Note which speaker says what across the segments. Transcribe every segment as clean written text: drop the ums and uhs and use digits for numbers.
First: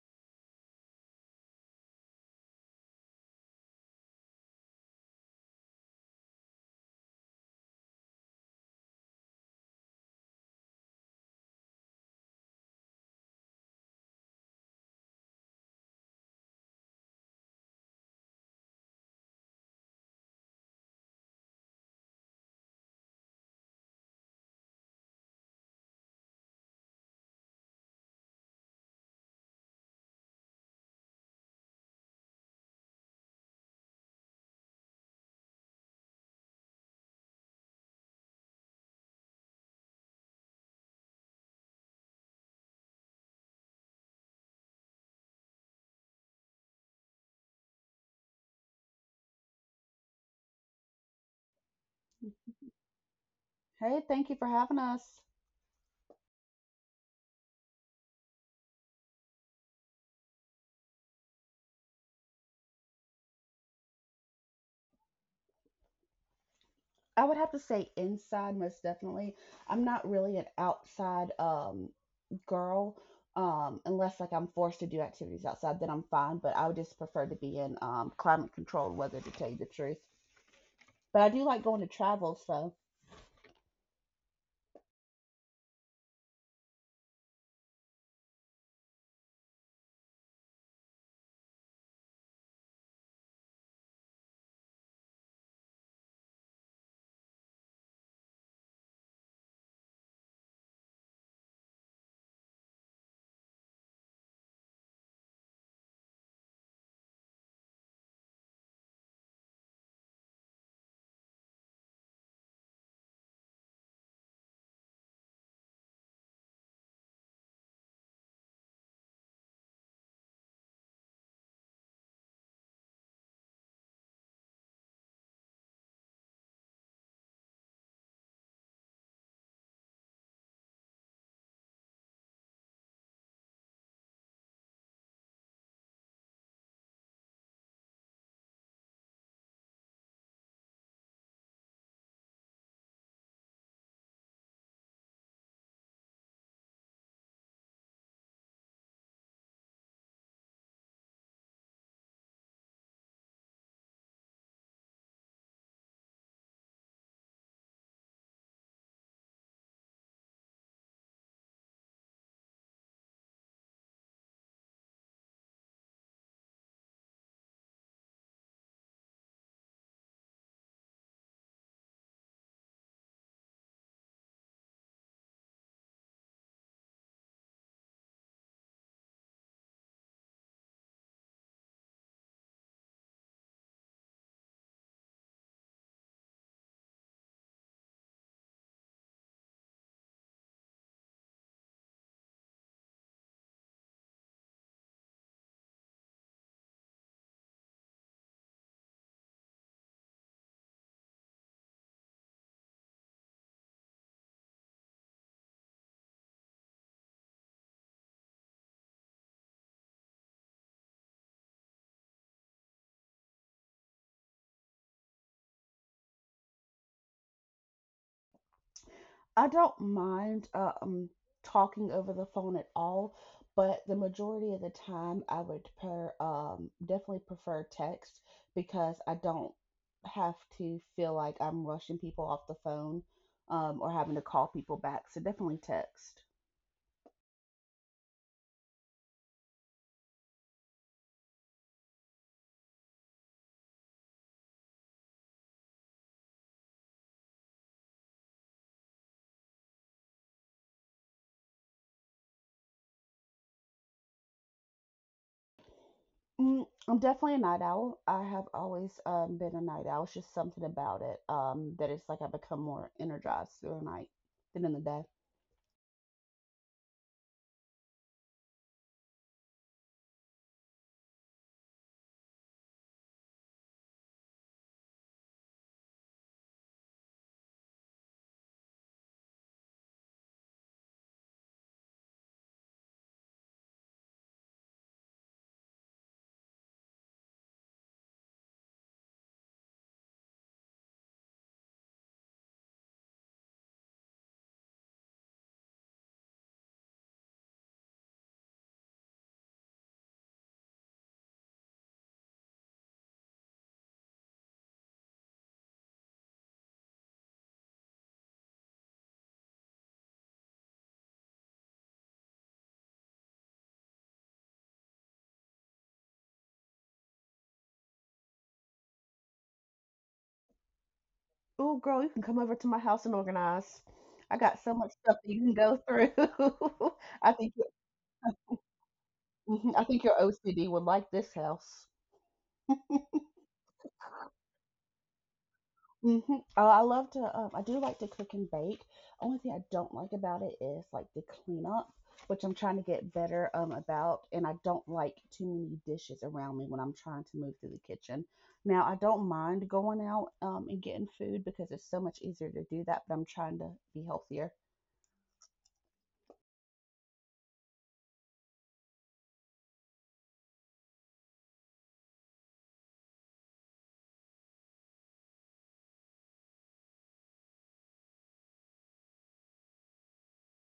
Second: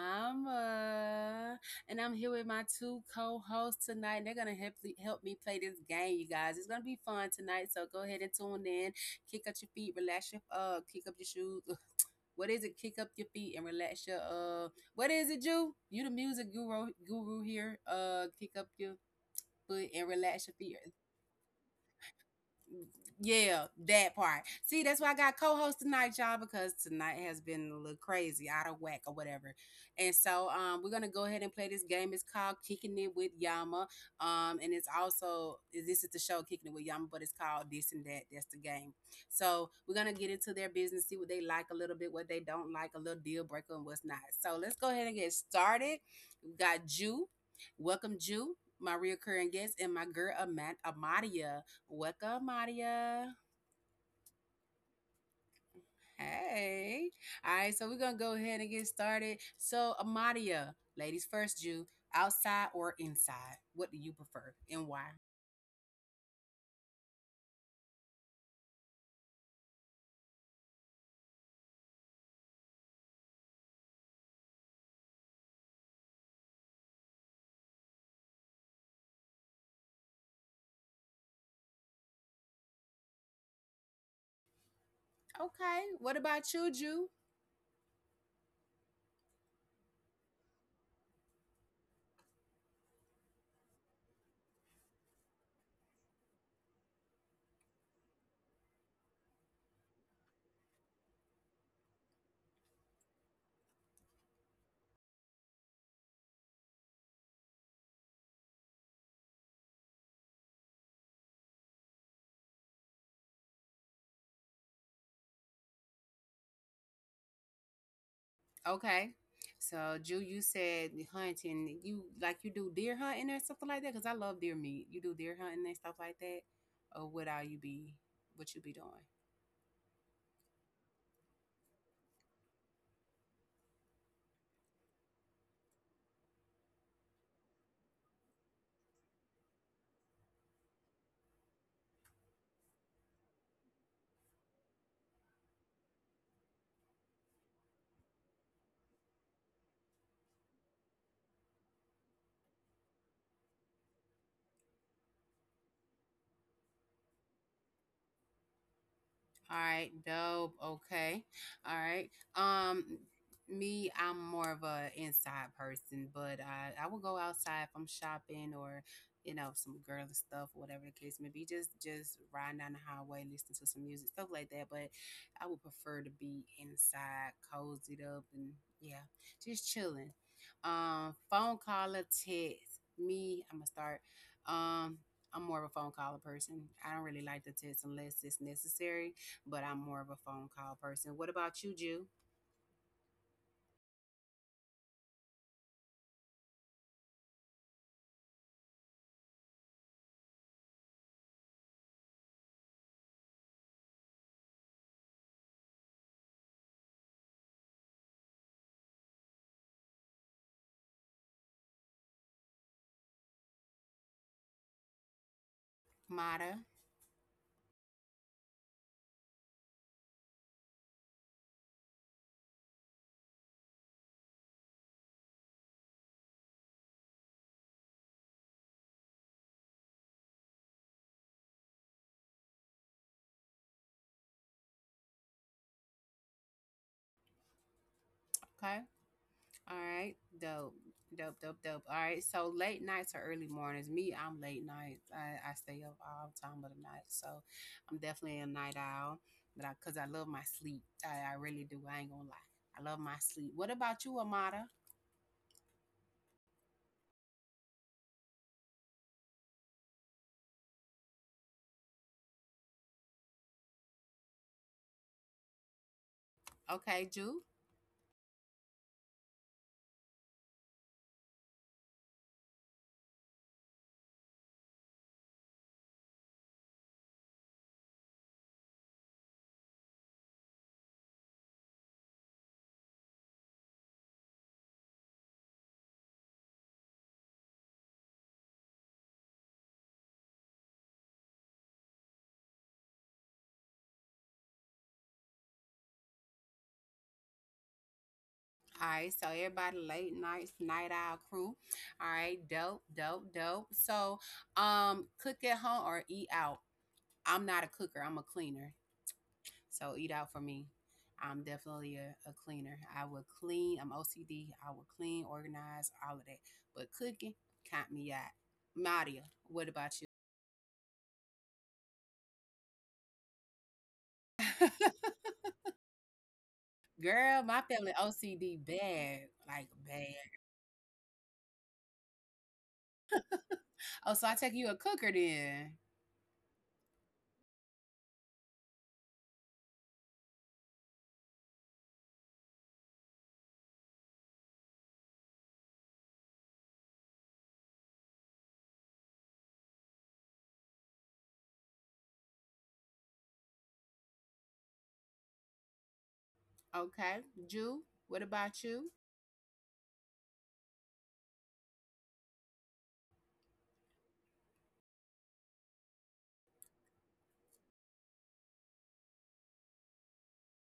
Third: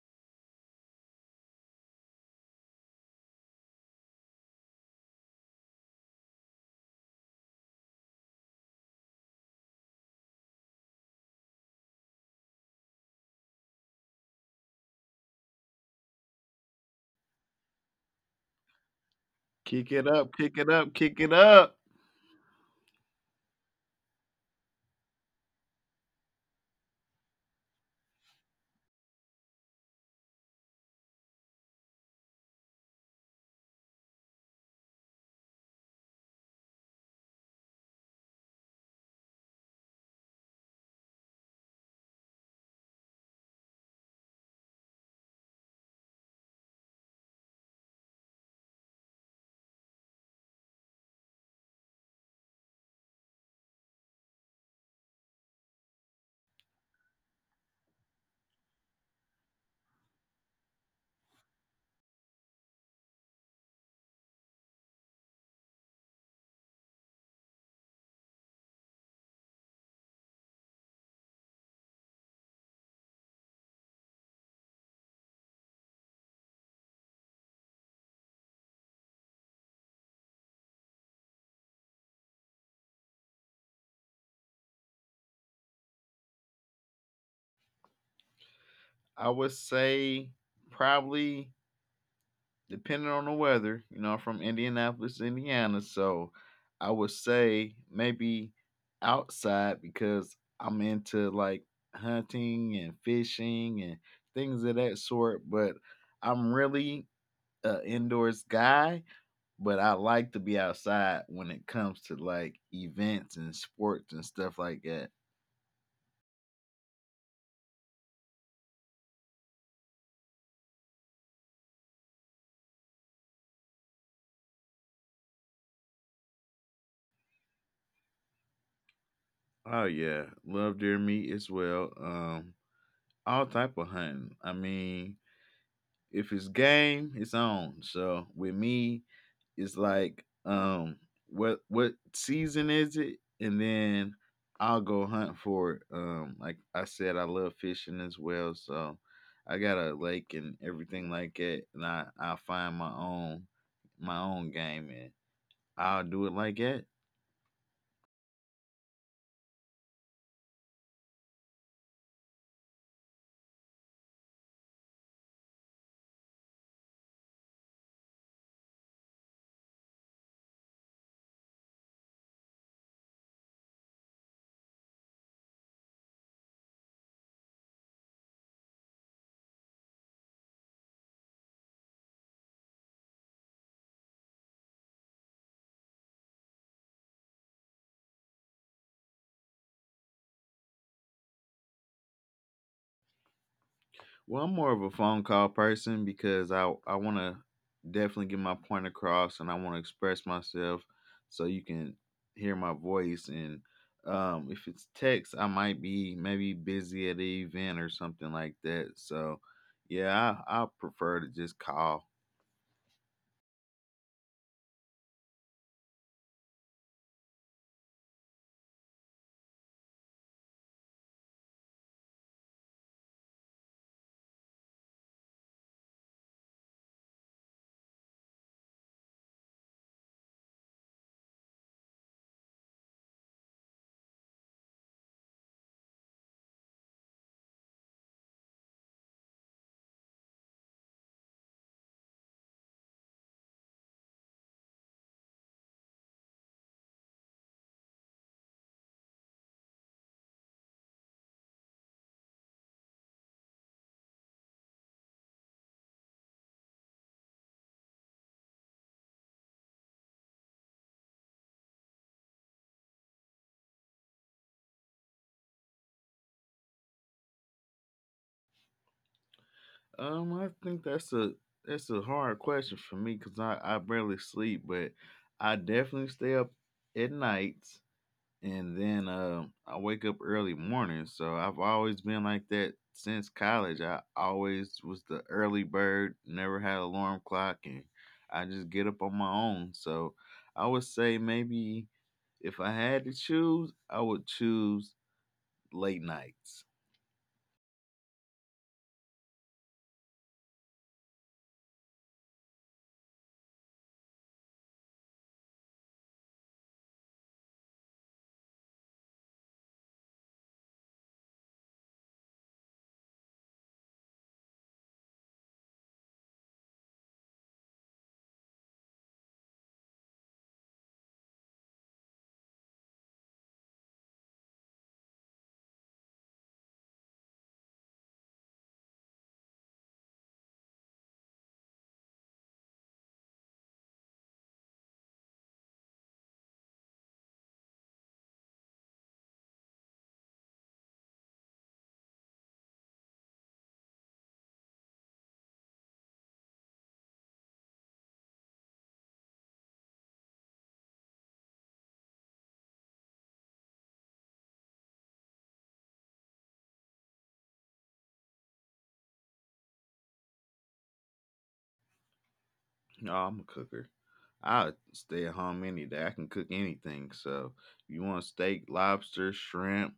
Speaker 1: Yama, and I'm here with my two co-hosts tonight. And They're gonna help me play this game, you guys. It's gonna be fun tonight, so go ahead and tune in. Kick up your feet, relax your kick up your shoes. Ugh, what is it? Kick up your feet and relax your What is it, you? You the music guru here. Kick up your
Speaker 2: Kick
Speaker 1: foot
Speaker 2: it
Speaker 1: and
Speaker 2: up,
Speaker 1: relax
Speaker 2: kick
Speaker 1: your
Speaker 2: it
Speaker 1: feet.
Speaker 2: up, kick it up.
Speaker 1: Yeah, that part. See, that's why I got co-host tonight, y'all, because tonight has been a little crazy, out of whack or whatever. And so, we're gonna go ahead and play this game. It's called Kicking It with Yama. And it's also This is the show Kicking It with Yama, but it's called This and That. That's the game. So we're gonna get into their business, see what they like a little bit, what they don't like, a little deal breaker, and what's not. So let's go ahead and get started. We got Jew. Welcome, Jew, my reoccurring guest, and my girl Amadia. What's up, Maria?
Speaker 3: Hey, thank you for having us.
Speaker 1: Hey. All right, so we're gonna go ahead and get started. So, ladies first, you outside or inside? What do you prefer and why?
Speaker 3: I would have to say inside, most definitely. I'm not really an outside girl, unless like I'm forced to do activities outside, then I'm fine. But I would just prefer to be in climate controlled weather, to tell you the truth. But I do like going to travel, so.
Speaker 1: Okay. What about you, Ju?
Speaker 2: I would say probably, depending on the weather, you know, I'm from Indianapolis, Indiana. So I would say maybe outside, because I'm into like hunting and fishing and things of that sort. But I'm really an indoors guy, but I like to be outside when it comes to like events and sports and stuff like that.
Speaker 1: Okay. So, Ju, you said hunting. You like you do deer hunting or something like that? Because I love deer meat. You do deer hunting and stuff like that, or what are you be? what you be doing?
Speaker 2: Oh yeah, love deer meat as well. All type of hunting. I mean, if it's game, it's on. So with me, it's like what season is it? And then I'll go hunt for it. Like I said, I love fishing as well. So I got a lake and everything like that, and I find my own game, and I'll do it like that.
Speaker 1: All right, dope. Okay. All right. Um Me, I'm more of a inside person, but I will go outside if I'm shopping or you know some girl and stuff, whatever the case may be. Just riding down the highway, listening to some music, stuff like that. But I would prefer to be inside, cozied up, and yeah, just chilling. Phone call or text. Me, I'm gonna start. Um, I'm more of a phone caller person. I don't really like to text unless it's necessary, but I'm more of a phone call person. What about you, Jew?
Speaker 2: Well, I'm more of a phone call person because I want to definitely get my point across, and I want to express myself so you can hear my voice. And if it's text, I might be maybe busy at an event or something like that. So, yeah, I prefer to just call.
Speaker 1: Mata.
Speaker 3: I don't mind talking over the phone at all, but the majority of the time I would per definitely prefer text because I don't have to feel like I'm rushing people off the phone or having to call people back. So definitely text.
Speaker 1: Okay. All right. Dope. Dope, dope, dope. All right. So late nights or early mornings. Me, I'm late nights. I stay up all time of the night. So I'm definitely a night owl. But cause I love my sleep. I really do. I ain't gonna lie. I love my sleep. What about you, Amata?
Speaker 3: I'm definitely a night owl. I have always been a night owl. It's just something about it that it's like I become more energized through the night than in the day.
Speaker 1: Okay, Jew.
Speaker 2: I think that's a hard question for me, cuz I barely sleep, but I definitely stay up at night, and then I wake up early morning. So I've always been like that since college. I always was the early bird, never had alarm clock, and I just get up on my own. So I would say maybe if I had to choose, I would choose late nights.
Speaker 1: All right, so everybody late nights, night owl crew. All right, dope, dope, dope. So, cook at home or eat out? I'm not a cooker. I'm a cleaner. So eat out for me. I'm definitely a cleaner. I will clean. I'm OCD. I will clean, organize, all of that. But cooking, count me out. Nadia, what about
Speaker 3: Oh, girl, you can come over to my house and organize. I got
Speaker 1: you?
Speaker 3: so much stuff that you can go through. I
Speaker 1: Girl,
Speaker 3: think,
Speaker 1: my family OCD bad, like
Speaker 3: mhm, I think your
Speaker 1: bad.
Speaker 3: OCD would like this house.
Speaker 1: Oh, so I take you a cooker then.
Speaker 3: Mm-hmm. Oh, I love to. I do like to cook and bake. Only thing I don't like about it is like the cleanup, which I'm trying to get better about. And I don't like too many dishes around me when I'm trying to move through the kitchen. Now I don't mind going out and getting food because it's so much easier to do that. But I'm trying to be healthier.
Speaker 1: Okay, Jew. What about you?
Speaker 2: No, I'm a cooker. I stay at home any day. I can cook anything. So if you want steak, lobster, shrimp,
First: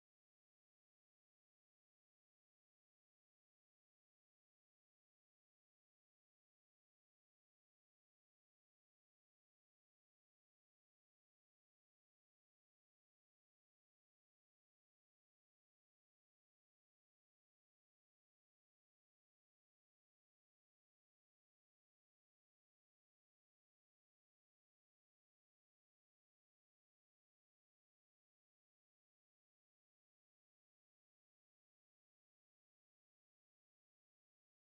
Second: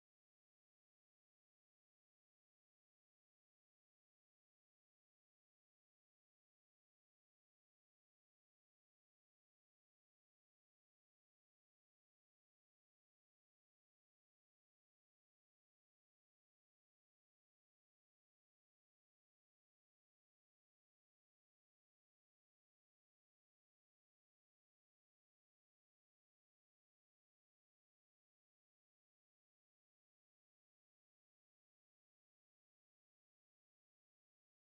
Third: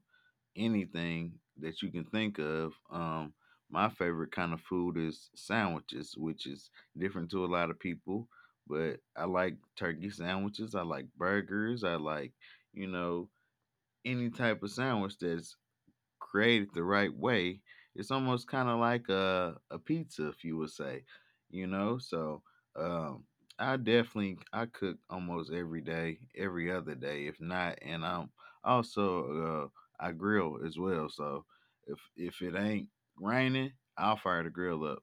Speaker 2: anything that you can think of. My favorite kind of food is sandwiches, which is different to a lot of people. But I like turkey sandwiches. I like burgers. I like, you know, any type of sandwich that's created the right way, it's almost kind of like a pizza, if you would say, you know? So, um, I definitely I cook almost every day, every other day, if not. And I'm also, I grill as well. So if it ain't raining, I'll fire the grill up.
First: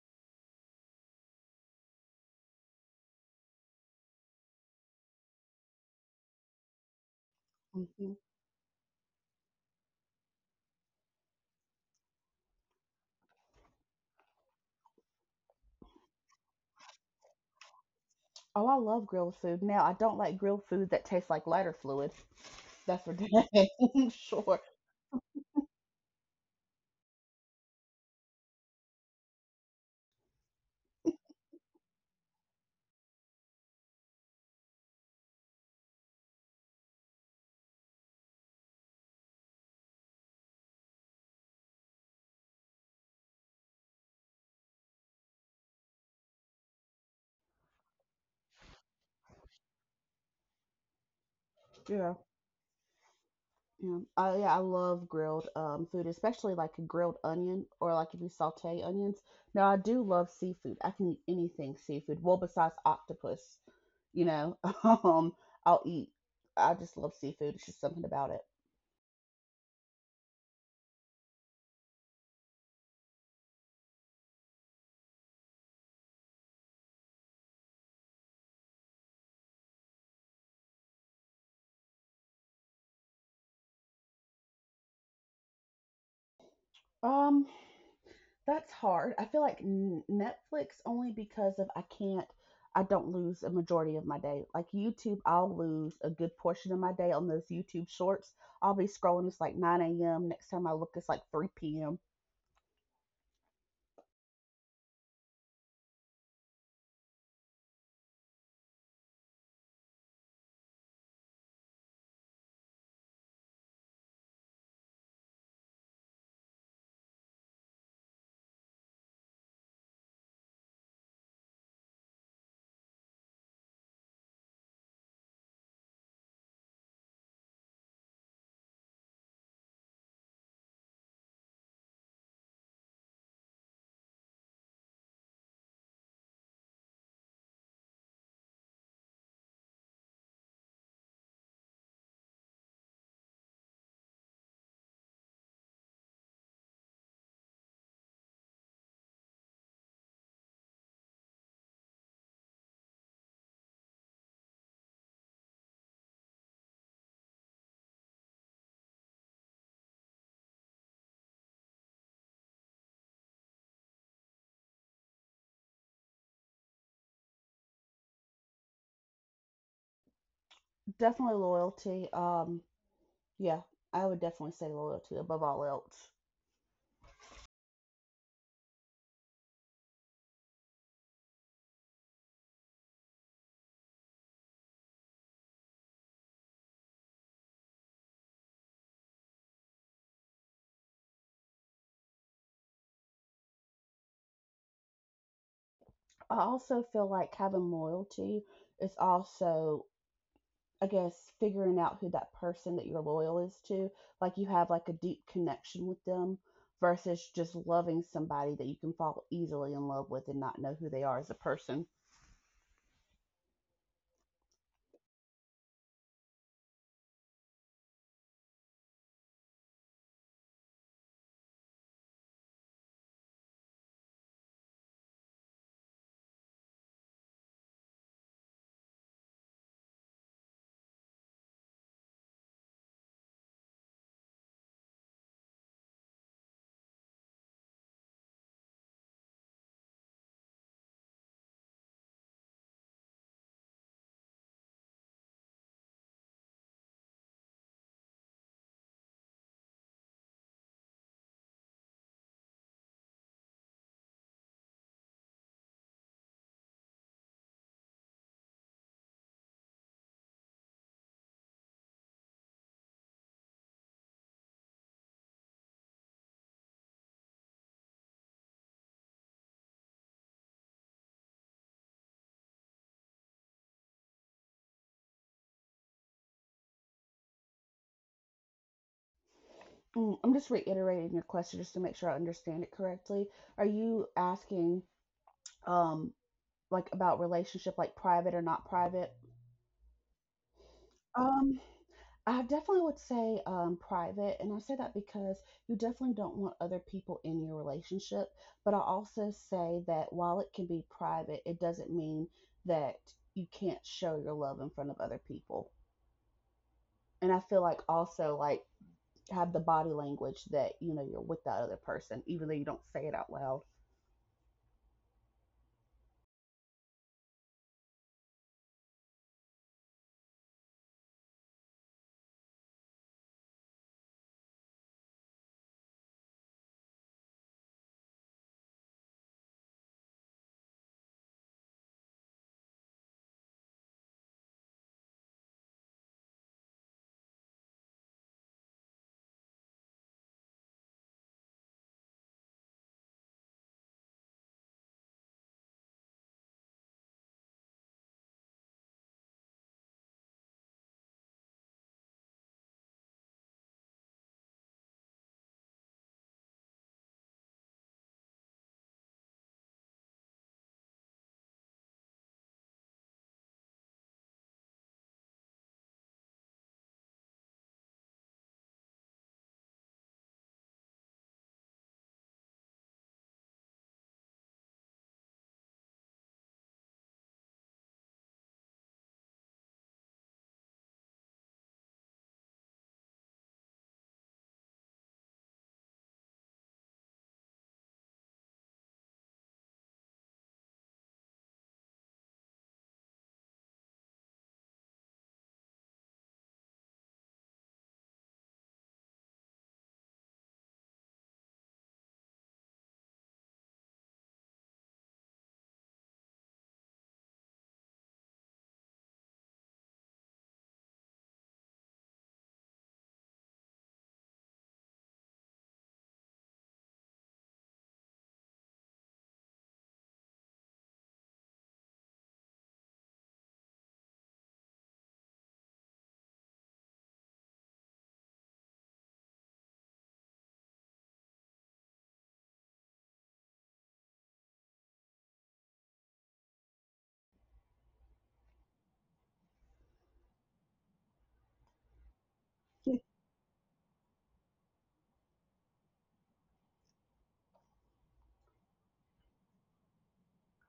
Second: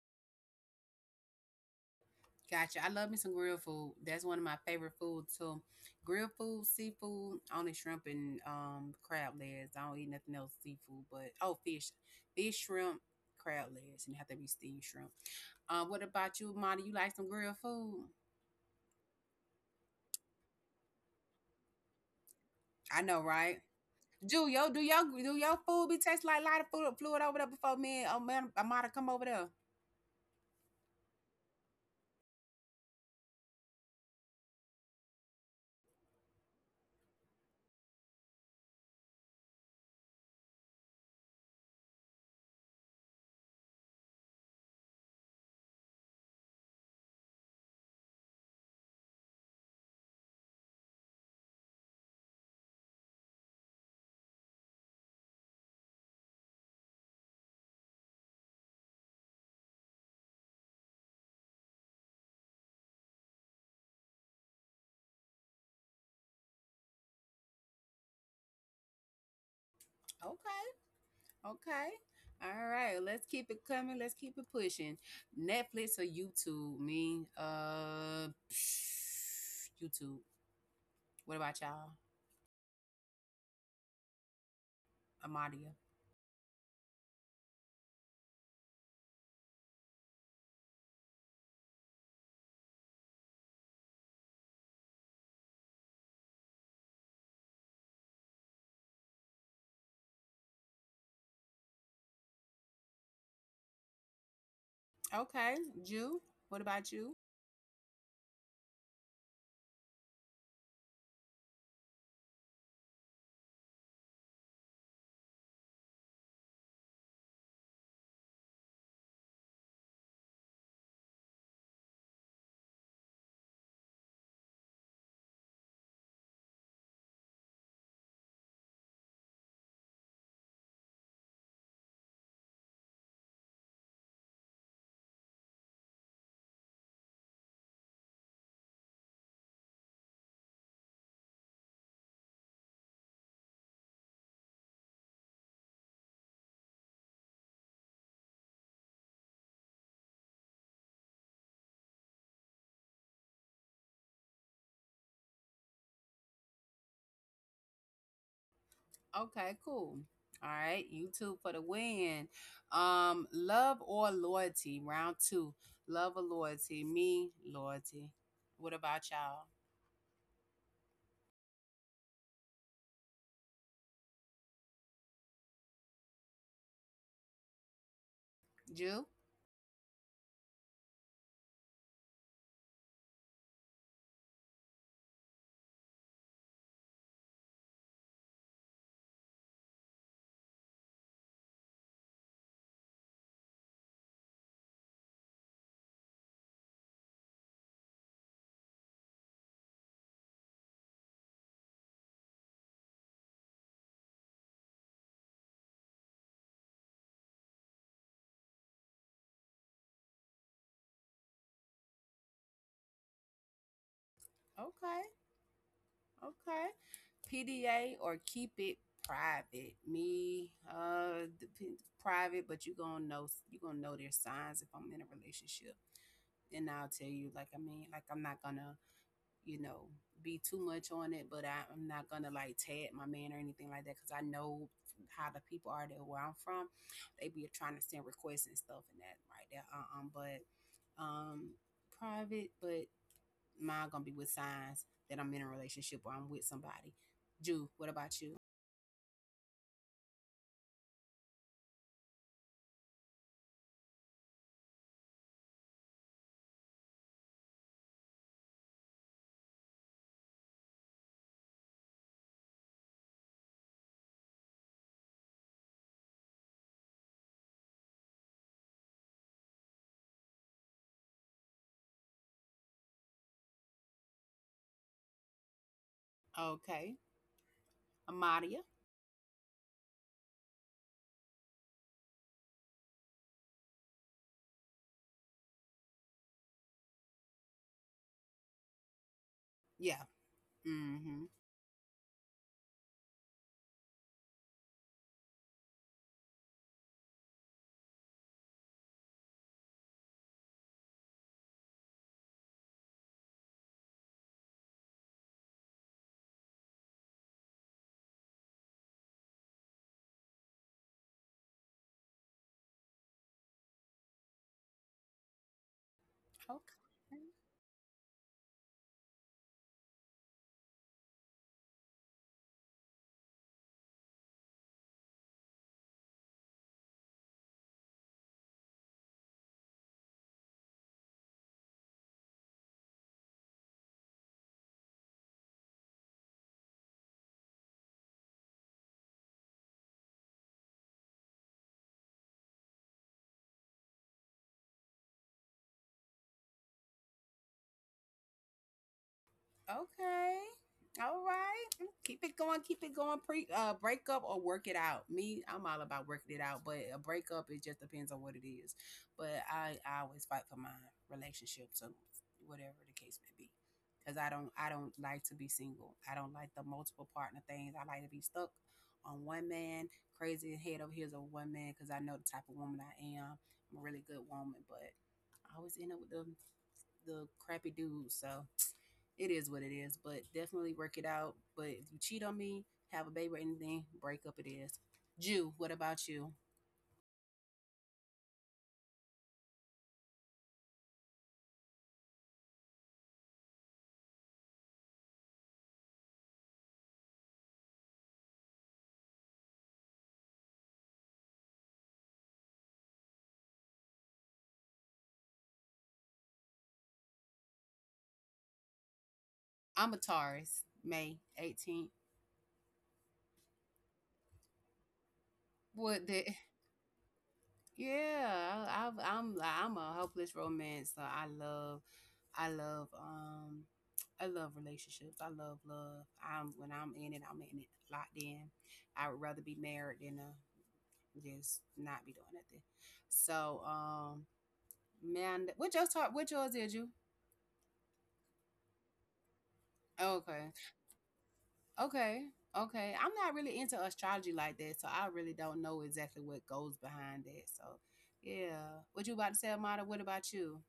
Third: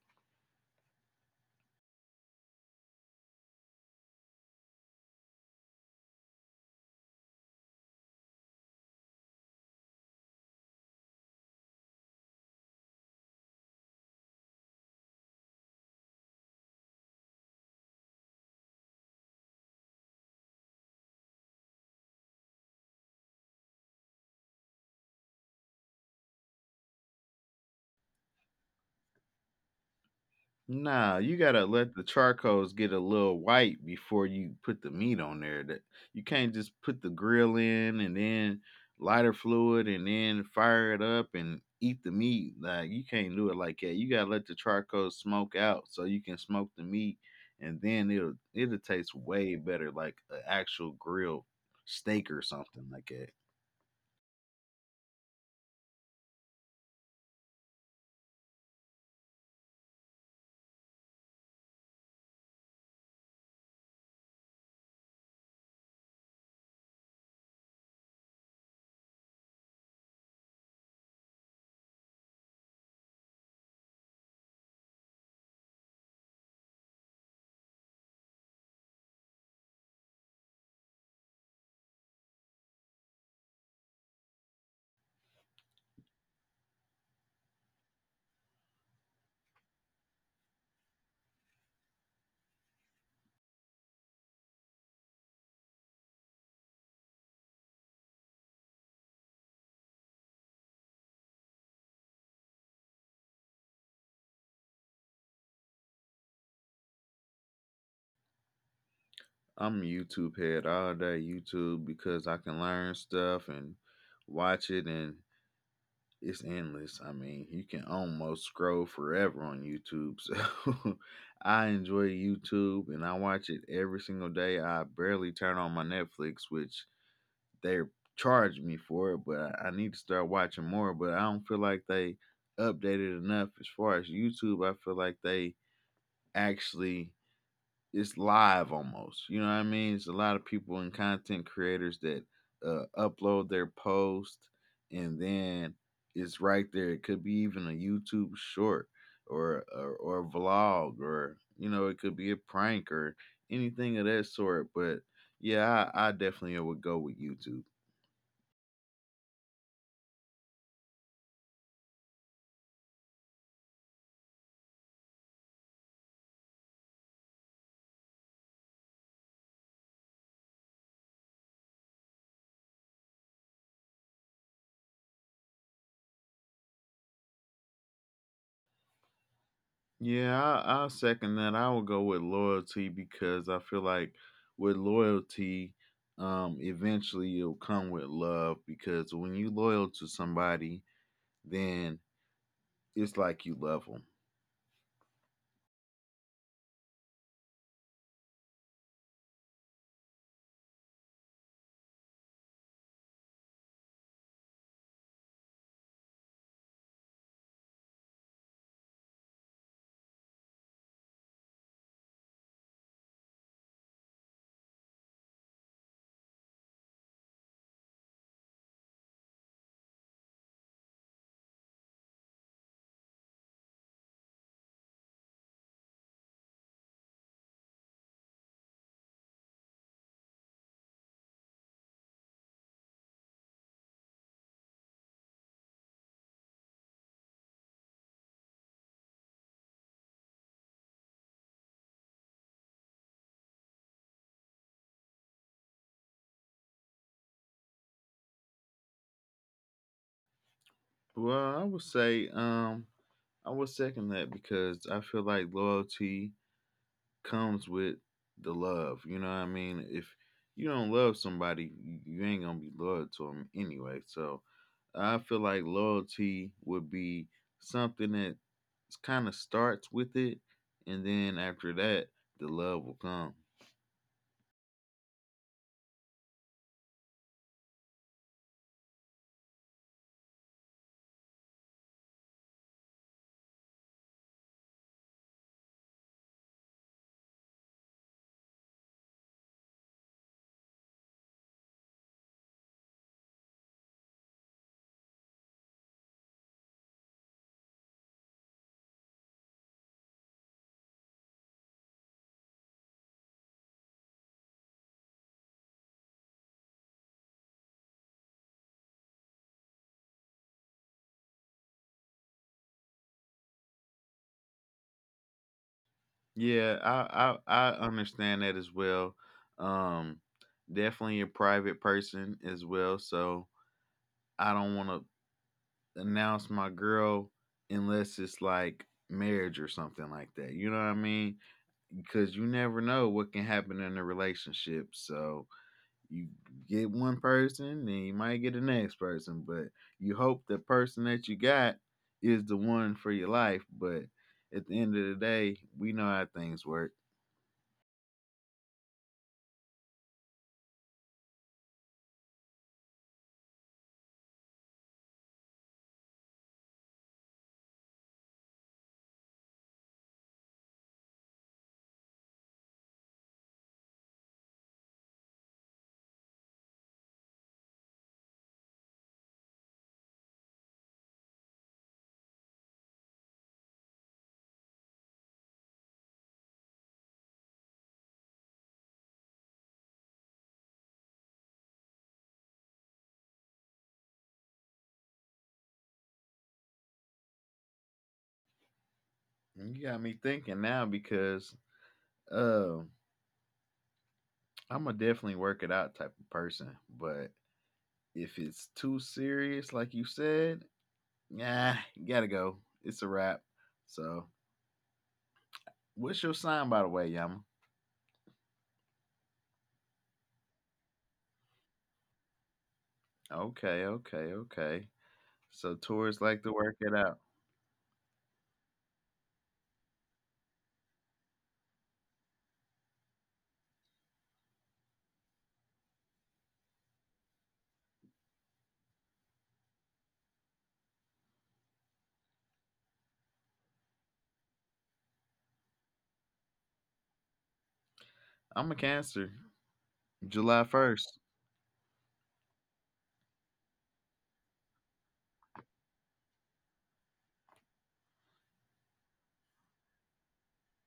Speaker 1: Gotcha. I love me some grilled food. That's one of my favorite foods too. Grilled food, seafood, only shrimp
Speaker 3: Mhm.
Speaker 1: and crab legs. I don't eat nothing else seafood, but oh fish, shrimp, crab legs, and it have to be steamed shrimp. What about you, Monty? You like some grilled food?
Speaker 3: Oh, I love grilled food. Now, I don't like grilled food that tastes like lighter fluid.
Speaker 1: I
Speaker 3: That's for
Speaker 1: know, right?
Speaker 3: dang sure.
Speaker 1: Do your food be taste like a lot of food fluid over there before me? And oh man, Amada come over there.
Speaker 2: Nah, you gotta let the charcoals get a little white before you put the meat on there. That you can't just put the grill in and then lighter fluid and then fire it up and eat the meat. Like you can't do it like that. You gotta let the charcoal smoke out so you can smoke the meat, and then it'll taste way better, like an actual grilled
Speaker 3: Yeah.
Speaker 2: steak or something like that.
Speaker 3: Yeah. Yeah, I love grilled food, especially like a grilled onion or like if you saute onions. Now, I do love seafood. I can eat anything seafood. Well, besides octopus, you know, um, I'll eat. I just love seafood. It's just something about it.
Speaker 1: Okay. Okay. All right. Let's keep it coming. Let's keep it pushing. Netflix or YouTube? Me, YouTube. What about y'all? Amadia.
Speaker 3: Um. That's hard. I feel like Netflix only because of I can't, I don't lose a majority of my day. Like YouTube, I'll lose a good portion of my day on those YouTube shorts. I'll be scrolling, it's like 9 a.m. Next time I look, it's like 3 p.m.
Speaker 1: Okay. Jew. What about you?
Speaker 2: I'm a YouTube head. All day YouTube, because I can learn stuff and watch it, and it's endless. I mean, you can almost scroll forever on YouTube. So I enjoy YouTube, and I watch it every single day. I barely turn on my Netflix, which they're charging me for it, but I need to start watching more. But I don't feel like they updated enough as far as YouTube. I feel like they actually, it's live almost. You know what I mean? It's a lot of people and content creators that upload their post, and then it's right there. It could be even a YouTube short, or or a vlog, or, you know, it could be a prank or anything of that sort. But yeah, I definitely would go with YouTube.
Speaker 1: Okay. Cool. All right. YouTube for the win. Love or loyalty? Round two. Love or loyalty? Me, loyalty. What about y'all?
Speaker 3: Definitely loyalty. Yeah, I would definitely say loyalty above all else.
Speaker 1: Jew.
Speaker 2: Yeah, I'll second that. I will go with loyalty because I feel like with loyalty, eventually it'll come with love, because when you loyal to somebody, then it's like you love them.
Speaker 3: I also feel like having loyalty is also I guess figuring out who that person that you're loyal is to, like you have like a deep connection with them versus just loving somebody that you can fall easily in love with and not know who they are as a person.
Speaker 1: Okay. Okay. PDA or keep it private. Me, private, but you gonna know their signs if I'm in a relationship, and I'll tell you. I mean, like I'm not gonna, you know, be too much on it, but I'm not gonna like tag my man or anything like that because I know how the people are that where I'm from. They be trying to send requests and stuff and that right there. But um, Private, but mine gonna be with signs that I'm in a relationship or I'm with somebody. Jew, what about you?
Speaker 2: Well, I would say, I would second that because I feel like loyalty comes with the love. You know what I mean? If you don't love somebody, you ain't gonna be loyal to them anyway. So I feel like loyalty would be something that kind of starts with it, and then after that, the love will come.
Speaker 1: Okay, Amadia.
Speaker 3: I'm just reiterating your question just to make sure I understand it correctly. Are you asking um like about relationship like private or not private?
Speaker 1: Yeah. Mm-hmm.
Speaker 3: Um I definitely would say private, and I say that because you definitely don't want other people in your relationship. But I also say that while it can be private, it doesn't mean that you can't show your love in front of other people. And I feel like also like have the body language that you know you're with that other person, even though you don't say it out loud.
Speaker 2: Yeah,
Speaker 1: Okay.
Speaker 2: I understand that as well. Um, Definitely a private person as well, so I don't want to announce my girl unless it's like marriage or something like that. You know what I mean? Because you never know what can happen in a relationship. So you get one person, then you might get the next person, but you hope the person that you got is the one for your life. But at the end of the day, we know how things work.
Speaker 1: Okay. All right. Keep it going. Keep it going. Pre Break up or work it out. Me, I'm all about working it out, but a breakup, it just depends on what it is. But I always fight for my relationship, so whatever the case may be. Cause I don't like to be single. I don't like the multiple partner things. I like to be stuck on one man, crazy head over heels over one man, because I know the type of woman I am. I'm a really good woman, but I always end up with the crappy dudes. So it is what it is, but definitely work it out. But if you cheat on me, have a baby or anything, break up it is. Jew, what about you?
Speaker 2: And you got me thinking now, because uh, I'm a definitely work it out type of person, but if it's too serious, like you said, nah, you gotta go. It's a wrap. So, what's your sign, by the way, Yama?
Speaker 1: I'm a Taurus, May 18th.
Speaker 2: Okay, okay, okay. So, Taurus
Speaker 1: What
Speaker 2: like
Speaker 1: the
Speaker 2: to work it out.
Speaker 1: Yeah, I, I've- I'm a hopeless romance. So I love, I love, I love relationships. I love love. I'm When I'm in it locked in. I would rather be married than just not be doing nothing. So, man, what yours? What yours is you?
Speaker 2: I'm a Cancer. July
Speaker 1: Okay.
Speaker 2: 1st.
Speaker 1: Okay. Okay. I'm not really into astrology like that, so I really don't know exactly what goes behind that. So, yeah. What you about to say, Amada? What about you?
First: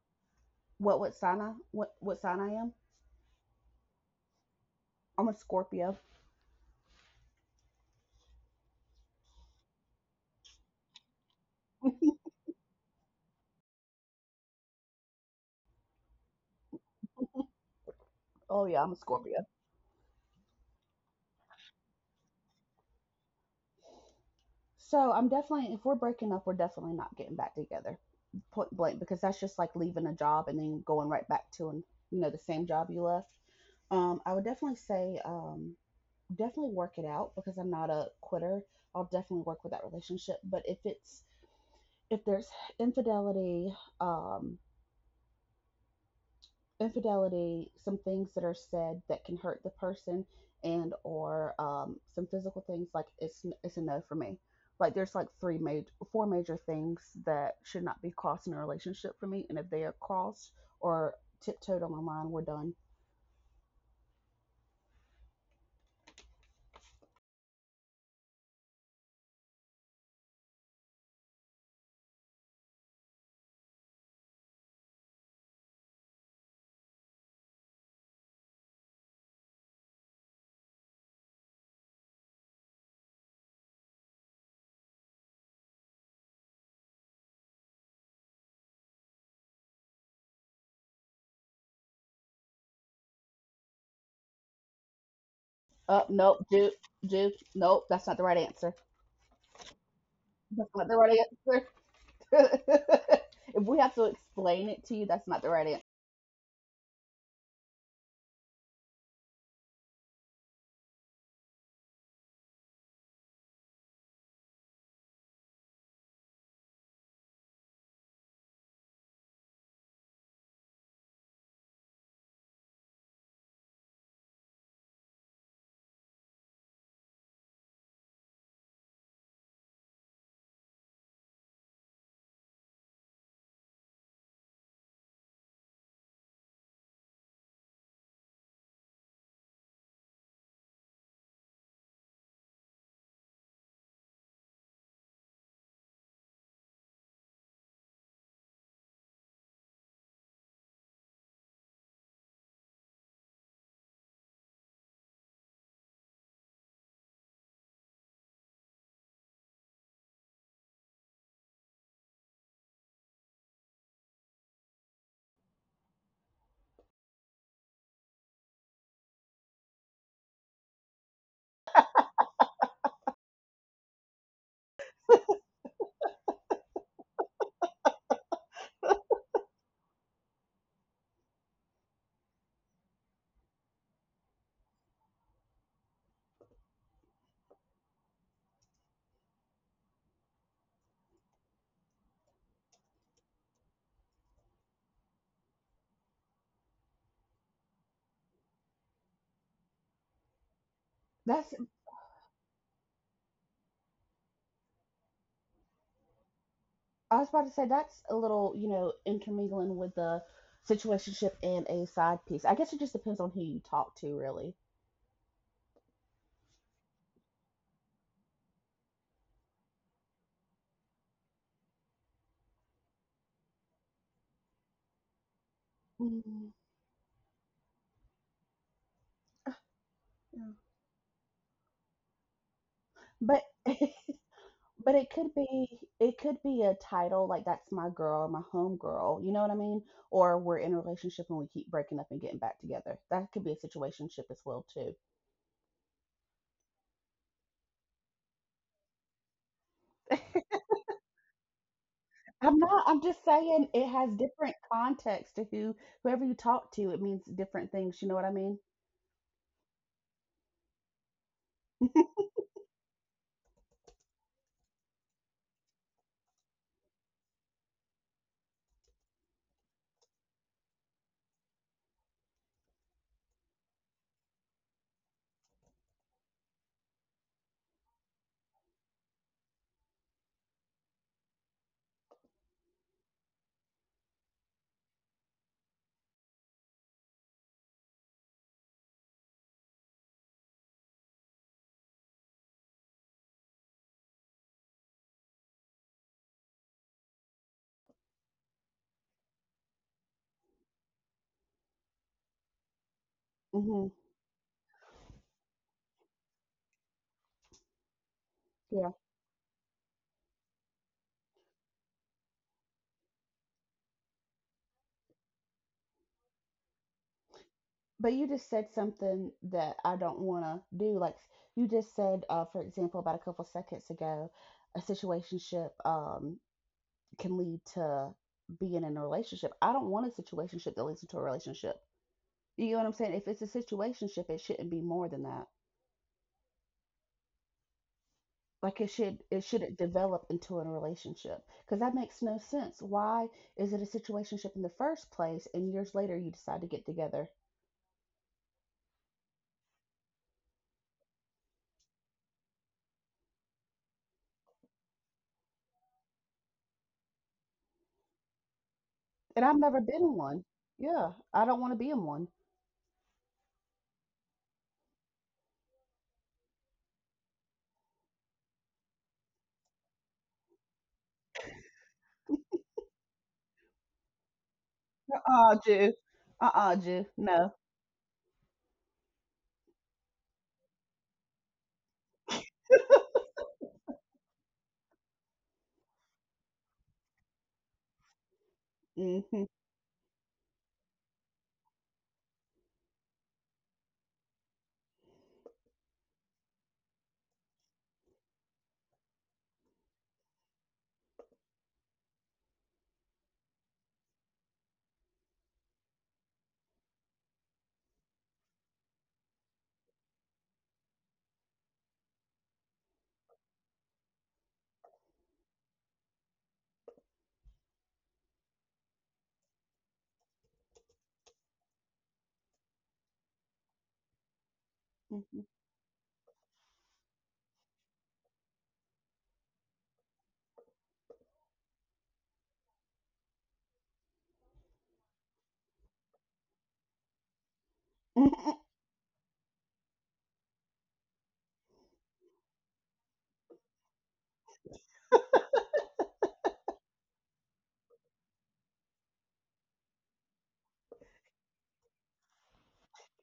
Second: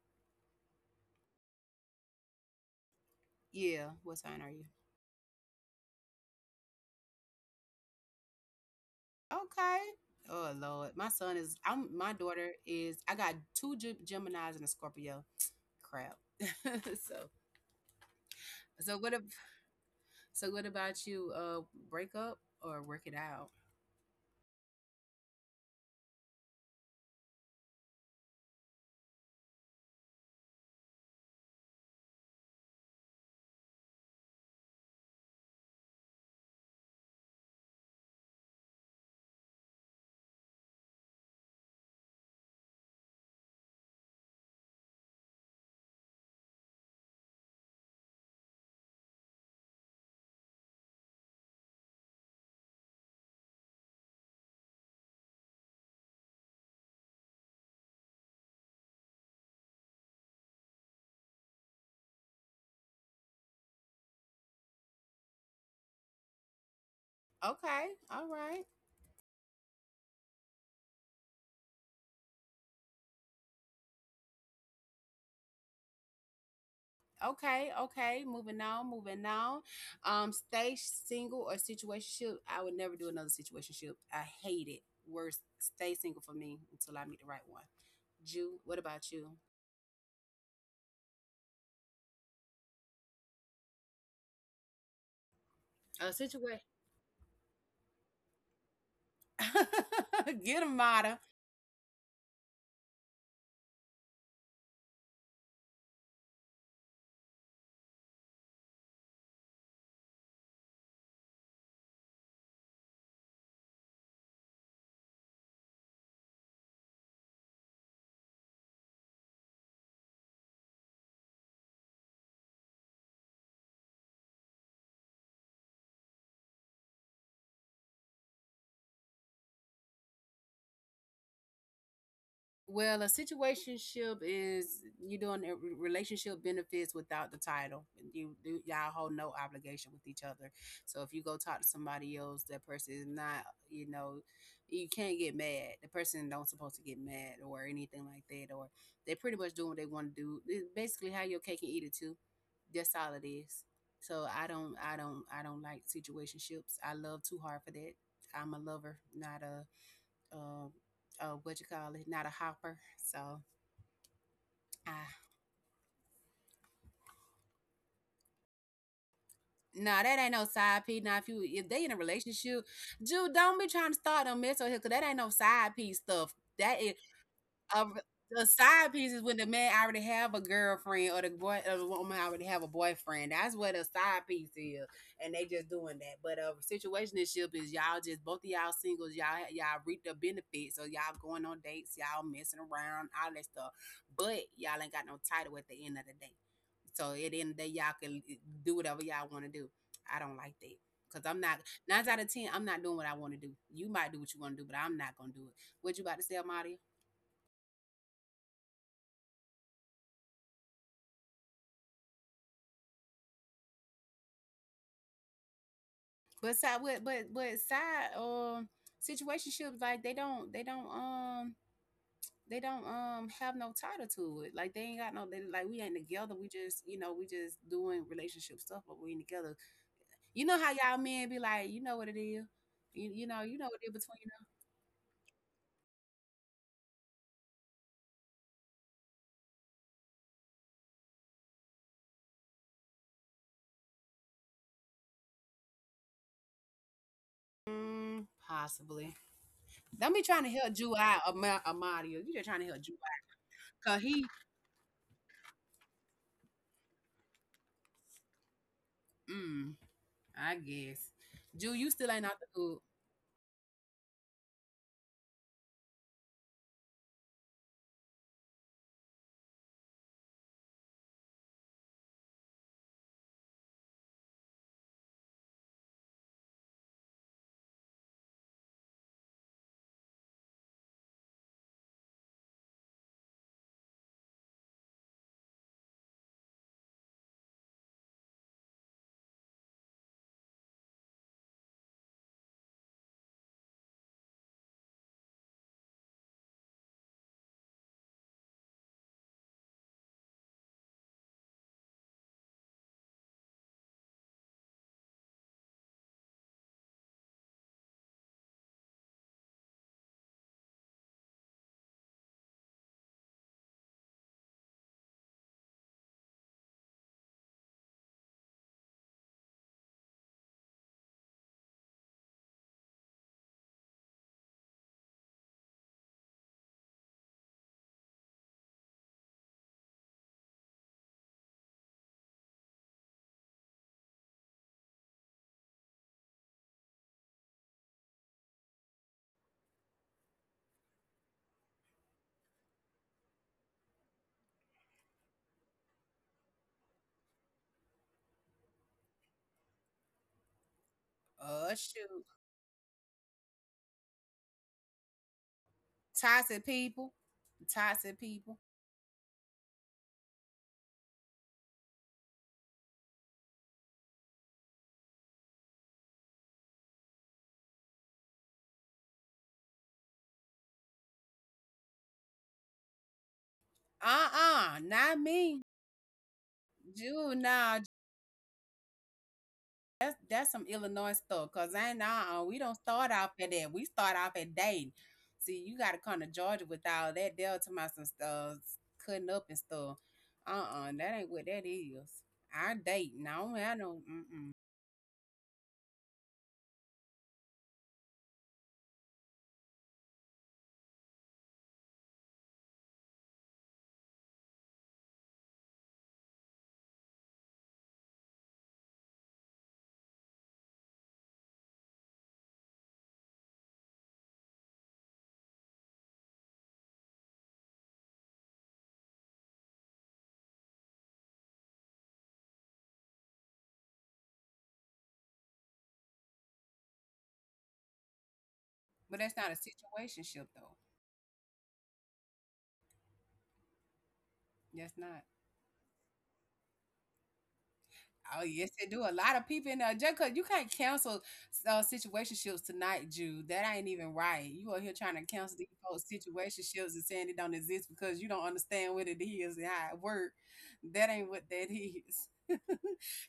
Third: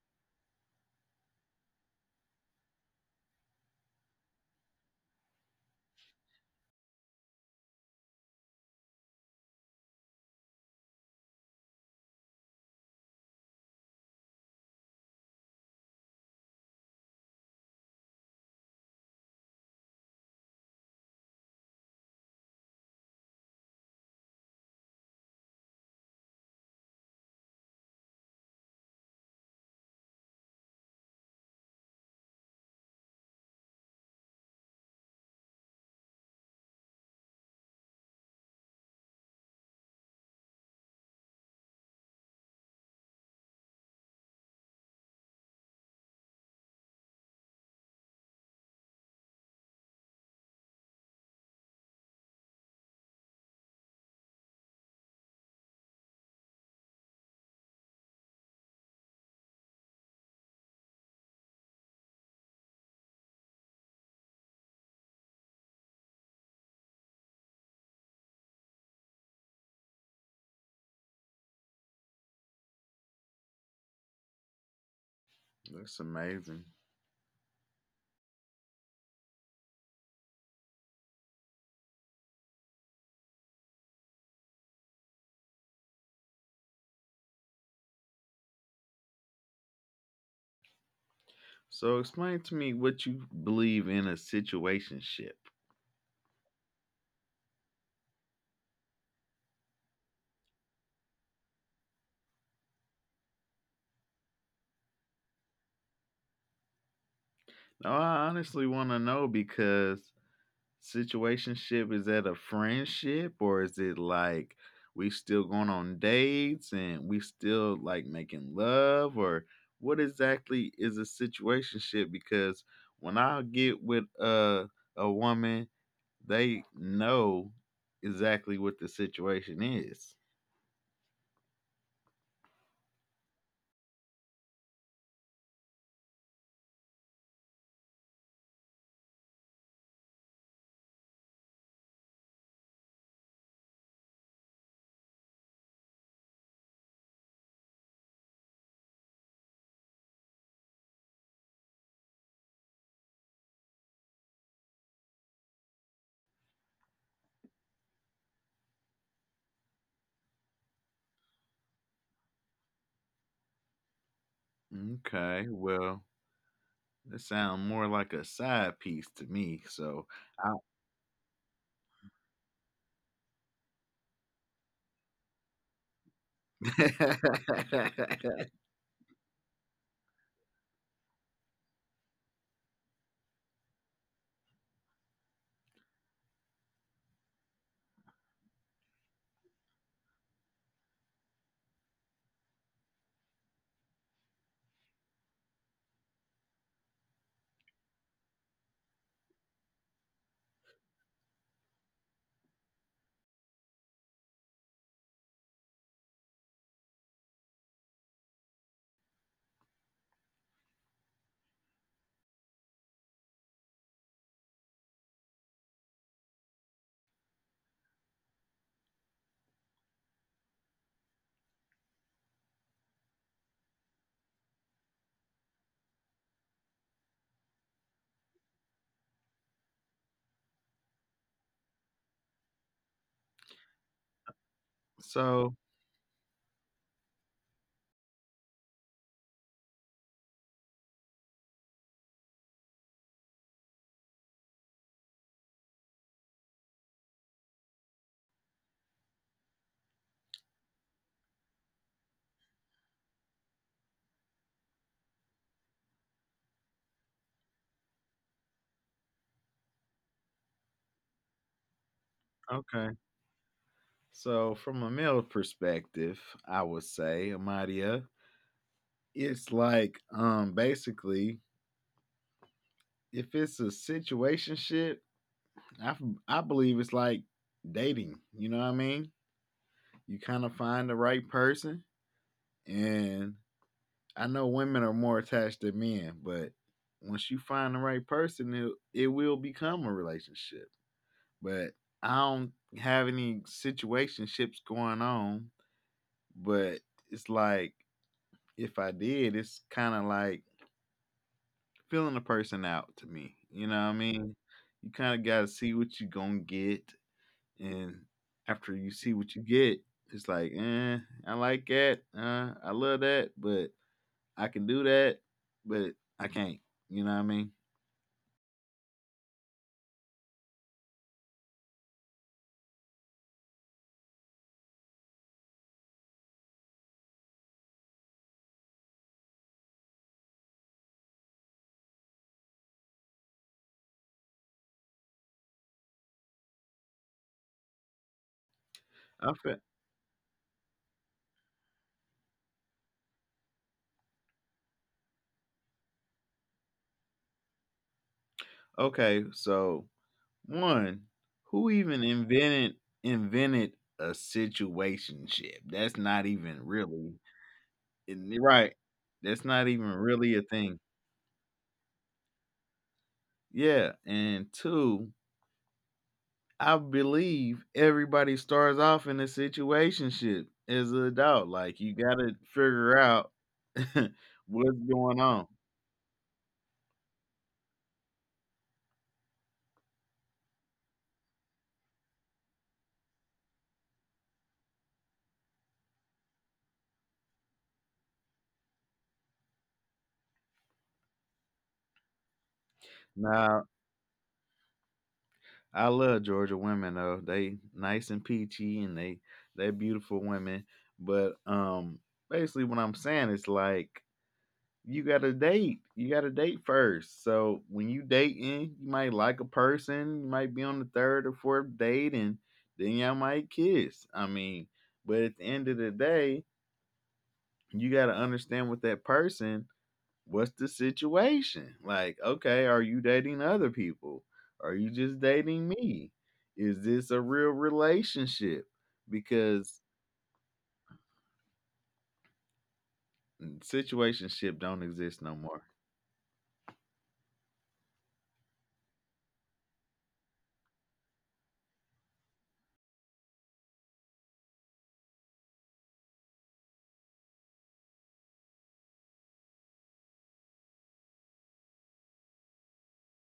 Speaker 3: What sign I am?
Speaker 1: Yeah. What sign are you?
Speaker 3: I'm a Scorpio.
Speaker 1: Okay. Oh Lord, my son is. I'm. My daughter is. I got two Gemini's and a Scorpio. Crap. So,
Speaker 3: Oh yeah, I'm a
Speaker 1: so what? ab-
Speaker 3: Scorpio.
Speaker 1: So what about you? Break up or work it out?
Speaker 3: So I'm definitely, if we're breaking up, we're definitely not getting back together, point blank, because that's just like leaving a job and then going right back to the same job you left. I would definitely say definitely work it out because I'm not a quitter. I'll definitely work with that relationship. But if there's infidelity, um, infidelity, some things that are said that can hurt the person and or some physical things, like it's a no for me, like there's like three major four major things that should not be crossed in a relationship for me, and if they are crossed or tiptoed on, my mind, we're done.
Speaker 1: Okay. All right.
Speaker 2: That's amazing.
Speaker 1: Okay, okay. Moving on, moving on. Stay single or situationship. I would never do another situationship. I hate it. Worst, stay single for me until I meet the right one. Jew, what about you?
Speaker 2: So, explain to me what you believe in a situationship.
Speaker 1: A
Speaker 3: Nope,
Speaker 1: situation.
Speaker 3: dude, dude, nope, that's not the right answer.
Speaker 1: Get
Speaker 3: That's
Speaker 1: 'em,
Speaker 3: not the right
Speaker 1: Mata.
Speaker 3: answer. If we have to explain it to you, that's not the right answer.
Speaker 2: Oh, I honestly want to know, because situationship? Is that a friendship, or is it like we still going on dates and we still like making love, or what exactly is a situationship? Because when I get with a woman, they know exactly what the situation is.
Speaker 1: Well, a situationship is you doing a relationship benefits without the title. You do Y'all hold no obligation with each other. So if you go talk to somebody else, that person is not, you know, you can't get mad. The person don't supposed to get mad or anything like that. Or they pretty much doing what they want to do. It's basically how your cake and eat it too. That's all it is. So I don't like situationships. I love too hard for that. I'm a lover, not a um oh, what you call it, not a hopper. So ah
Speaker 2: Okay, well, that sounds more like a side piece to me. So,
Speaker 1: nah, that ain't no side piece. Now if they in a relationship, Jude, don't be trying to start no mess with here, cause that ain't no side piece stuff. That is of
Speaker 2: I
Speaker 1: The side piece is when the man already have a girlfriend or the boy or the woman already have a boyfriend. That's what the side piece is, and they just doing that. But a situationship is y'all just both of y'all singles. Y'all reap the benefits, so y'all going on dates, y'all messing around, all that stuff. But y'all ain't got no title at the end of the day. So at the end of the day, do whatever y'all want to do. I don't like that. Cause I'm
Speaker 3: That's
Speaker 1: not nine out of ten. I'm not doing what I want to do. You might do what you want to do, but I'm not gonna do it. What you about to say, Amadia?
Speaker 3: I was about to say that's a little, intermingling with the situationship and a side piece. I guess it just depends on who you talk to, really.
Speaker 1: But side situationships, like they don't have no title to it. Like they ain't got no they, like we ain't together. We
Speaker 3: Mm,
Speaker 1: just, you know, we just doing relationship stuff, but we ain't together. You
Speaker 3: yeah.
Speaker 1: know how y'all men be like, you know what it is. You
Speaker 3: But
Speaker 1: know what it is between them.
Speaker 3: but
Speaker 2: So,
Speaker 3: it could be a title, like that's my girl, my home girl, you know what I mean? Or we're in a relationship and we keep breaking up and getting back together. That could be a situationship as well too.
Speaker 1: Mm, possibly. Don't be trying to help Jew out, Amadio. You just
Speaker 3: I'm
Speaker 1: trying to help
Speaker 3: not,
Speaker 1: Jew
Speaker 3: I'm just saying it
Speaker 1: out. Cause
Speaker 3: has
Speaker 1: he,
Speaker 3: different context to whoever you talk to, it means different things, you know what I mean?
Speaker 1: mm, I guess. Jew, you still ain't out the hood.
Speaker 2: okay. So, from a male perspective, I would say, Amadia, it's like basically, if it's a situationship, shit, I f- I believe it's like dating. You know what I mean? You kind of find the right person, and I know women are more attached than men, but once you find the right person, it will become a relationship. But I don't have any situationships going on, but it's like if I did, it's kind of like feeling a person out to me. You know what
Speaker 3: Hmm.
Speaker 2: I mean? You kind of got to see what you going to get. And after you
Speaker 3: Yeah.
Speaker 2: see what you get, it's like, eh, I like that. I love that, but I can do that, but I can't. You know what I mean?
Speaker 3: But you just said something that I don't want to do. Like you just said, for example, about a couple seconds ago, a situationship can lead to being in a relationship. I don't want a situationship that leads into a relationship. You know what I'm saying? If it's a situationship, it shouldn't be more than that. Like
Speaker 2: I
Speaker 3: it
Speaker 2: fe-
Speaker 3: shouldn't develop into a relationship because that makes no sense. Why is it a situationship in the first place, and years later you decide to get together?
Speaker 2: okay, so one, who
Speaker 1: Oh
Speaker 2: even
Speaker 1: shoot.
Speaker 2: invented invented a situationship? That's not even
Speaker 1: Toxic
Speaker 2: really,
Speaker 1: people Toxic people.
Speaker 2: right? That's
Speaker 3: And I've
Speaker 2: not
Speaker 3: never
Speaker 2: even
Speaker 3: been in
Speaker 2: really a
Speaker 3: one.
Speaker 2: thing.
Speaker 3: Yeah, I don't want to be in one.
Speaker 2: Yeah, and two, I believe everybody starts off in a situationship as an adult. Like you gotta figure out what's
Speaker 1: Uh-uh,
Speaker 2: going
Speaker 1: not
Speaker 2: on.
Speaker 3: Uh-uh,
Speaker 1: me.
Speaker 3: Jew. Uh-uh, Jew.
Speaker 1: You
Speaker 3: No.
Speaker 1: Nah, that's some Illinois stuff. Cause I ain't uh-uh. We don't start off at that. We start off at dating. See, you gotta come to Georgia with all that Delta my some stuff cutting up
Speaker 3: Mm-hmm.
Speaker 1: and stuff. Uh-uh, that ain't what that is. I date. No, I don't
Speaker 2: Now,
Speaker 1: have no mm-mm.
Speaker 2: I love Georgia women though. They nice and peachy, and they beautiful women. But basically what I'm saying is, like, you gotta date. You gotta date first. So when you dating, you might like a person, you might be on the third or fourth date, and then y'all might kiss. I mean, but at the end of the day, you gotta understand with that person, what's the situation? Like, okay, are you dating other people? Are you just
Speaker 3: Mm-hmm.
Speaker 2: dating me? Is this a real relationship?
Speaker 1: But that's not a
Speaker 2: Because
Speaker 1: situationship though.
Speaker 2: situationship don't
Speaker 1: That's
Speaker 2: exist
Speaker 1: not.
Speaker 2: no more.
Speaker 1: Oh yes, they do. A lot of people in there. Just 'cause you can't cancel situationships tonight, Jude. That ain't even right. You are here trying to cancel these folks' situationships and saying it don't exist because you don't understand what it is and how it works. That ain't what that is.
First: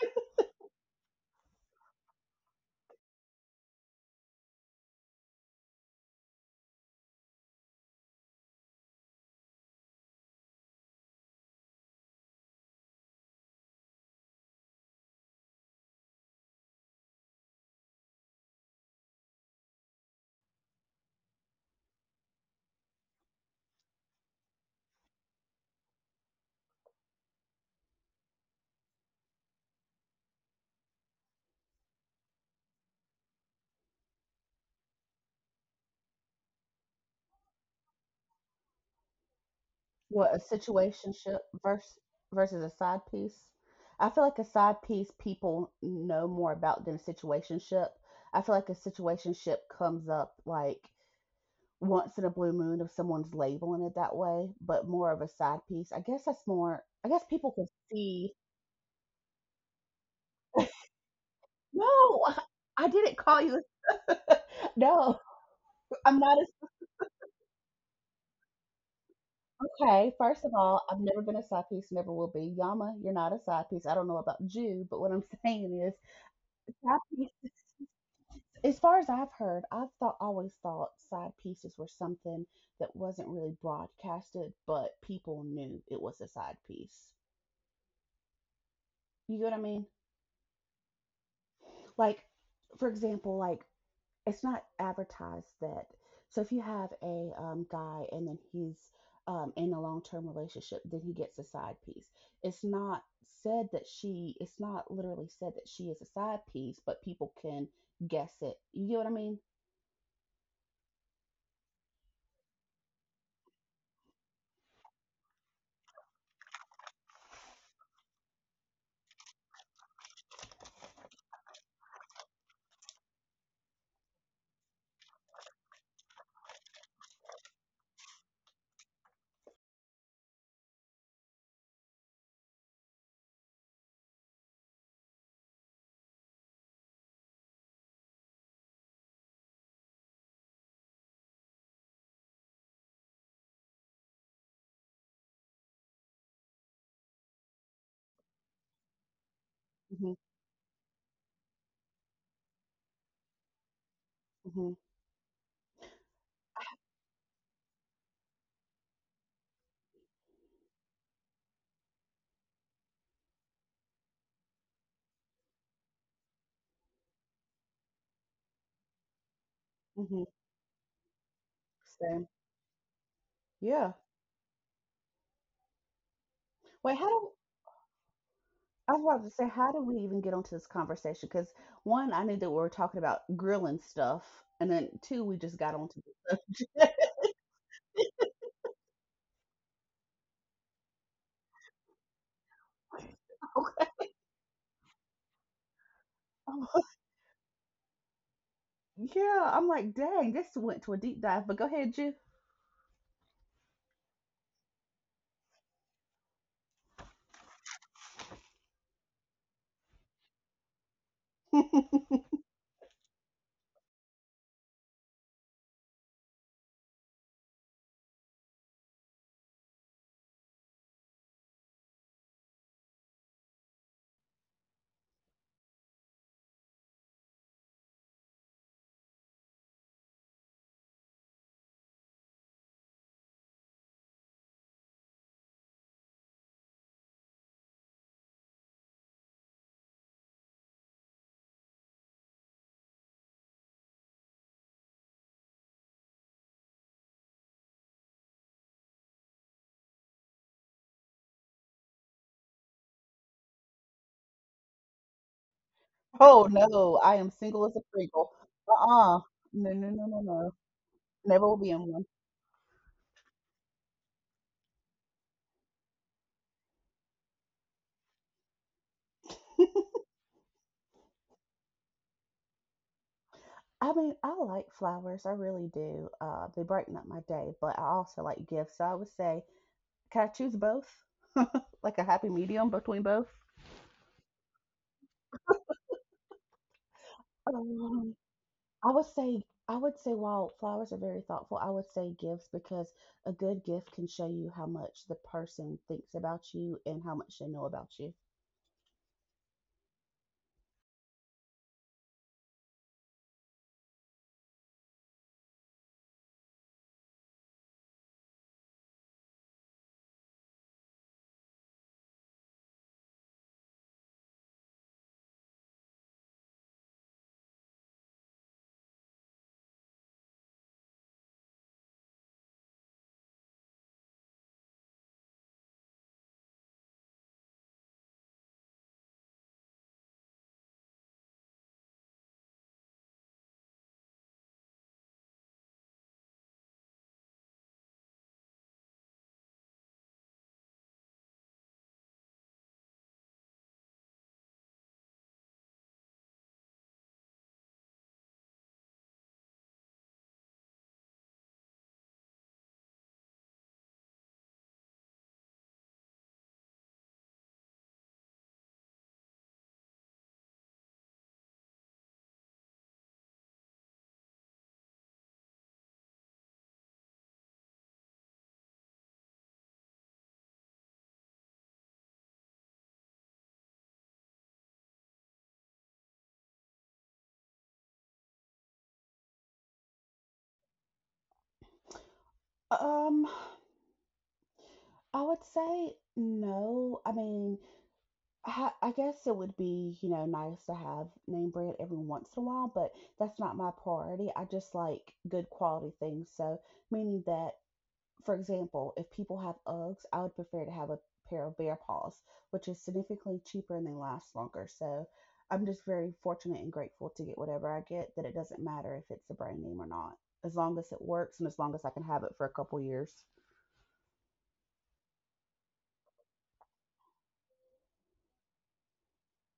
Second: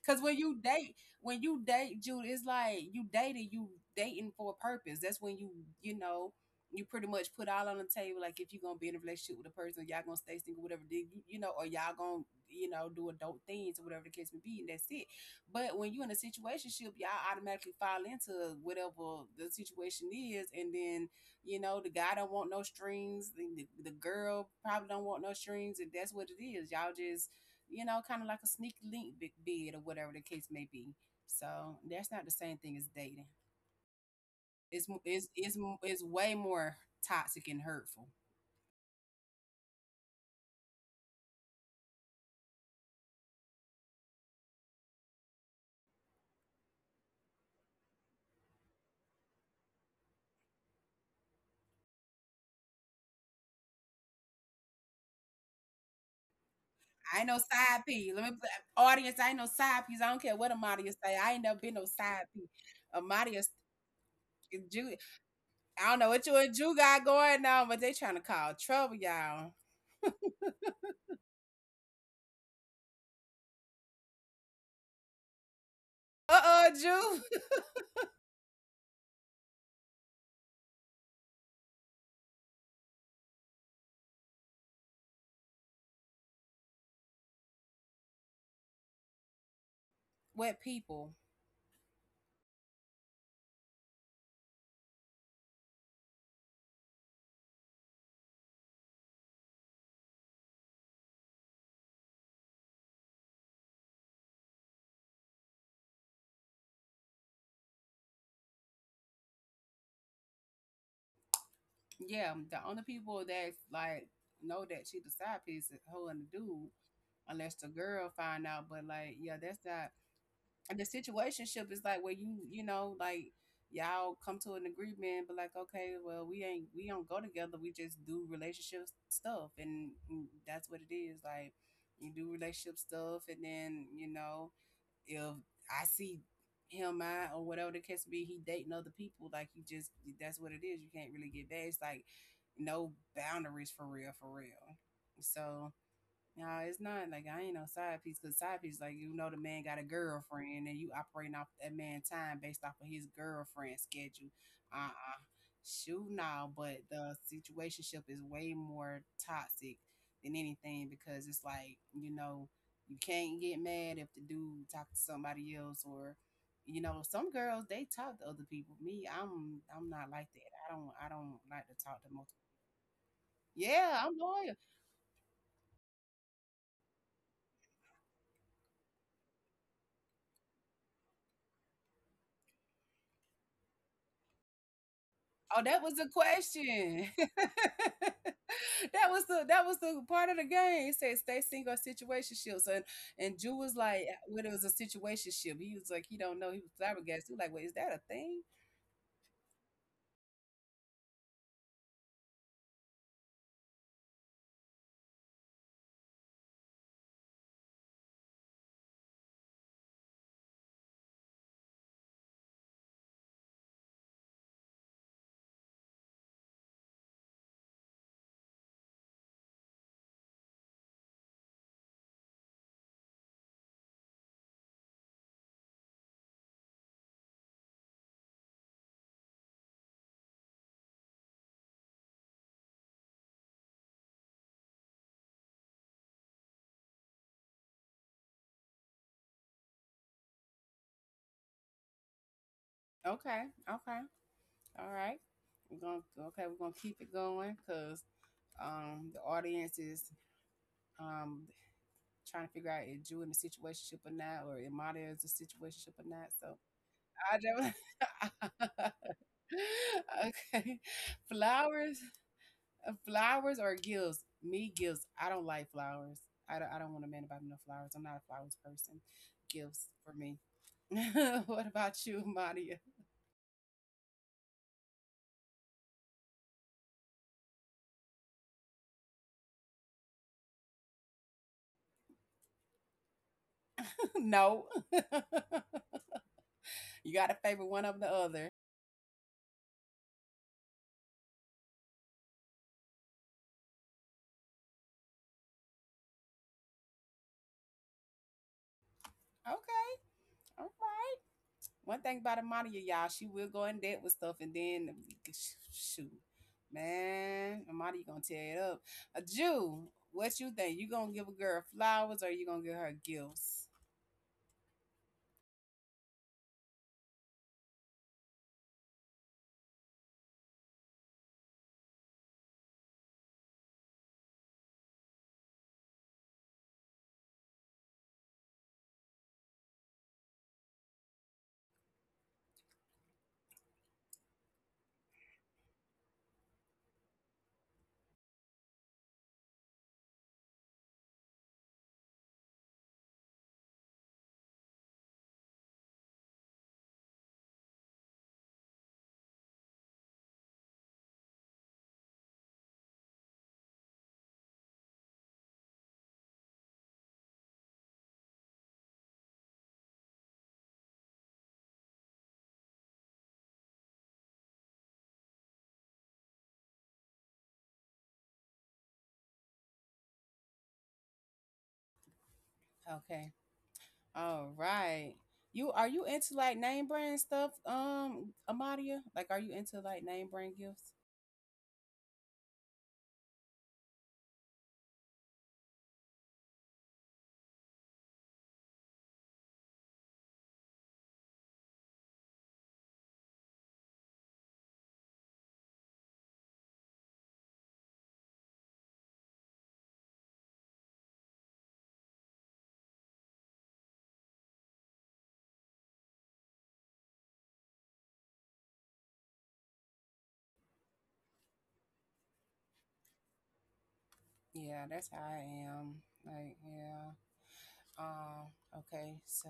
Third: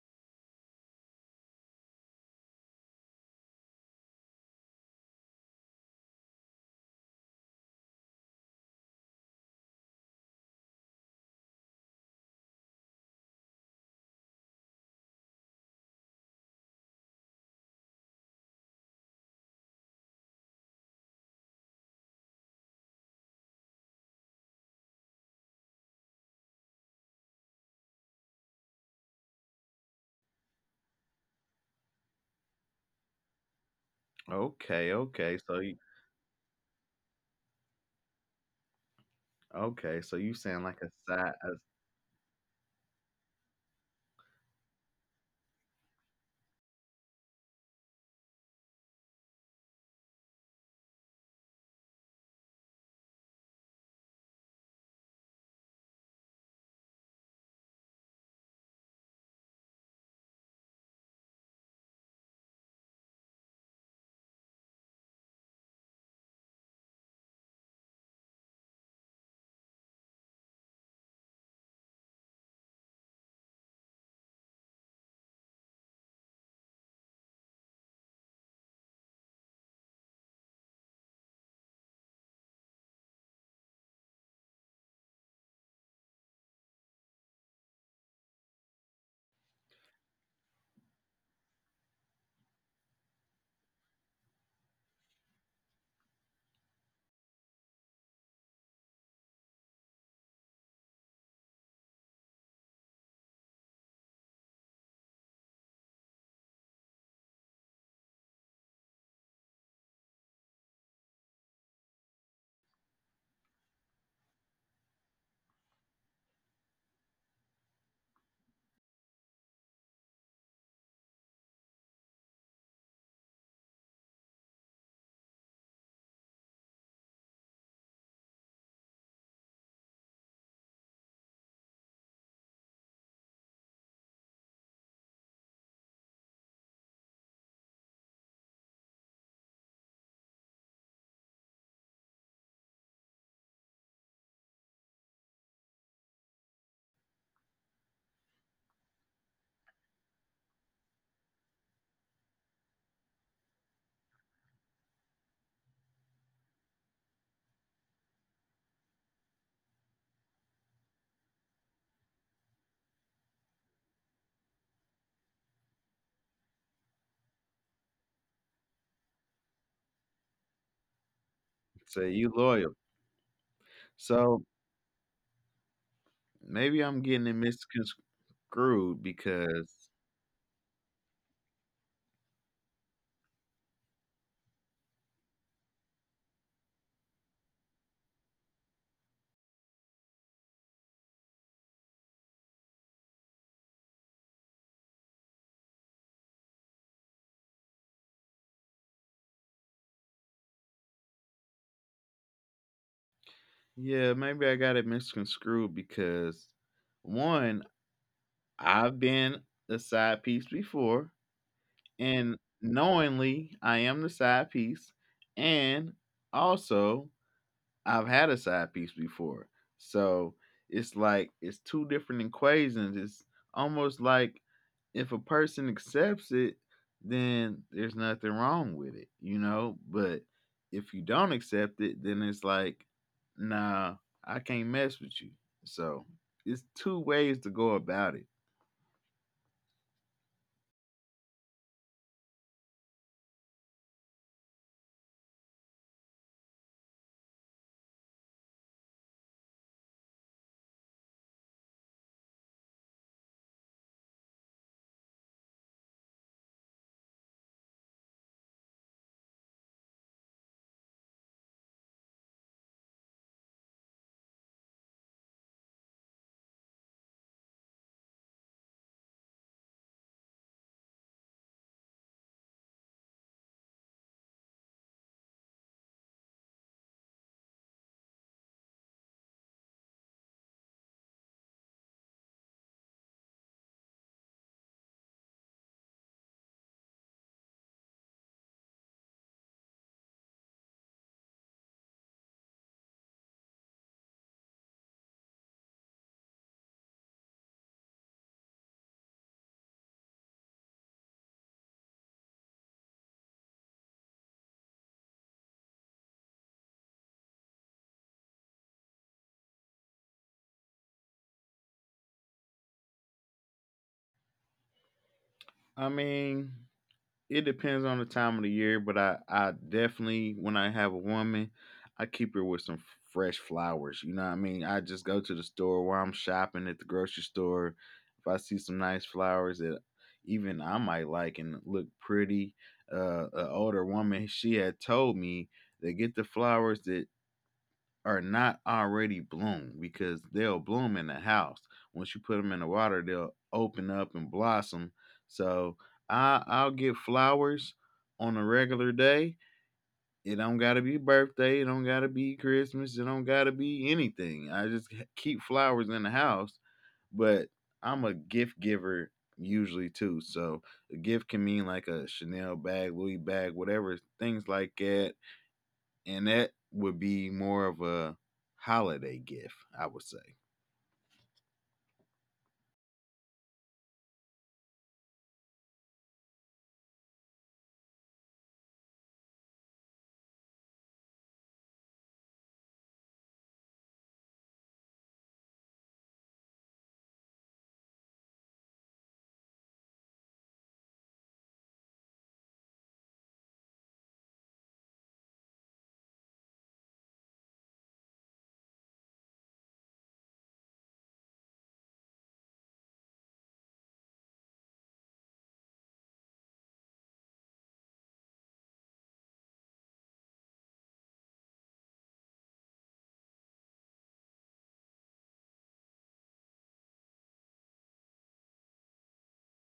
Speaker 1: 'Cause when you date, Jude, it's like you dating for a purpose. That's when you know you pretty much put all on the table, like if you're gonna be in a relationship with a person, y'all gonna stay single, whatever, then you know or y'all gonna, do adult things or whatever the case may be, and that's it. But when you're in a situationship, y'all automatically fall into whatever the situation is, and then, the guy don't want no strings, the girl probably don't want no strings, and that's what it is. Y'all just, kind of like a sneak link, big bid, or whatever the case may be. So that's not the same thing as dating. it's
Speaker 2: Okay,
Speaker 1: it's
Speaker 2: okay.
Speaker 1: it's
Speaker 2: So
Speaker 1: it's way more toxic and hurtful.
Speaker 2: okay, so
Speaker 3: What
Speaker 2: you
Speaker 3: a
Speaker 2: sound like a side
Speaker 3: situationship
Speaker 2: a,
Speaker 3: versus versus a side piece. I feel like a side piece people know more about than a situationship. I feel like a situationship comes up like once in a blue moon if someone's labeling it that way, but more of a side piece. I guess that's more. I
Speaker 1: I
Speaker 3: guess
Speaker 1: ain't no
Speaker 3: people can
Speaker 1: side P. Let
Speaker 3: see.
Speaker 1: me audience. I ain't no side piece. I don't care what Amadia say. I ain't never been no
Speaker 3: No,
Speaker 1: side P.
Speaker 3: I didn't call
Speaker 1: Amadia,
Speaker 3: you.
Speaker 1: Ju,
Speaker 3: No,
Speaker 1: I don't know
Speaker 3: I'm
Speaker 1: what you
Speaker 3: not.
Speaker 1: and Ju got going on, but they trying to call trouble, y'all.
Speaker 3: Okay, first of all, I've never been a side piece, never will be. Yama, you're not a side piece. I don't know about you, but what I'm saying is,
Speaker 1: Uh,
Speaker 3: side
Speaker 1: Ju.
Speaker 3: pieces, as far as I've heard, I've thought always thought side pieces were something that wasn't really broadcasted, but people knew it was a side piece. You get what I mean?
Speaker 1: What people?
Speaker 3: Like, for example, like it's not advertised that. So if you have a guy, and then he's in a long-term relationship, then he gets a side piece. It's not said that she. It's not literally said that she is a side piece, but people can guess it. You get what I mean?
Speaker 1: Yeah, the only people that like know that she the side piece is her and the dude, unless the girl find out. But like, yeah, that's not. The situationship is like where you know like y'all come to an agreement, but like, okay, well, we ain't, we don't go together, we just do relationship stuff, and that's what it is. Like, you do relationship stuff, and then, if I see him, I or whatever the case be, he dating other people, like you just, that's what it is. You can't really get back, it's like no boundaries for real, for real. So nah, it's not like I ain't no side piece, because side piece, like, the man got a
Speaker 3: Hmm.
Speaker 1: girlfriend and you operating off that man's time based off of his girlfriend schedule.
Speaker 3: Hmm.
Speaker 1: Uh, shoot now, but the situationship is way more toxic than anything, because it's like, you can't get mad if the dude talk to somebody else, or, some girls they talk to other people. Me, I'm not
Speaker 3: Hmm.
Speaker 1: like that. I don't like to
Speaker 2: so
Speaker 1: talk to
Speaker 3: So
Speaker 2: you
Speaker 1: multiple.
Speaker 2: loyal.
Speaker 3: yeah.
Speaker 1: Yeah, I'm
Speaker 2: So,
Speaker 1: loyal.
Speaker 2: maybe
Speaker 3: Wait,
Speaker 2: I'm
Speaker 3: how
Speaker 2: getting
Speaker 3: do
Speaker 2: it misconstrued
Speaker 3: I was about to say,
Speaker 2: because,
Speaker 3: how do we even get onto this conversation? Because one, I knew that we were talking about grilling stuff, and then two, we just
Speaker 1: Oh,
Speaker 3: got
Speaker 1: that was
Speaker 3: onto.
Speaker 1: the
Speaker 3: It.
Speaker 1: question. That was the that was the part of the game. It said stay single or situationships. And Jew was like, when it was a situationship, he was like, he don't know. He was flabbergasted. He was like, wait, is that a thing?
Speaker 3: Yeah, I'm like, dang, this went to a deep dive, but go ahead, Jeff.
Speaker 2: yeah, maybe I got it misconstrued because, one, I've been the side piece before, and knowingly I am the side piece, and also I've had a side piece before. So it's like it's two different equations. It's almost like if a person accepts it, then there's nothing wrong with it, you know? But if you don't accept it, then it's like, nah, I can't mess with you. So it's two ways to go about it.
Speaker 1: Okay, okay, all right. We're gonna, okay, we're gonna keep it going because the audience is um trying to figure out if Jew in a situationship or not, or if Mata is a situationship or not.
Speaker 3: Oh
Speaker 1: So
Speaker 3: no, I am single as
Speaker 1: I
Speaker 3: a Pringle. Uh-uh.
Speaker 1: don't.
Speaker 3: No, no, no, no, no.
Speaker 1: Okay.
Speaker 3: Never will be in one.
Speaker 1: Flowers. Flowers or gifts? Me, gifts. I don't like flowers. I don't want a man to buy me no flowers. I'm not a flowers person. Gifts for me. What about you, Maria?
Speaker 3: I mean, I like flowers, I really do. They brighten up my day, but I also like gifts. So I would say, can I choose both? Like a happy medium between both?
Speaker 1: No. You got to favor one of the
Speaker 3: Um,
Speaker 1: other.
Speaker 3: I would say, while flowers are very thoughtful, I would say gifts because a good gift can show you how much the person thinks about you and how much they know about you.
Speaker 1: Okay. All right. One thing about Amadia, y'all, she will go in debt with stuff, and then sh- shoot. Man, Amadia gonna tear it up. A Jew, what you think? You gonna give a girl flowers, or you gonna give her gifts?
Speaker 2: I mean, it depends on the time of the year, but I definitely, when I have a woman, I keep her with some fresh flowers. You know what I mean? I just go to the store while I'm shopping at the grocery store. If I see some nice flowers that even I might like and look pretty, an older woman, she had told me that get the flowers that are not already bloomed, because they'll bloom in the house. Once you put them in the water, they'll open up and blossom. So I'll get flowers on a regular day. It don't gotta be birthday. It don't gotta be Christmas. It don't gotta be anything. I just keep flowers in the house, but I'm a gift giver usually too. So a gift can mean like a Chanel bag, Louis bag, whatever, things like that, and that would be more of a holiday gift, I would say.
Speaker 1: Okay. All right. You, are you into like name brand stuff, Amadia? Like, are you into like name brand gifts?
Speaker 3: Um, I would say no. I mean, I guess it would be, nice to have name brand every once in a while, but that's not my priority. I just like good quality things. So, meaning that, for example, if people have Uggs, I would prefer to have a pair of Bear Paws, which is significantly cheaper and they last longer. So, I'm just very fortunate and grateful to get whatever I get, that it doesn't matter if it's a brand name or not, as long as it works and as long as I can have it for a couple years.
Speaker 1: Yeah, that's how I am. Like, yeah. Um. Okay. So.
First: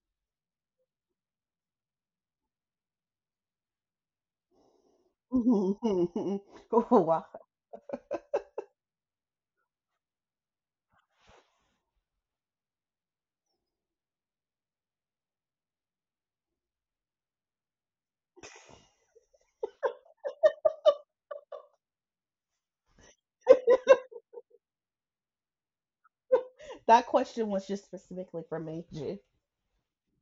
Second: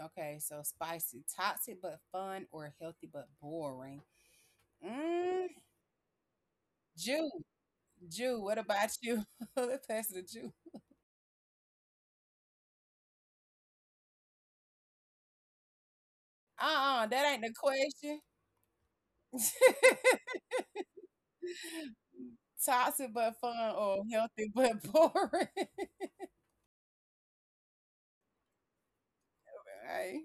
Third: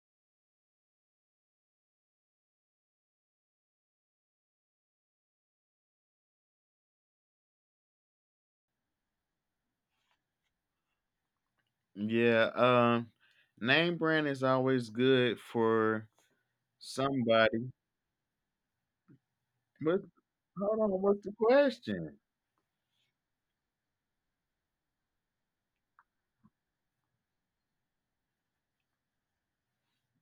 Speaker 1: Okay. So spicy, toxic but fun, or healthy but boring? Mm.
Speaker 3: Mhm. Mhm, mhm. Oh, wow.
Speaker 1: Jew, Jew. What about you? Let's pass it to Jew.
Speaker 2: Yeah, name brand is always good for
Speaker 1: Uh, uh, that ain't the
Speaker 2: somebody.
Speaker 1: question.
Speaker 2: But hold on, what's the question?
Speaker 1: Toxic but fun, or healthy but boring.
Speaker 3: That question was just specifically for me, G.
Speaker 1: Right.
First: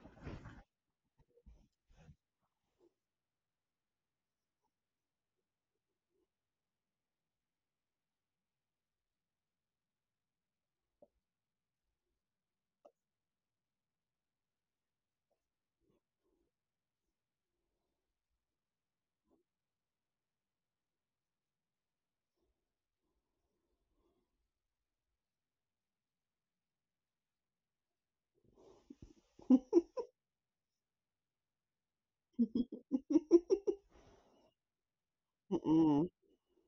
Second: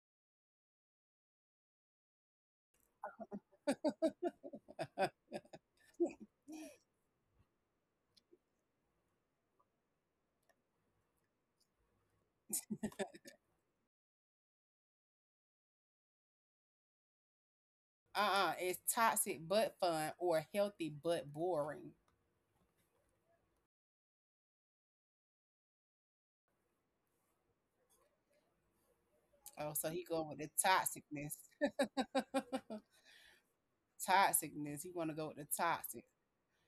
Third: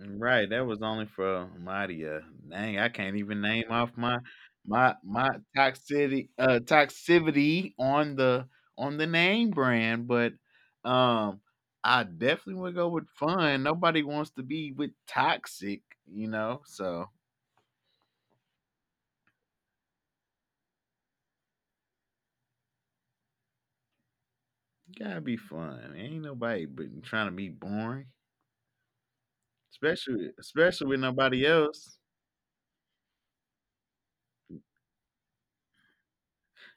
Speaker 2: Right, that was only for Maria. Dang, I can't even name off my toxicity, toxicity on the name brand, but um I definitely would go with fun. Nobody wants to be with toxic, you know. So
Speaker 1: Uh-uh, it's toxic but fun or healthy but boring.
Speaker 2: gotta be fun. Ain't nobody but trying to be boring,
Speaker 1: Oh, so he
Speaker 2: especially
Speaker 1: go with the
Speaker 2: especially with
Speaker 1: toxicness.
Speaker 2: nobody else.
Speaker 1: Toxicness. He want to go with the toxic.
Speaker 3: Mm-mm.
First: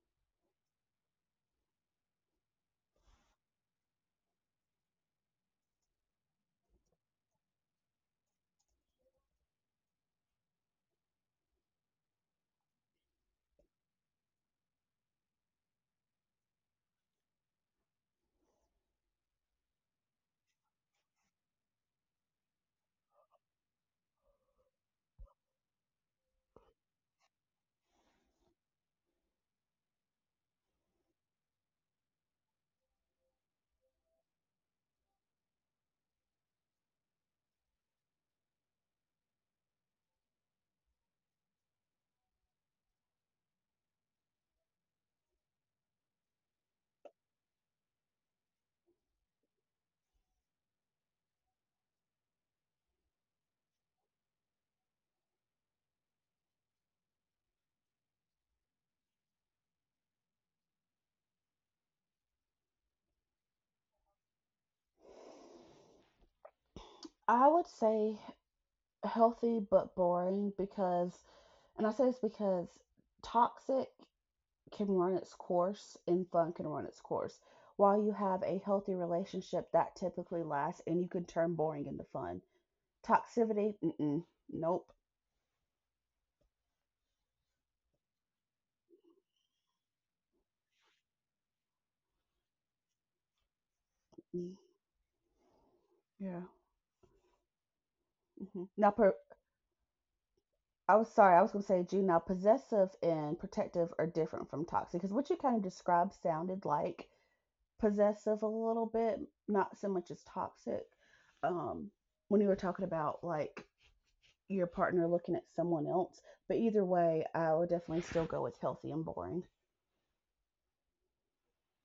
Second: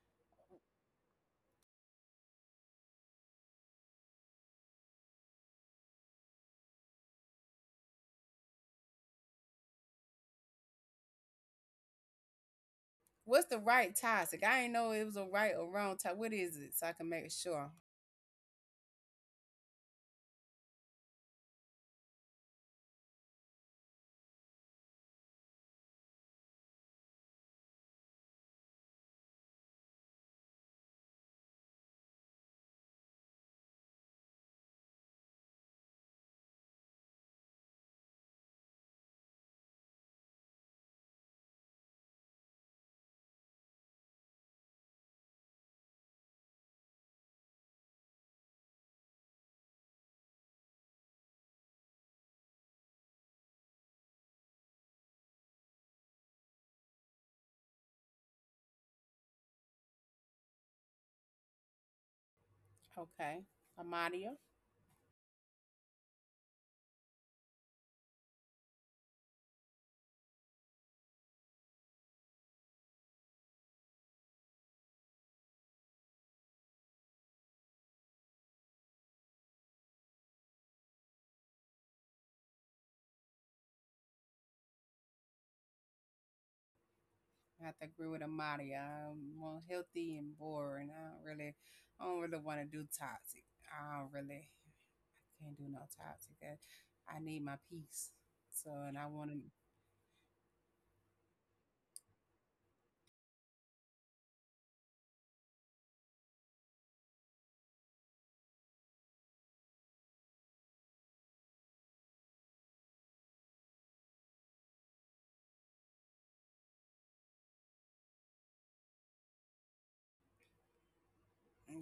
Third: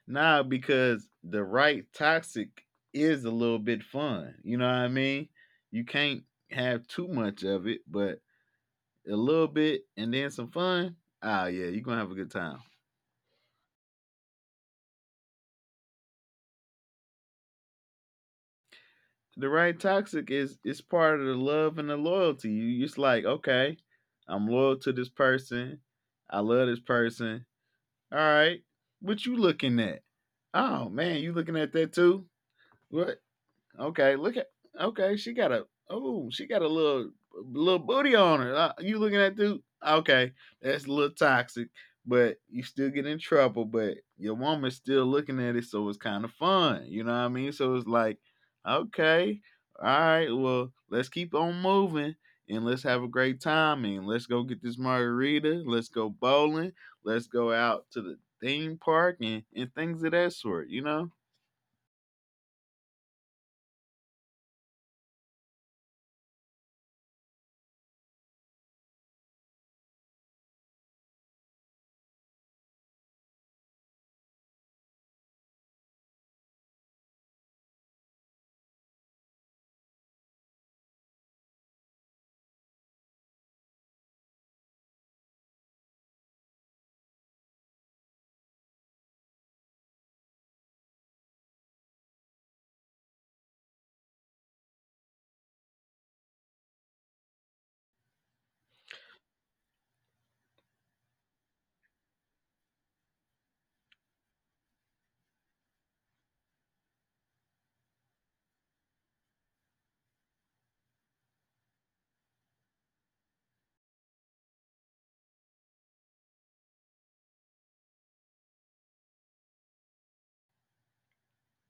Speaker 2: Nah, because the right toxic is a little bit fun. You know what I mean? You can't have too much of it, but a little bit and then some fun. Yeah, you're gonna have a good time.
Speaker 1: What's the right toxic? I ain't know it was a right or wrong toxic. What is it? So I can make sure.
Speaker 2: The right toxic is part of the love and the loyalty. You just like, okay, I'm loyal to this person. I love this person. Alright. What you looking at? Oh man, you looking at that too? What? Okay, look at, okay. She got a, oh, she got a little booty on her. You looking at dude? Okay, that's a little toxic, but you still get in trouble. But your woman's still looking at it, so it's kind of fun. You know what I mean? So it's like, okay, all right, well, let's keep on moving and let's have a great time and let's go get this margarita. Let's go bowling. Let's go out to the theme park and things of that sort. You know.
Speaker 1: Okay, Amadia.
Speaker 3: I would say healthy but boring because, and I say this because toxic can run its course and fun can run its course. While you have a healthy relationship, that typically lasts and you can turn boring into fun. Toxicity, mm-mm, nope.
Speaker 1: I have to agree with Amadia. I'm more healthy and boring. I don't really want to do toxic. I don't really,
Speaker 3: Mm,
Speaker 1: I can't do no toxic.
Speaker 3: yeah.
Speaker 1: I need my peace.
Speaker 3: Hmm.
Speaker 1: So,
Speaker 3: Not,
Speaker 1: and I want to.
Speaker 3: I was sorry, I was going to say June. Now, possessive and protective are different from toxic because what you kind of described sounded like possessive a little bit, not so much as toxic. Um, when you were talking about like your partner looking at someone else, but either way, I would definitely still go with healthy and boring.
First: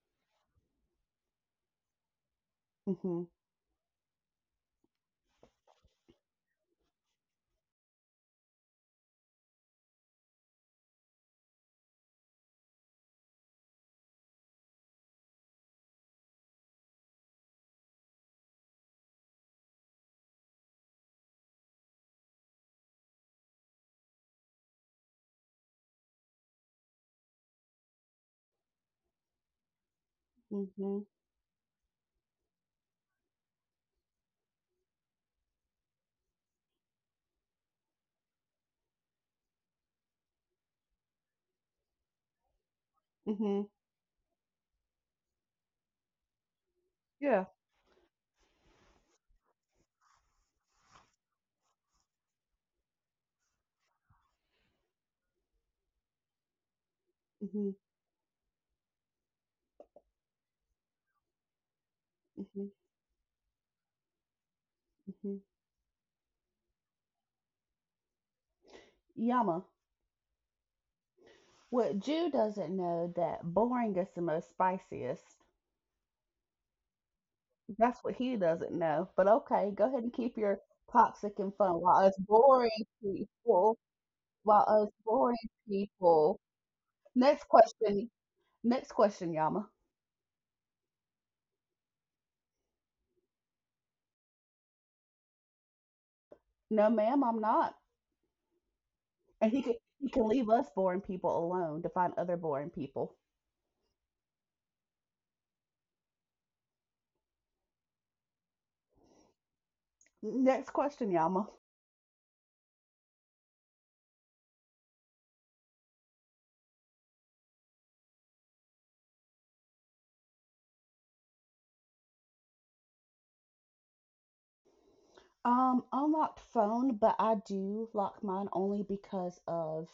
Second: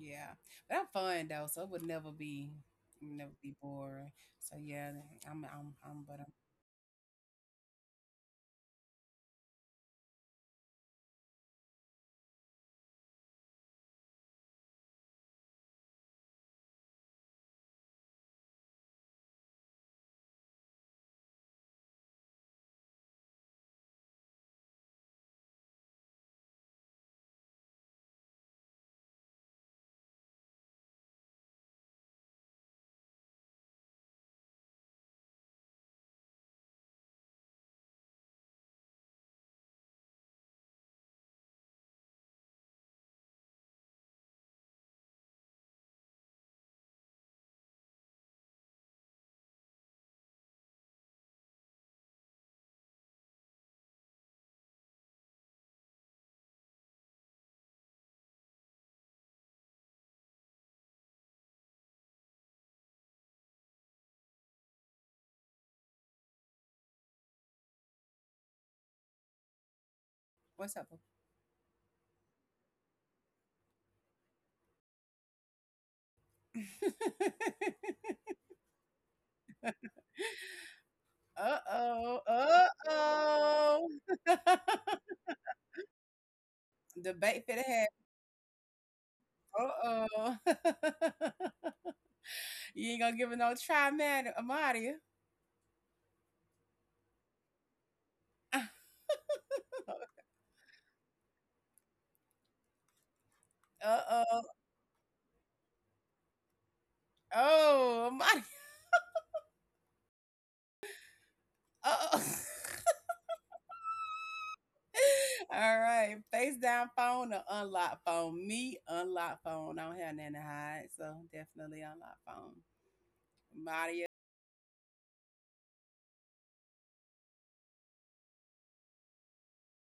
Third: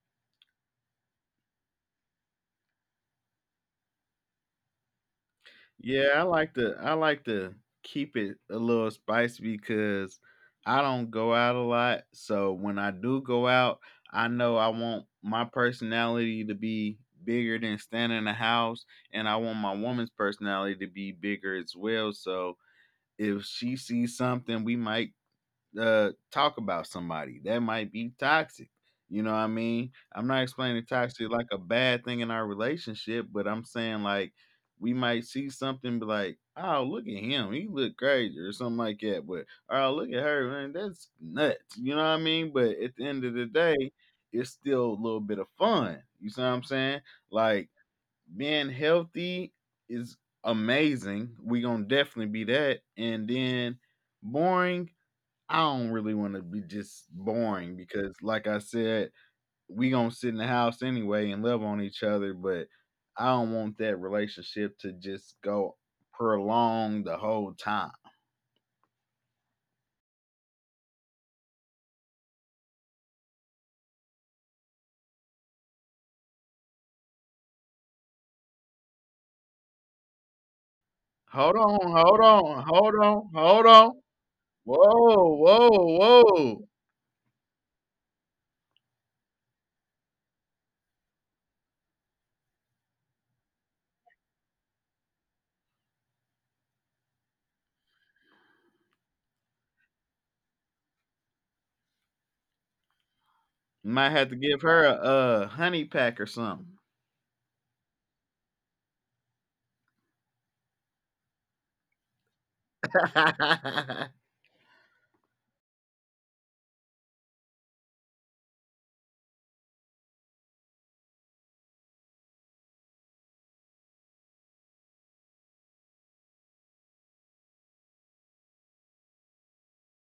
Speaker 1: Yeah, but I'm fun though, so it would never be,
Speaker 3: Mhm,
Speaker 1: never be boring. So yeah, I'm
Speaker 2: Yeah,
Speaker 1: but
Speaker 2: I
Speaker 1: I'm.
Speaker 2: like to I like to keep it a little spicy because I don't go out a lot. So when I do go out, I know I want my personality to be bigger than standing in the house and I want my woman's personality to be bigger as well. So if she sees something, we might talk about somebody. That might be toxic. You know what I mean? I'm not explaining
Speaker 3: mhm,
Speaker 2: toxic like a bad thing in our relationship, but I'm saying like we might see something, be like, oh, look at him. He look crazy or something like that. But oh, look at her, man. That's nuts. You know what I mean? But at the end of
Speaker 3: mhm.
Speaker 2: the day, it's still a little bit of fun. You see what I'm saying?
Speaker 3: Yeah.
Speaker 2: Like, being healthy is amazing. We gonna definitely be that. And then boring, I don't really want to be just
Speaker 3: Mhm,
Speaker 2: boring because, like I said, we gonna sit in the house anyway and love on each other. But
Speaker 3: mhm,
Speaker 2: I don't want that relationship to just
Speaker 3: mhm.
Speaker 2: go prolong the whole time.
Speaker 3: Yama.
Speaker 1: What's up?
Speaker 3: What Jew doesn't know that boring is the most spiciest. That's what he doesn't know. But okay, go ahead and keep your toxic
Speaker 1: Uh
Speaker 2: Hold
Speaker 3: and fun
Speaker 2: on,
Speaker 3: while
Speaker 1: oh,
Speaker 2: hold
Speaker 3: us
Speaker 2: on,
Speaker 1: uh
Speaker 2: hold on, hold
Speaker 1: oh.
Speaker 3: people,
Speaker 2: on. Whoa,
Speaker 3: boring
Speaker 2: whoa,
Speaker 3: people.
Speaker 2: whoa!
Speaker 1: Debate for
Speaker 3: Next
Speaker 1: the head.
Speaker 3: question. Next question, Yama.
Speaker 1: Uh oh. You ain't gonna give it no try, man. I'm out of you.
Speaker 3: No, ma'am, I'm not. And he can he can leave us boring people alone to find other boring people.
Speaker 2: Might have
Speaker 1: Uh
Speaker 2: to
Speaker 1: oh.
Speaker 2: give her a, honey pack or something.
Speaker 1: Oh, I'm out of here.
Speaker 3: Next question, Yama.
Speaker 1: Uh oh. All right. Face down phone or unlock phone? Me, unlock phone. I don't have nothing to hide. So definitely unlock phone. Maria.
Speaker 3: Unlocked phone, but I do lock mine only because of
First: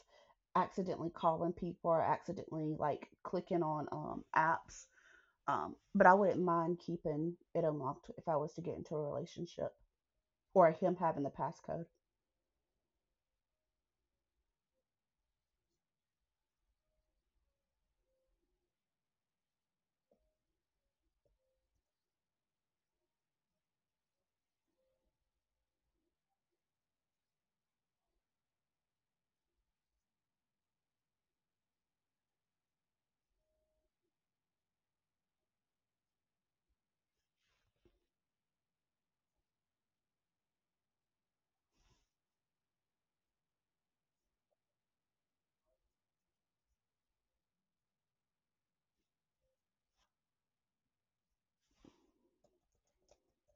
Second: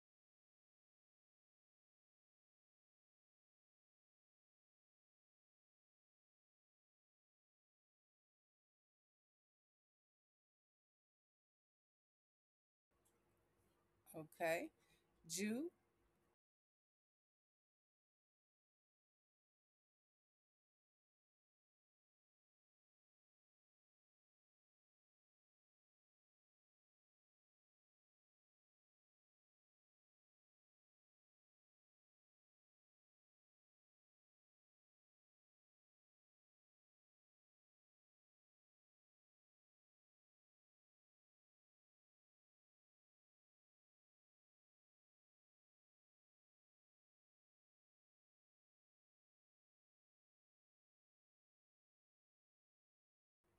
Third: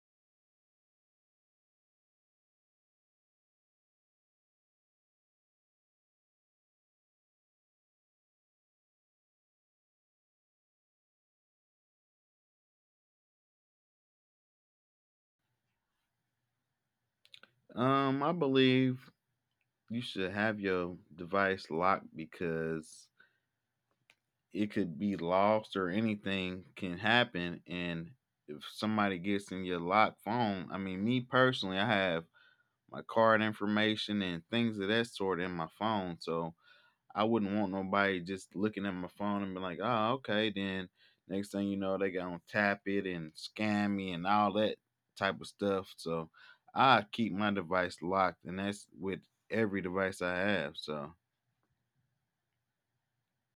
Speaker 3: accidentally calling people or accidentally like clicking on apps. But I wouldn't mind keeping it unlocked if I was to get into a relationship or him having the passcode.
Speaker 1: Okay. Jew.
Speaker 2: I believe you should have your device locked because it could be lost or anything can happen and if somebody gets in your locked phone, I mean, me personally, I have my card information and things of that sort in my phone, so I wouldn't want nobody just looking at my phone and be like oh okay, then next thing you know they gonna tap it and scam me and all that type of stuff. So I keep my device locked, and that's with every device I have. So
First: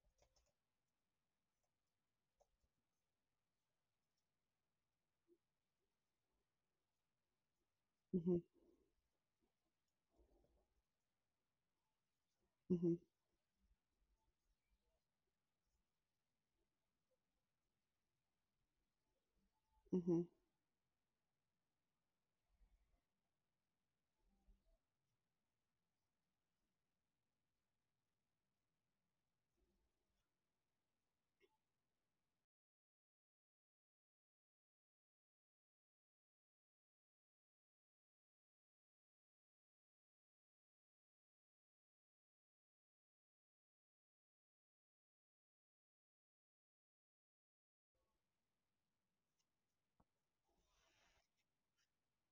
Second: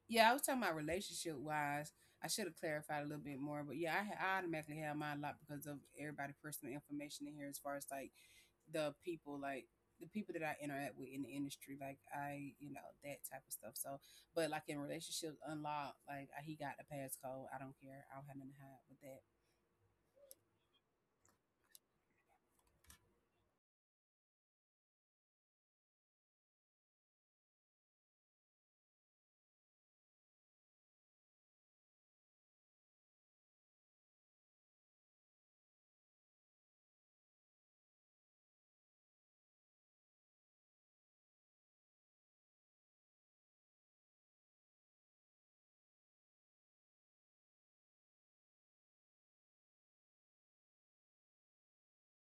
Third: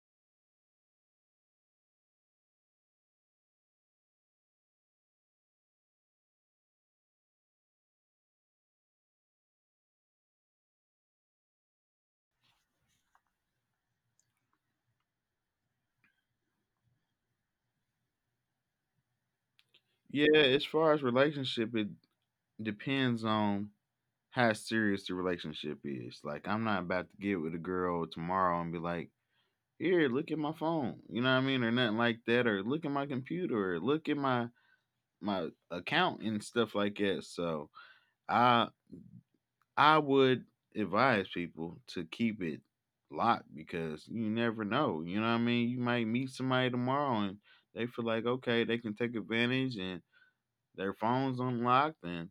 Speaker 1: Yeah, I was talking about relationship wise. I should have clarified a little bit more, but yeah, I, ha- I automatically have mine locked because of everybody' personal information in here, as far as
Speaker 3: hmm
Speaker 1: like the people that I interact with in the industry, like I, you know, that type of stuff. So, but like in relationships, unlock, like I- he got the passcode. I don't care. I don't have nothing to hide with that.
Speaker 3: hmm hmm
Speaker 2: yeah, as far as relationship, it depends on how serious the relationship is. Like, I'm not about to get with a girl tomorrow and be like, here, look at my phone. You know what I mean? Or nothing like that. Or look at my computer. Or look at my my account and stuff like that. So I I would advise people to keep it locked because you never know. You know what I mean? You might meet somebody tomorrow and they feel like okay, they can take advantage and their phone's unlocked and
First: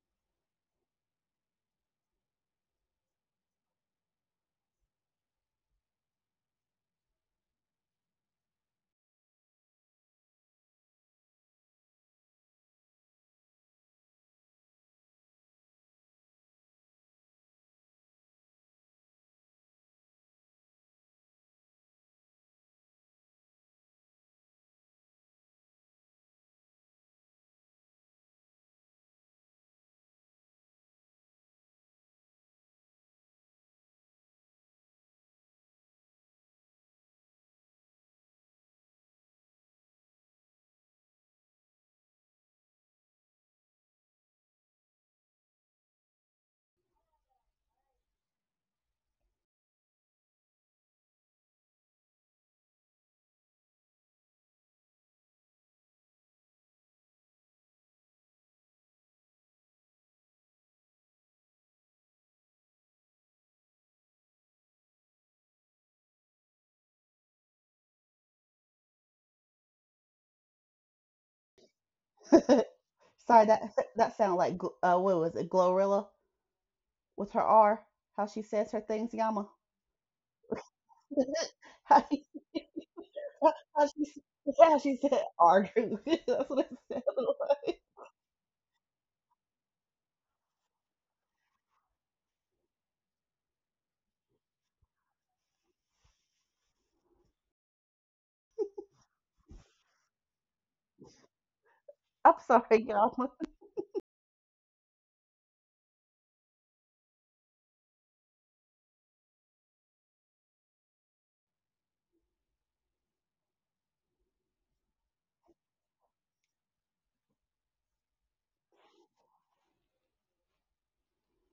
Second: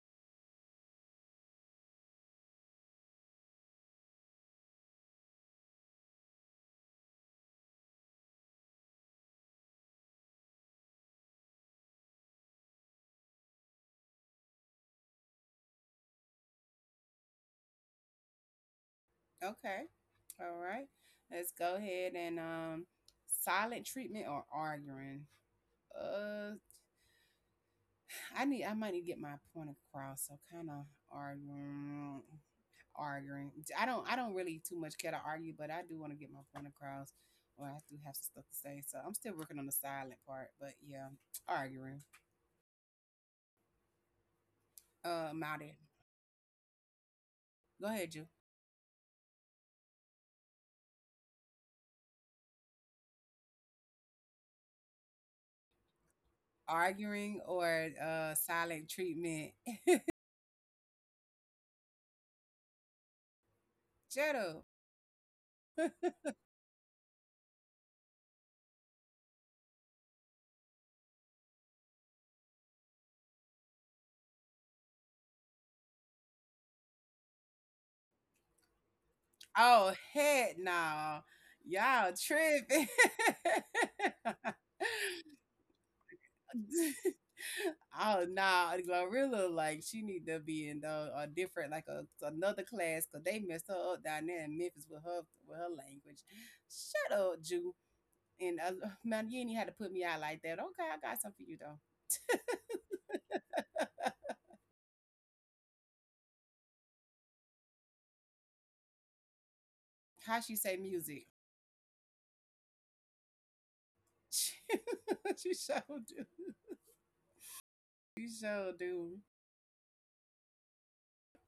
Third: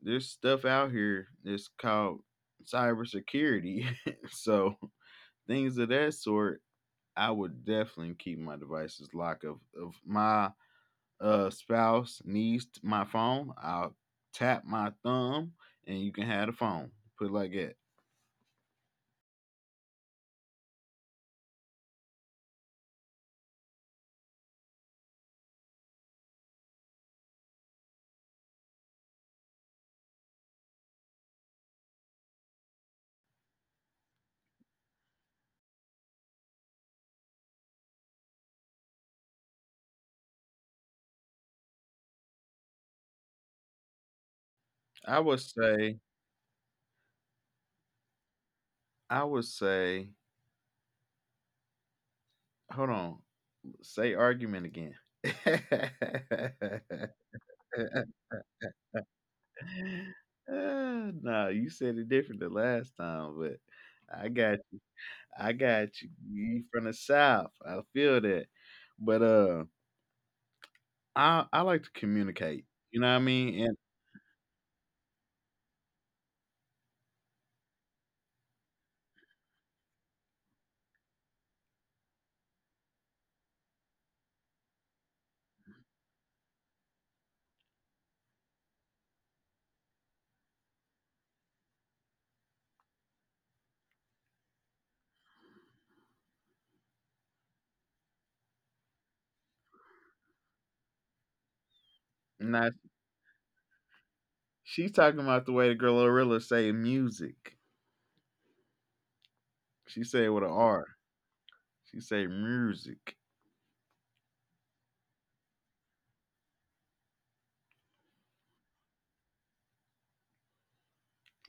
Speaker 2: there's stuff out here that's called cybersecurity. So things of that sort, I would definitely keep my devices locked. Of my spouse needs my phone, I'll tap my thumb and you can have the phone. Put it like that.
Speaker 1: Okay. All right. Let's go ahead and silent treatment or arguing. Uh, I might need to get my point across. So kind of arguing, arguing. I don't really too much care to argue, but I do want to get my point across. Or I do have some stuff to say. So I'm still working on the silent part, but yeah, arguing.
Speaker 2: I
Speaker 1: Uh, I'm
Speaker 2: would
Speaker 1: out it.
Speaker 2: say
Speaker 1: Go ahead, you.
Speaker 2: I would say hold on, say argument again.
Speaker 1: Arguing or silent treatment.
Speaker 2: Nah, you said it different the last time, but I got
Speaker 1: Jetto.
Speaker 2: I got you. You from the South. I feel that. But I like to communicate. You know what I
Speaker 3: Sorry, that
Speaker 2: mean?
Speaker 3: that sounded like what was it, Glorilla with her R? How she says her things, Yama.
Speaker 1: Oh, heck no.
Speaker 3: how,
Speaker 1: Y'all
Speaker 3: she,
Speaker 1: tripping.
Speaker 3: how she how she said argue. That's what it sounded like.
Speaker 1: Oh no, Glorilla, like she need to be in the, a different, like a another class, because they messed her up down there in Memphis with her, with her language. Shut up, Jew. And man, you ain't even had to put me out like that. Okay, I got something for you though.
Speaker 3: I'm
Speaker 2: And now
Speaker 3: sorry, Yama.
Speaker 2: she's talking about the way the girl Gorilla say music. She say it
Speaker 1: How
Speaker 2: with an
Speaker 1: she say
Speaker 2: R.
Speaker 1: music?
Speaker 2: She say music.
Speaker 1: She sure do. She sure do.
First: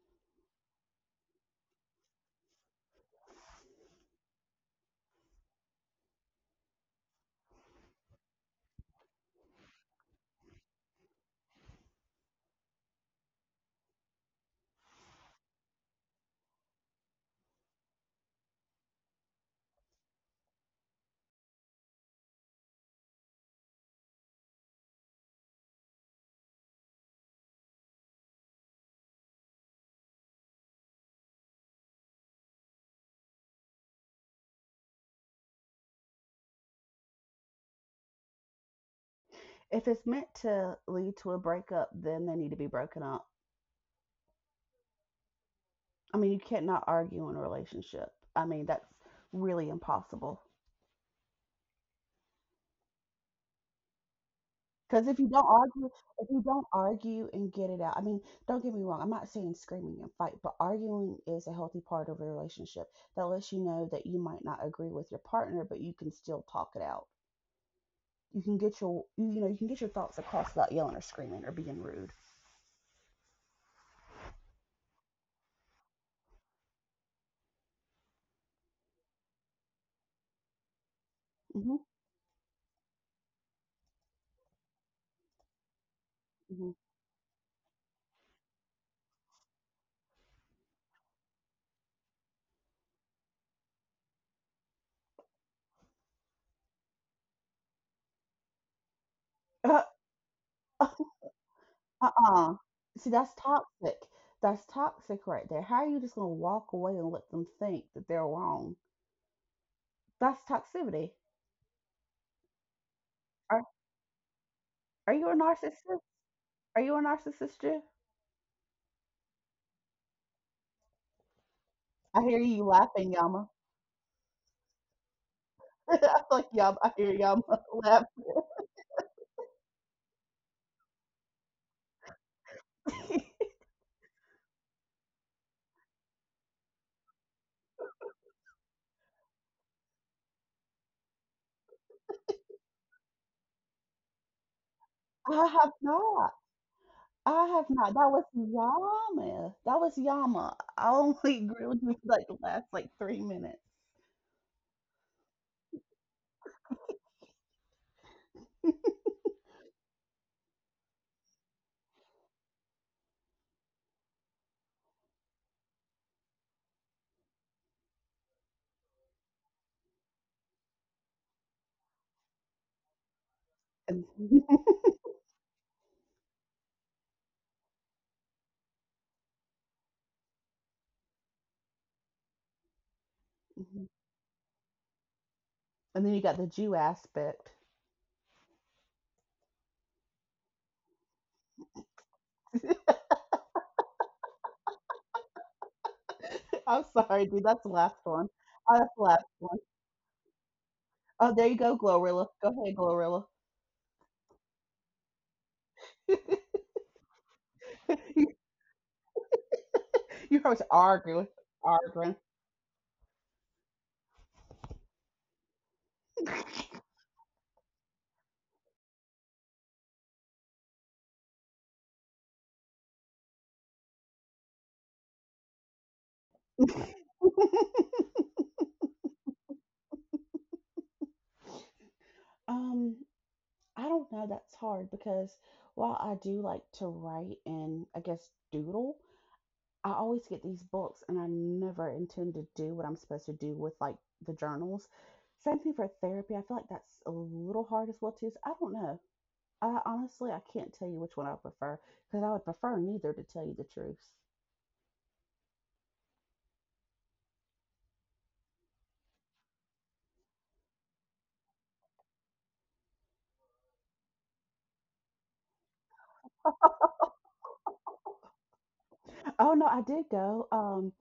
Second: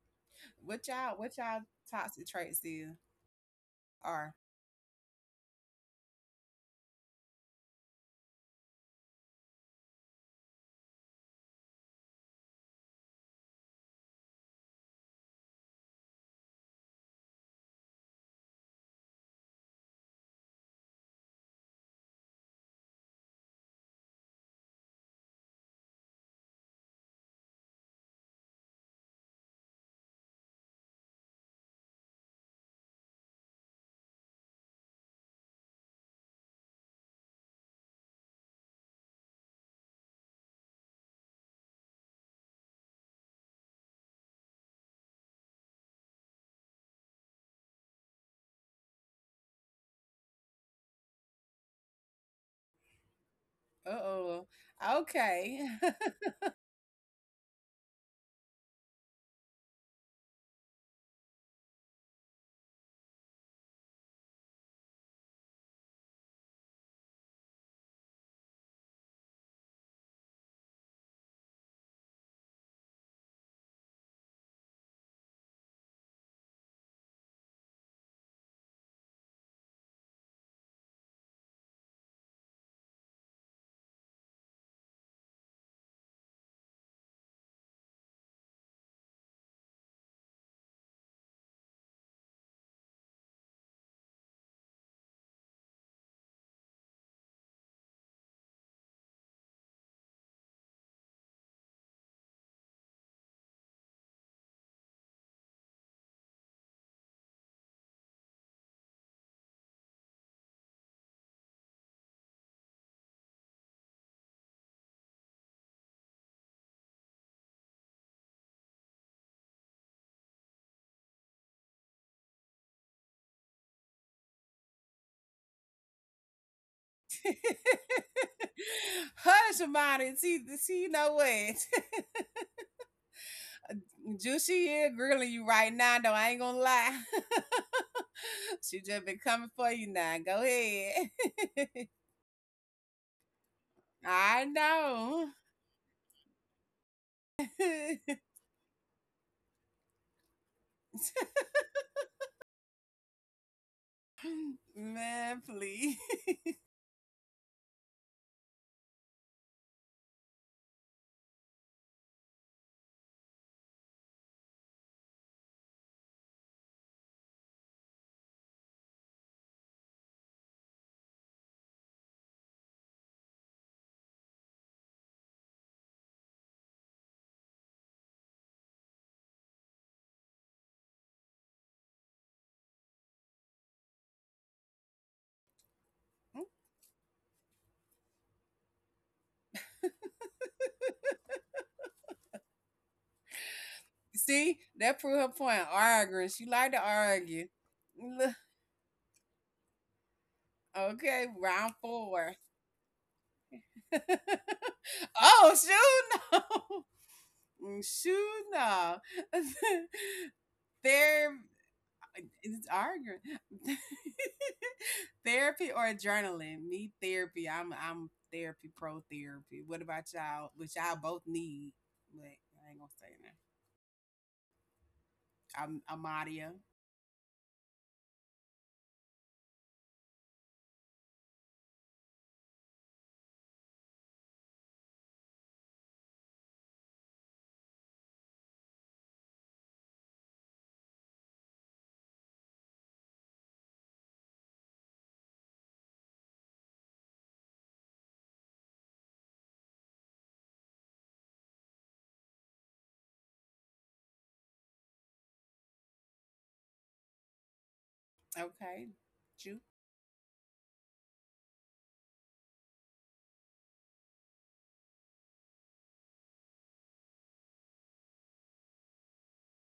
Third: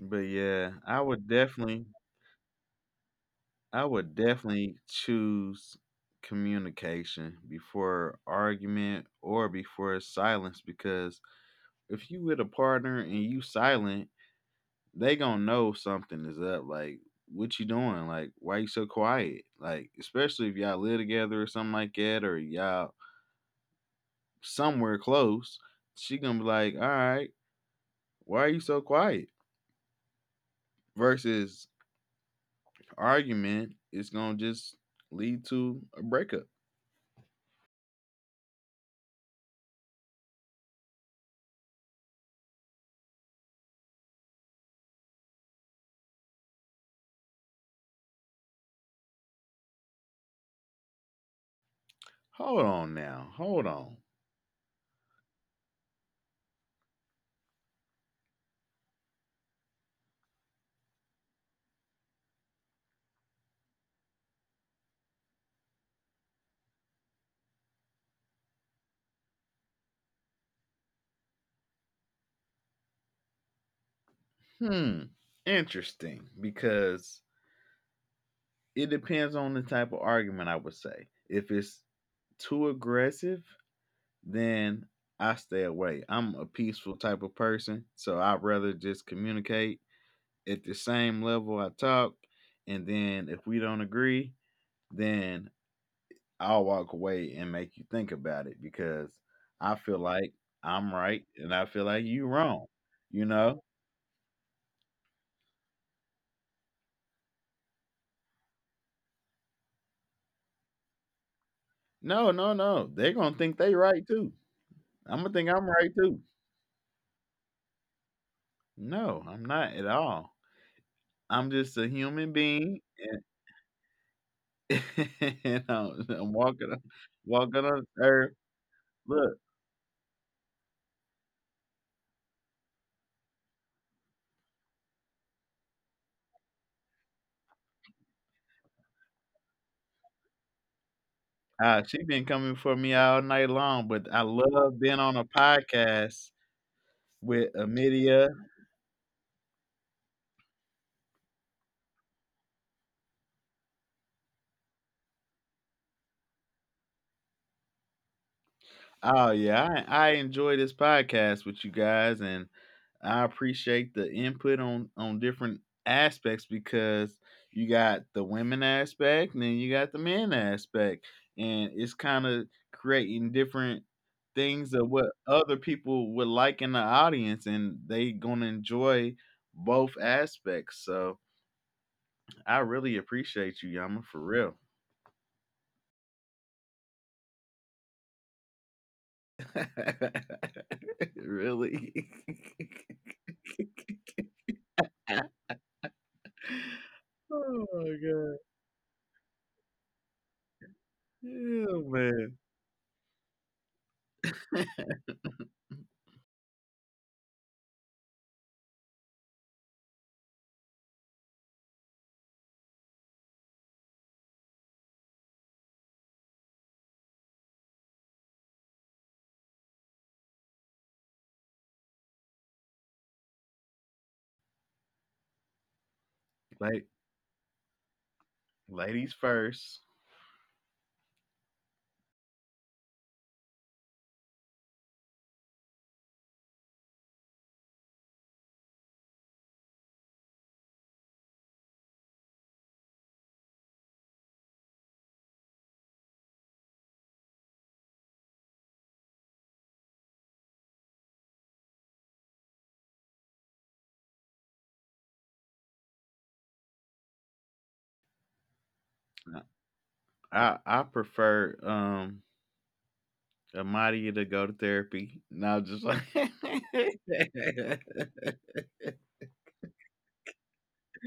Speaker 2: But yeah,
Speaker 1: What y'all, what y'all toxic traits is
Speaker 2: I would
Speaker 1: are?
Speaker 2: definitely choose communication before argument or before silence because if you with a partner and you silent, they gonna know something is up. Like, what you doing? Like, why you so quiet? Like, especially if y'all live together or something like that, or y'all somewhere close, she gonna be like, all right, why are you so quiet? Versus argument, it's gonna just lead to a breakup.
Speaker 3: If it's meant to lead to a breakup, then they need to be broken up. I mean, you can't not argue in a relationship. I mean, that's really impossible.
Speaker 2: Hold on now, hold on.
Speaker 1: Uh-oh.
Speaker 3: Because if you don't
Speaker 1: Okay.
Speaker 3: argue, If you don't argue and get it out, I mean, don't get me wrong. I'm not saying screaming and fight, but arguing is a healthy part of a relationship that lets you know that you might not agree with your partner, but you can still talk it out. You can get your, you know, you can get your thoughts across without yelling or screaming or being rude.
Speaker 2: Hmm, interesting, because it depends on the type of argument. I would say if it's
Speaker 3: hmm
Speaker 2: too aggressive then I stay away. I'm a
Speaker 3: hmm
Speaker 2: peaceful type of person, so I'd rather just communicate at the same level I talk. And then if we don't agree, then I'll walk away and make you think about it because I
Speaker 3: Uh,
Speaker 2: feel like I'm
Speaker 3: uh,
Speaker 2: right and I feel like you
Speaker 3: uh-uh.
Speaker 2: wrong.
Speaker 3: See,
Speaker 2: You
Speaker 3: that's
Speaker 2: know?
Speaker 3: toxic. That's toxic right there. How are you just gonna walk away and let them think that they're wrong? That's toxicity.
Speaker 2: No, no, no. They're gonna think
Speaker 3: Are
Speaker 2: they right too.
Speaker 3: are
Speaker 2: I'm
Speaker 3: you
Speaker 2: gonna
Speaker 3: a
Speaker 2: think I'm right
Speaker 3: narcissist?
Speaker 2: too.
Speaker 3: Are you a narcissist, Jeff?
Speaker 2: No, I'm not at all. I'm just a
Speaker 3: I hear
Speaker 2: human
Speaker 3: you
Speaker 2: being
Speaker 3: laughing, Yama.
Speaker 2: and
Speaker 3: I like
Speaker 2: I'm
Speaker 3: Yama.
Speaker 2: walking
Speaker 3: I
Speaker 2: on,
Speaker 3: hear Yama
Speaker 2: walking on
Speaker 3: laugh.
Speaker 2: earth. Look,
Speaker 1: Hush about, see, see, you know what? Juicy is grilling you right now, though. I ain't gonna lie. She just been coming for you now. Go ahead.
Speaker 2: she been coming for me all night long, but I
Speaker 1: I
Speaker 2: love being
Speaker 1: know.
Speaker 2: on a
Speaker 3: I have not.
Speaker 2: podcast
Speaker 3: I
Speaker 2: with
Speaker 3: have not. That was
Speaker 2: Amelia.
Speaker 3: Yama. That was Yama. I only agree with you for like the last like 3 minutes.
Speaker 1: Man, please.
Speaker 2: Oh yeah, I enjoy this podcast with you guys, and I appreciate the input on different aspects because you got the women aspect, and then you got the men aspect, and it's kind of creating
Speaker 3: And,
Speaker 2: different things of what other people would like in the audience, and they gonna enjoy both aspects. So I really appreciate you,
Speaker 3: Mhm.
Speaker 2: Yama, for real.
Speaker 3: And then you got the Jew aspect.
Speaker 2: Really.
Speaker 1: See, that
Speaker 3: I'm
Speaker 1: proved her
Speaker 3: sorry, dude.
Speaker 1: point.
Speaker 3: That's the
Speaker 2: Oh
Speaker 3: last
Speaker 2: my
Speaker 1: Arguing.
Speaker 3: one.
Speaker 1: She
Speaker 2: god.
Speaker 1: like to
Speaker 3: Oh, that's the last
Speaker 1: argue.
Speaker 3: one.
Speaker 1: Look,
Speaker 3: Oh, there you go,
Speaker 2: Yeah,
Speaker 3: Glorilla. Go
Speaker 2: man.
Speaker 3: ahead, Glorilla.
Speaker 1: okay, round four. Oh,
Speaker 3: you
Speaker 1: shoot, no.
Speaker 3: you always
Speaker 1: Shoot,
Speaker 3: arguing.
Speaker 1: no.
Speaker 3: Arguing.
Speaker 1: They're, it's arguing. Therapy or adrenaline? Me, therapy. I'm therapy, pro therapy. What about y'all? Which y'all both need. But I ain't gonna say
Speaker 2: Like,
Speaker 1: that. I'm Amadia.
Speaker 2: ladies first.
Speaker 3: Um, I don't know. That's hard because while I do like to write and I guess doodle, I always get these books and I never intend to do what I'm supposed to do with like the journals. Same thing for therapy. I feel like that's a little hard as well too. So I don't know. I honestly I can't tell you which one I prefer because I would prefer neither to tell you the truth.
Speaker 1: Okay.
Speaker 2: I
Speaker 1: You.
Speaker 2: prefer Amadia to go to therapy. Now just like
Speaker 3: Oh no, I did go.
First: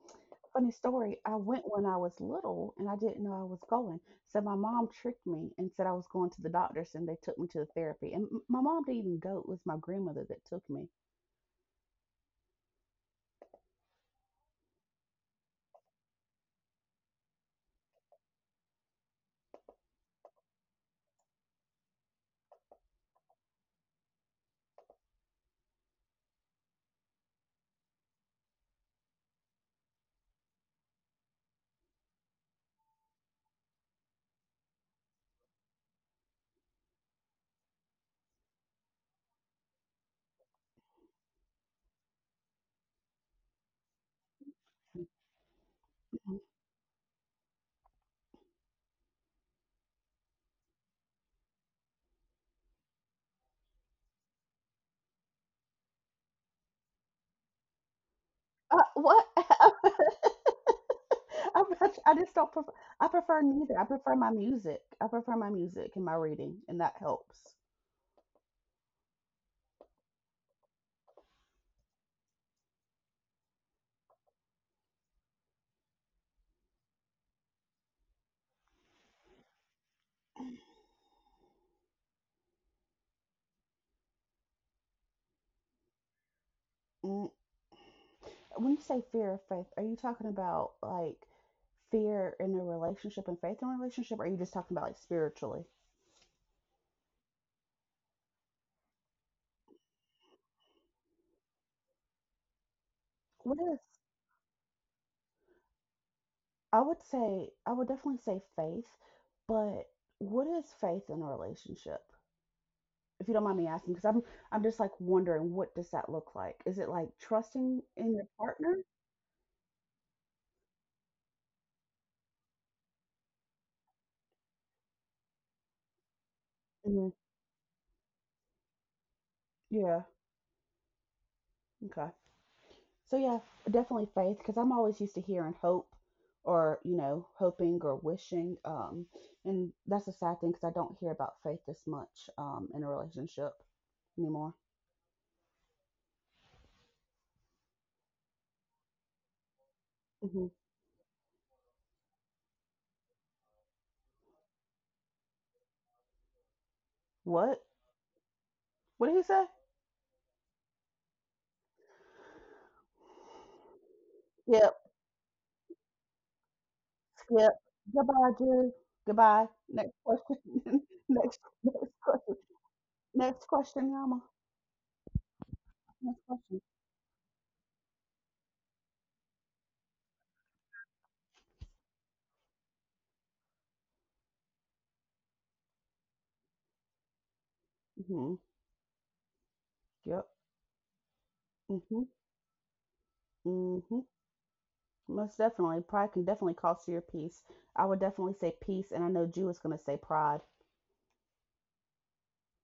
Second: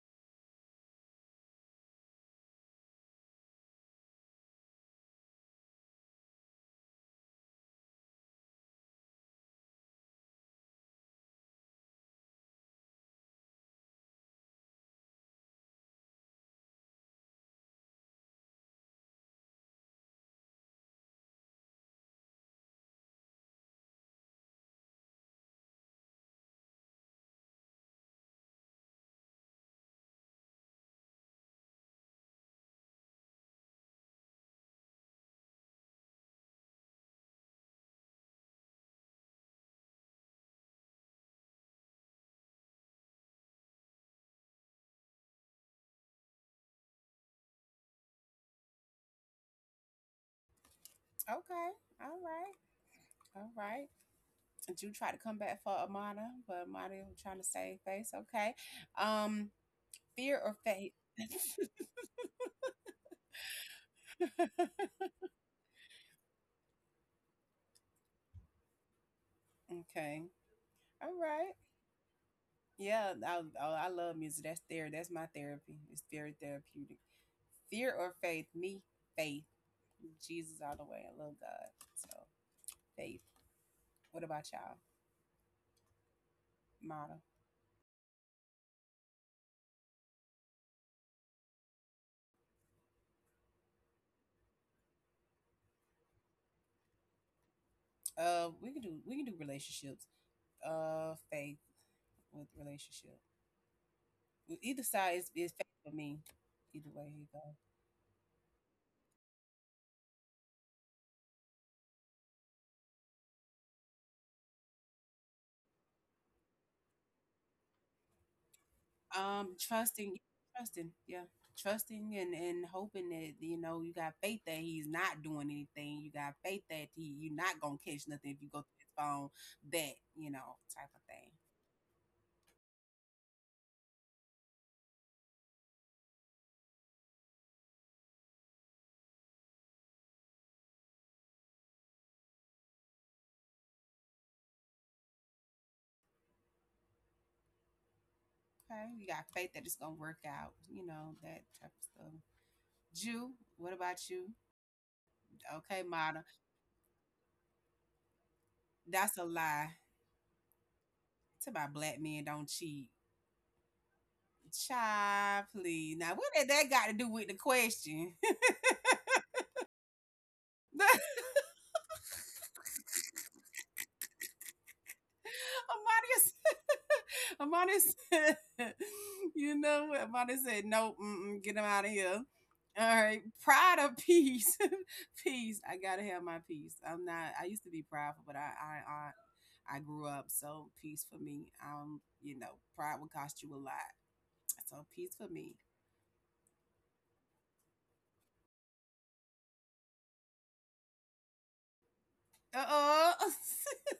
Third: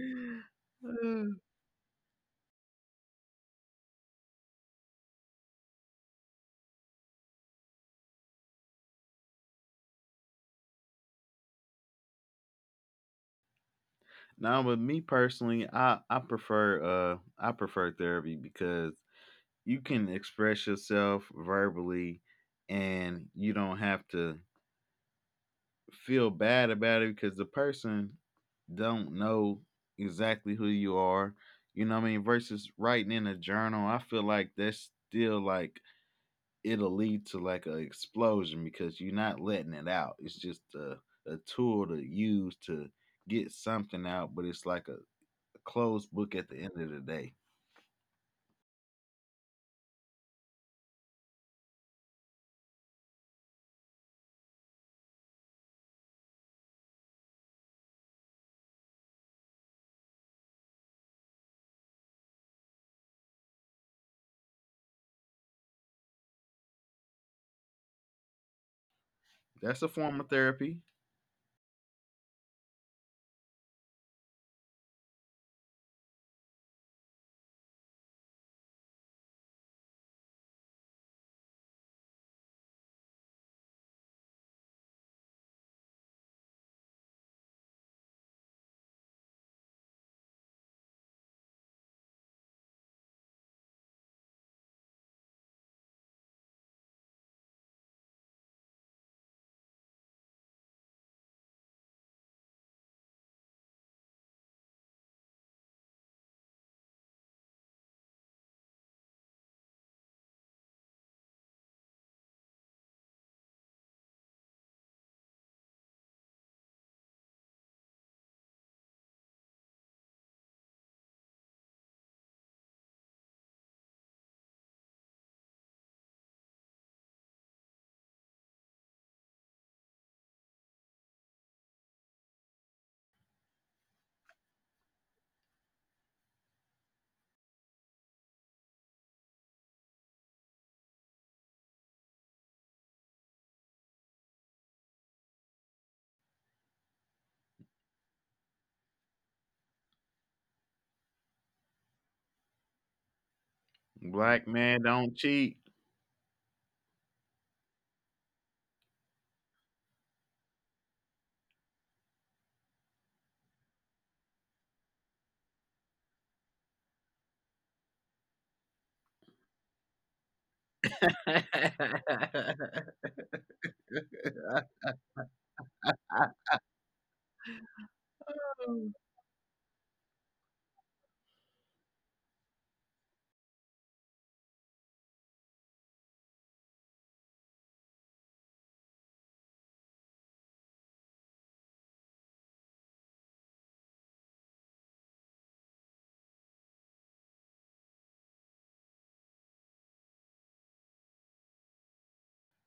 Speaker 3: Funny story, I went when I was little and I didn't know I was going. So my mom tricked me and said I was going to the doctors and they took me to the therapy. And my mom didn't even go. It was my grandmother that took me.
Speaker 2: no, but me personally, I prefer therapy because you can express yourself verbally and you don't have to feel bad about it because the person don't know exactly who you are. You know what I mean? Versus writing in a journal, I feel like that's still like it'll lead to like an explosion because you're not letting it out. It's just a tool to use to get something out, but it's like a closed book at the end of the day.
Speaker 1: Okay. All right. All right. And you tried to come back for Amada, but Amada was trying to save face. Okay. Um,
Speaker 3: What?
Speaker 1: fear or faith?
Speaker 3: I just don't prefer. I prefer neither. I prefer my music. I prefer my music and my reading, and that helps.
Speaker 1: Okay.
Speaker 2: That's a
Speaker 1: All
Speaker 2: form
Speaker 1: right.
Speaker 2: of therapy.
Speaker 1: Yeah. I, oh, I love music. That's therapy. That's my therapy. It's very therapeutic. Fear or faith? Me, faith. Jesus all the way. I love God. So faith. What about y'all? Model.
Speaker 3: When you say fear of faith, are you talking about like fear in a relationship and faith in a relationship, or are you just talking about like spiritually?
Speaker 1: We can do, we can do relationships. Faith with relationship. Either
Speaker 3: What is,
Speaker 1: side is faith for me. Either way, you go.
Speaker 3: I would say, I would definitely say faith, but what is faith in a relationship? If you don't mind me asking, because I'm just like wondering what does that look like? Is it like trusting in your partner?
Speaker 1: Trusting, trusting, yeah, trusting and hoping that, you know, you got faith that he's not doing anything. You got faith that he, you're not gonna catch nothing if
Speaker 3: Mhm.
Speaker 1: you go through his phone. That, you know, type of thing.
Speaker 3: Yeah. Okay. So yeah, definitely faith because I'm always used to hearing hope or you know hoping or wishing, and that's a sad thing because I don't hear about faith this much in a relationship anymore.
Speaker 1: Okay, you got faith that it's gonna work out. You know, that type
Speaker 3: hmm
Speaker 1: of stuff. Jew, what about you?
Speaker 2: Black
Speaker 1: Okay,
Speaker 2: man
Speaker 1: model,
Speaker 2: don't cheat.
Speaker 3: What?
Speaker 1: that's a lie.
Speaker 3: What did he say?
Speaker 1: It's about black men don't cheat. Child, please.
Speaker 3: Skip,
Speaker 1: Now, what did that got to do with the question?
Speaker 3: skip. Goodbye, Drew. Goodbye. Next question. Next question. Next question, Yama.
Speaker 1: Amadia.
Speaker 3: Next
Speaker 1: Amani
Speaker 3: question.
Speaker 1: said, you know what? Amani said, nope, mm-mm, get him out of here. All right. Pride of peace. Peace. I gotta have my peace. I'm not I used to be prideful, but
Speaker 3: hmm
Speaker 1: I grew up, so peace for me.
Speaker 3: Yep.
Speaker 1: You know, pride will
Speaker 3: hmm
Speaker 1: cost you a lot. So peace for
Speaker 3: hmm
Speaker 1: me.
Speaker 3: Most definitely. Pride can definitely cost you your peace. I would definitely say peace, and I know Jew is going to say pride.
Speaker 1: Uh-oh.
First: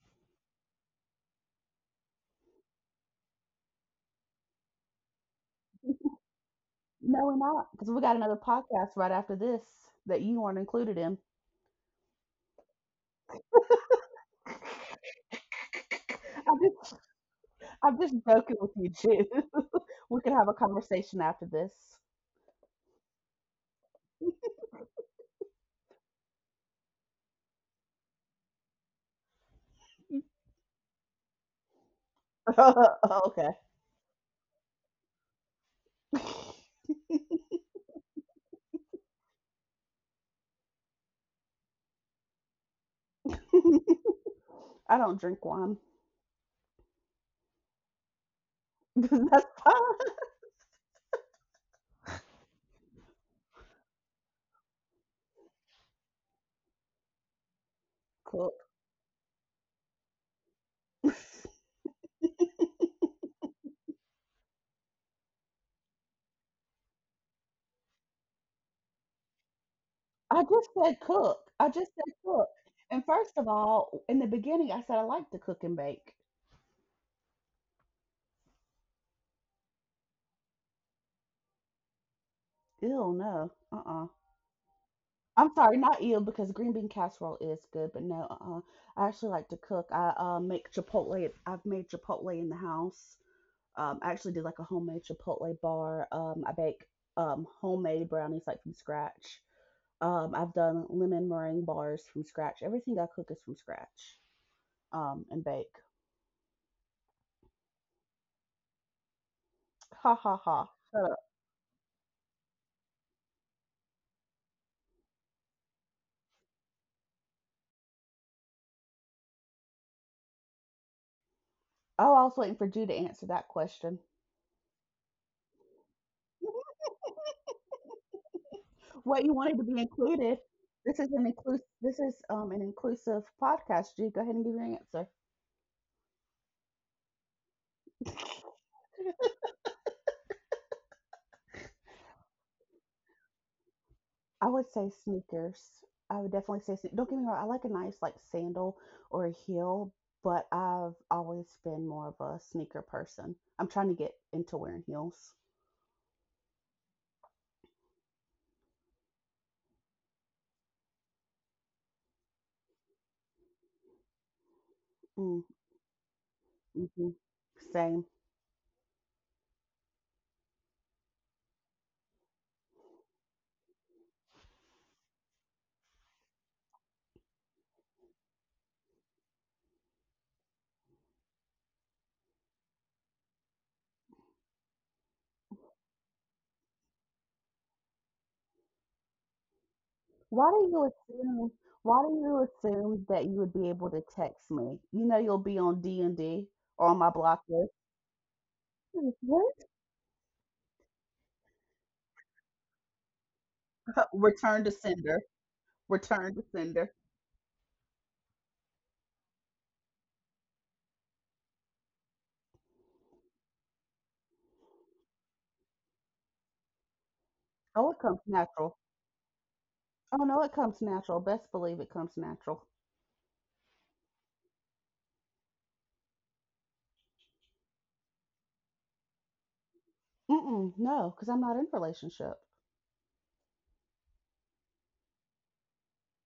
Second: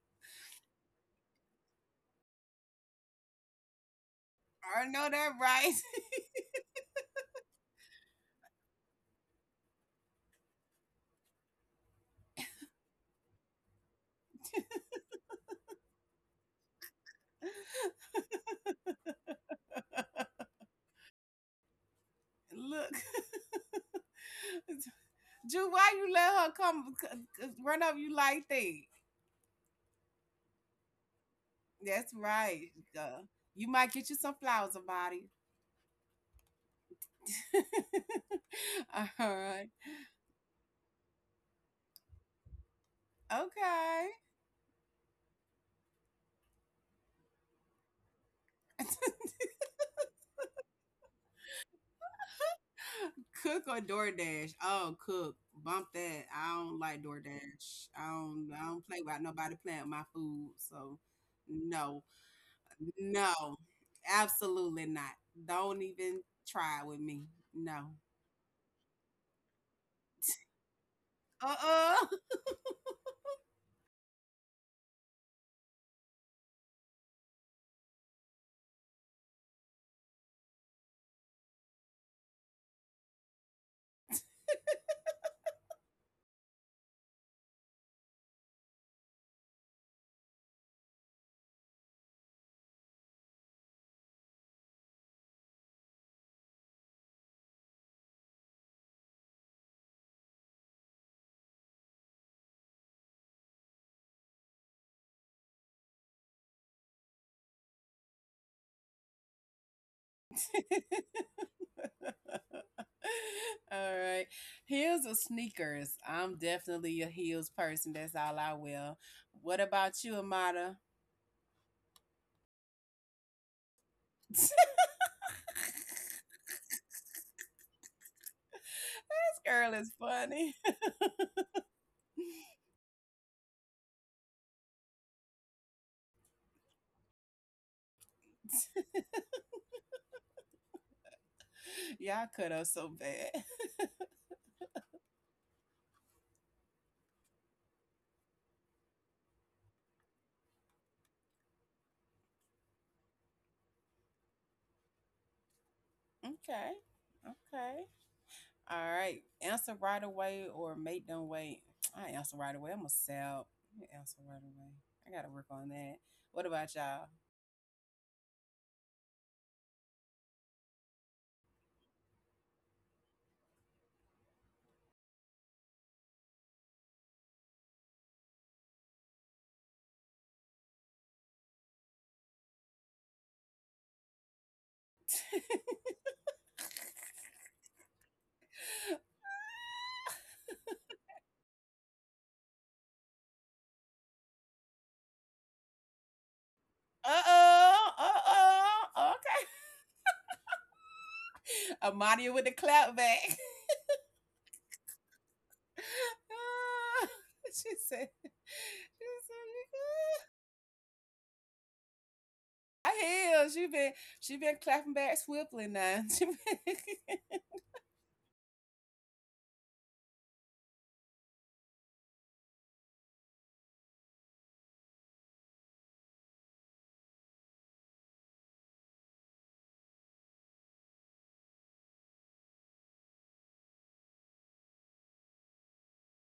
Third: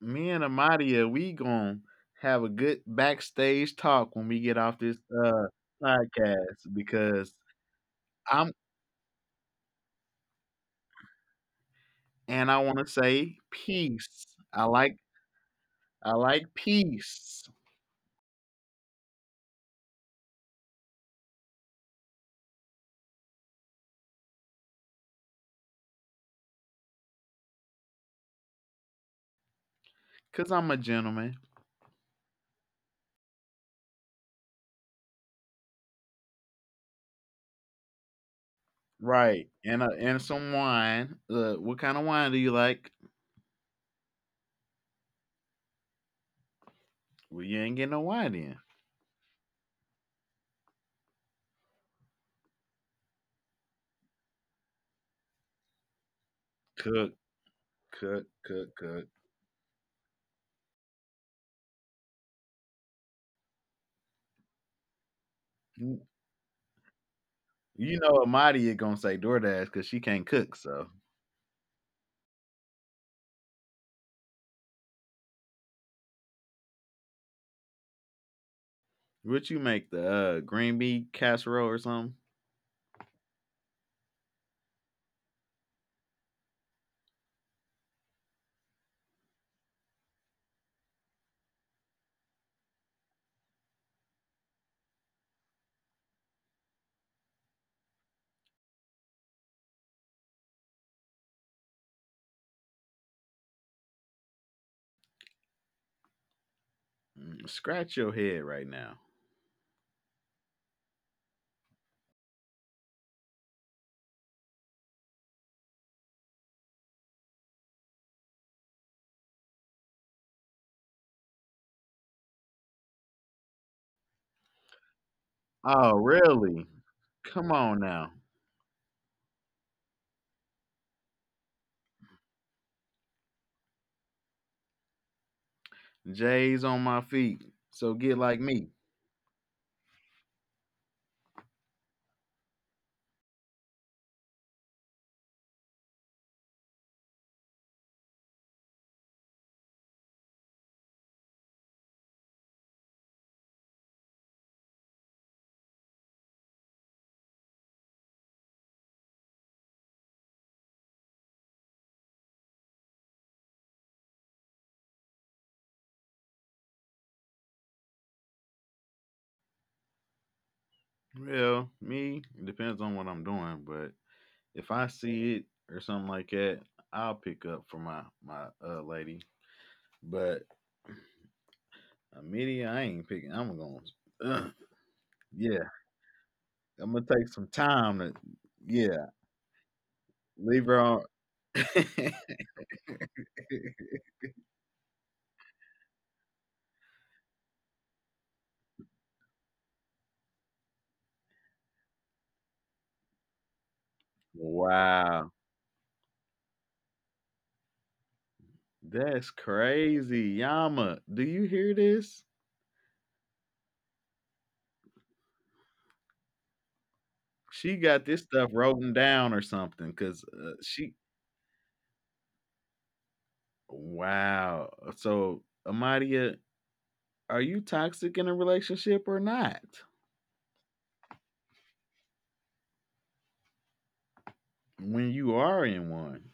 Speaker 2: Me and Amadia, we gonna have a good backstage talk when we get off
Speaker 1: I
Speaker 2: this
Speaker 1: know that
Speaker 2: uh
Speaker 1: right.
Speaker 2: podcast
Speaker 3: No,
Speaker 2: because
Speaker 3: we're not, because we got another
Speaker 2: I'm
Speaker 3: podcast right after this that you aren't included in.
Speaker 2: and I want to say peace. I like I like
Speaker 3: I'm just,
Speaker 2: peace
Speaker 3: I'm just joking with you too. We could have a conversation after this.
Speaker 1: Look. Ju, why you let her come run up you like that?
Speaker 2: because I'm a gentleman,
Speaker 1: That's right. Duh.
Speaker 3: okay.
Speaker 1: You might get you some flowers, Amadi. All
Speaker 2: right?
Speaker 1: right.
Speaker 2: And some wine. What kind of wine do you like?
Speaker 1: Okay.
Speaker 3: I don't drink wine.
Speaker 2: Well, you ain't getting no wine then.
Speaker 3: That's fine.
Speaker 1: Cook or DoorDash? Oh, cook. Bump that. I don't like
Speaker 2: Cook,
Speaker 1: DoorDash. I don't.
Speaker 3: Cook.
Speaker 1: I don't
Speaker 2: cook.
Speaker 1: play with nobody playing with my food. So,
Speaker 3: I
Speaker 1: no, no, absolutely not. Don't
Speaker 2: You
Speaker 1: even try with me. No.
Speaker 2: you know Amadia gonna say DoorDash because she can't cook. So,
Speaker 3: I just
Speaker 1: Uh
Speaker 3: said cook. And first of all, in the beginning, I said I like to cook and bake.
Speaker 2: would you make the green bean casserole or something?
Speaker 3: Ew, no. I'm sorry, not eel because green bean casserole is good, but no, I actually like to cook. I make chipotle. I've made chipotle in the house. I actually did like a homemade chipotle bar. I bake homemade brownies like from scratch. I've done lemon meringue bars from scratch. Everything I cook is from scratch. And bake.
Speaker 2: Mm, scratch your head right now.
Speaker 3: Ha ha ha.
Speaker 1: uh.
Speaker 3: Shut up.
Speaker 1: All right. Heels or sneakers? I'm definitely a heels person. That's all I wear. What about you, Amada?
Speaker 3: Oh, I was waiting for you to answer that question.
Speaker 1: This
Speaker 2: Oh, really? Come on now.
Speaker 3: what you wanted to
Speaker 1: girl
Speaker 3: be
Speaker 1: is
Speaker 3: included.
Speaker 1: funny.
Speaker 3: This is an inclusive podcast, G. Go ahead and give your answer.
Speaker 2: J's on my feet. So get like me.
Speaker 1: Y'all cut up so bad.
Speaker 3: I would say sneakers. I would definitely say don't get me wrong, I like a nice like sandal or a heel, but I've always been more of a sneaker person. I'm trying to get into wearing heels.
Speaker 1: Okay. Okay. All right. Answer right away or make them wait. I answer right away. I'm a sell. Answer right away. I gotta
Speaker 3: Mm,
Speaker 1: work on that. What about y'all?
Speaker 3: hmm Same.
Speaker 2: Well, me, it depends on what I'm doing, but if I see it or something like that, I'll pick up for my my lady. But a media, I ain't picking. I'm gonna, uh, yeah, I'm gonna take some time to, yeah,
Speaker 3: Why
Speaker 2: leave
Speaker 3: do
Speaker 2: her
Speaker 3: you
Speaker 2: on.
Speaker 3: assume why do you assume that you would be able to text me? You know you'll be on D and D or on my
Speaker 1: Uh
Speaker 3: block list.
Speaker 1: oh. Uh oh. Okay.
Speaker 3: What?
Speaker 1: Amadia with the clap back.
Speaker 3: Return to sender.
Speaker 2: Wow,
Speaker 3: Return to sender.
Speaker 1: Oh, she said, she
Speaker 2: that's
Speaker 1: said,
Speaker 2: crazy, Yama. Do you hear this?
Speaker 1: I hell, she been clapping back swiftly now. She been
Speaker 2: She
Speaker 3: Oh,
Speaker 2: got
Speaker 3: it
Speaker 2: this
Speaker 3: comes
Speaker 2: stuff
Speaker 3: natural.
Speaker 2: written down or something, 'cause,
Speaker 3: Oh no, it comes
Speaker 2: she
Speaker 3: natural. Best believe it comes natural.
Speaker 2: wow. So, Amadia, are you toxic in a relationship or not?
Speaker 3: Mm-mm, no, because I'm not in relationship.
Speaker 2: When you are in one.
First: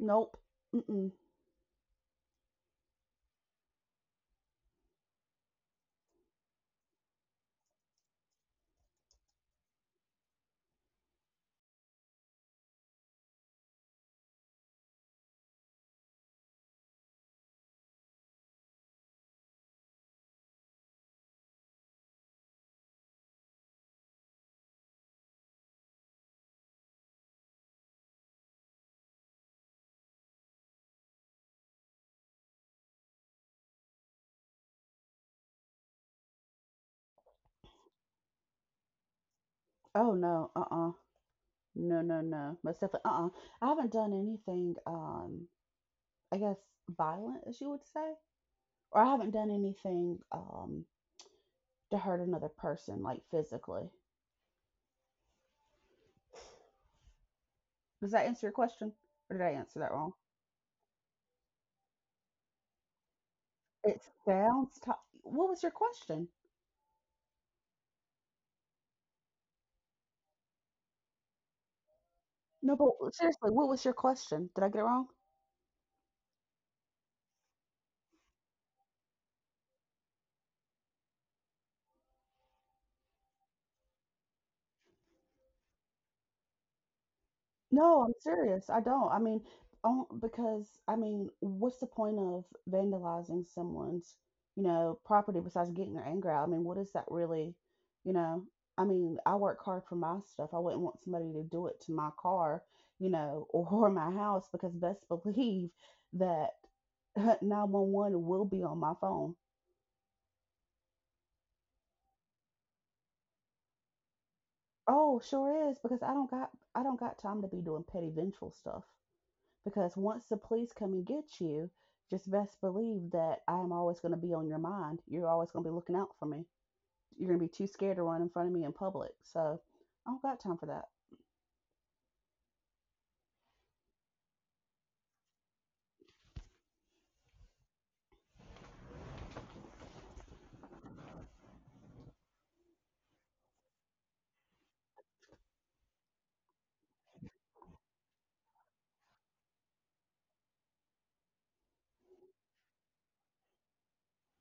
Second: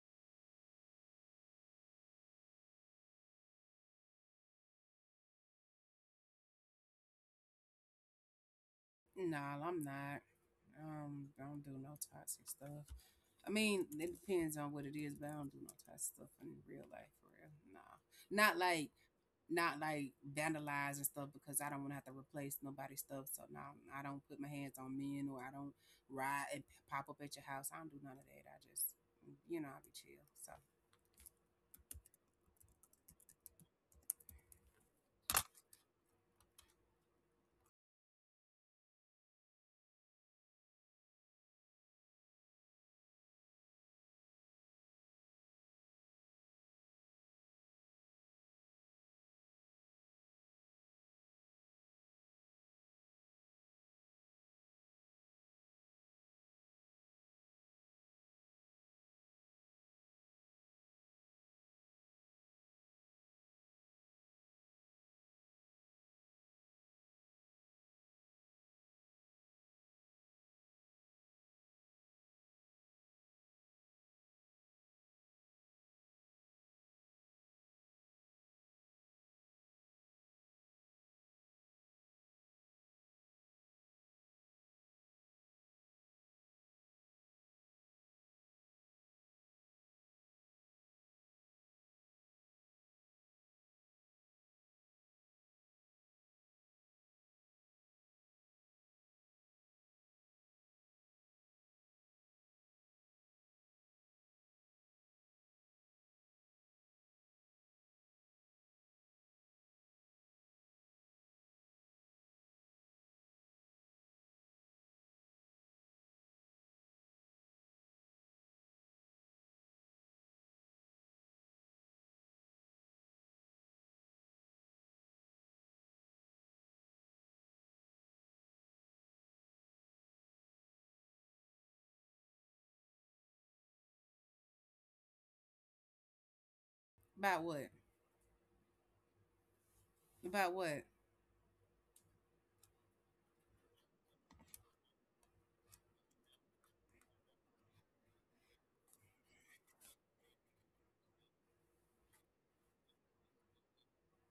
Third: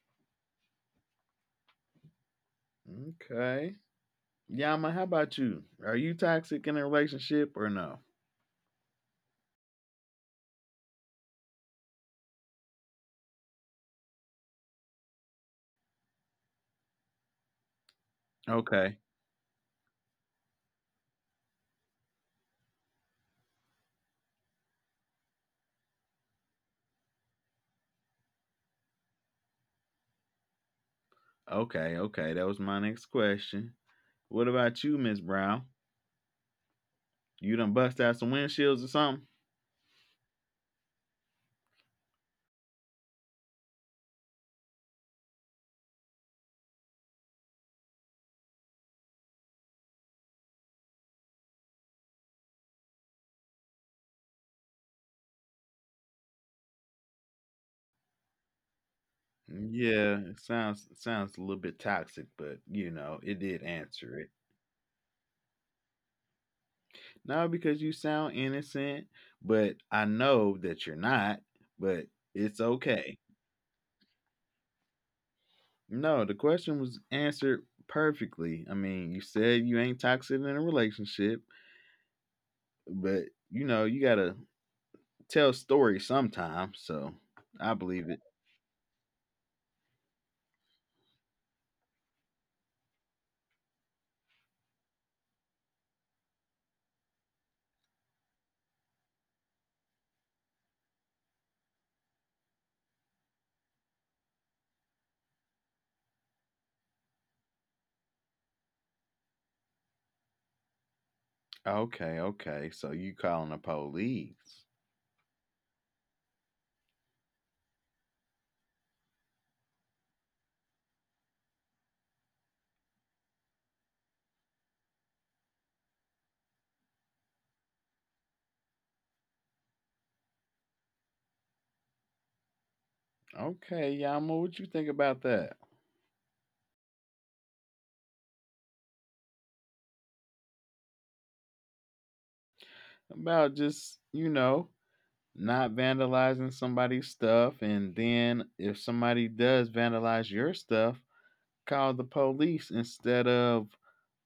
Speaker 3: Nope. Mm-mm.
Speaker 2: Okay. Yama, how about you? Are you toxic in a relationship or no?
Speaker 1: Nah, I'm not. I don't do no toxic stuff. I mean, it depends on what it is, but I don't do no toxic stuff in real life for real. Nah. Not like
Speaker 2: Okay.
Speaker 1: not like vandalize and stuff because I don't want to have to replace nobody's stuff. So no, I don't put my hands on men or I don't ride and pop up at your house. I don't do none of that. I just, I be chill. So
Speaker 2: Okay, okay. That was my next question. What about you, Miss Brown? You done bust out some windshields or something?
Speaker 3: Oh no. Uh-uh. No, no, no. Most definitely. Uh-uh. I haven't done anything. I guess violent, as you would say, or I haven't done anything to hurt another person, like physically. Does that answer your question, or did I answer that wrong?
Speaker 2: Yeah, it sounds a little bit toxic, but you know, it did
Speaker 3: It
Speaker 2: answer it.
Speaker 3: sounds. To- what was your question?
Speaker 2: Not because you sound innocent, but I know that you're not, but it's
Speaker 3: No,
Speaker 2: okay.
Speaker 3: but seriously, what was your question? Did I get it wrong?
Speaker 2: No, the question was answered perfectly. I mean, you said you ain't toxic in a relationship, but you know, you got to tell stories sometime, so I
Speaker 3: No,
Speaker 2: believe
Speaker 3: I'm
Speaker 2: it.
Speaker 3: serious. I don't. I mean, because I mean, what's the point of vandalizing someone's, you know, property besides getting their anger out? I mean, what is that really, you know? I mean, I work hard for my stuff. I wouldn't want somebody to do it to my car, you know, or my house because best believe that 911 will be on my phone.
Speaker 2: Okay, okay. So you calling the police.
Speaker 3: Oh, sure is because I don't got time to be doing petty vengeful stuff. Because once the police come and get you, just best believe that I am always going to be on your mind. You're always going to be looking out for me. You're going to be too scared to run in front of me in public. So I don't got time for that.
Speaker 2: Okay, Yama, what you think about that?
Speaker 1: about what? About what?
Speaker 2: About just, you know, not vandalizing somebody's stuff and then if somebody does vandalize your stuff call the police instead of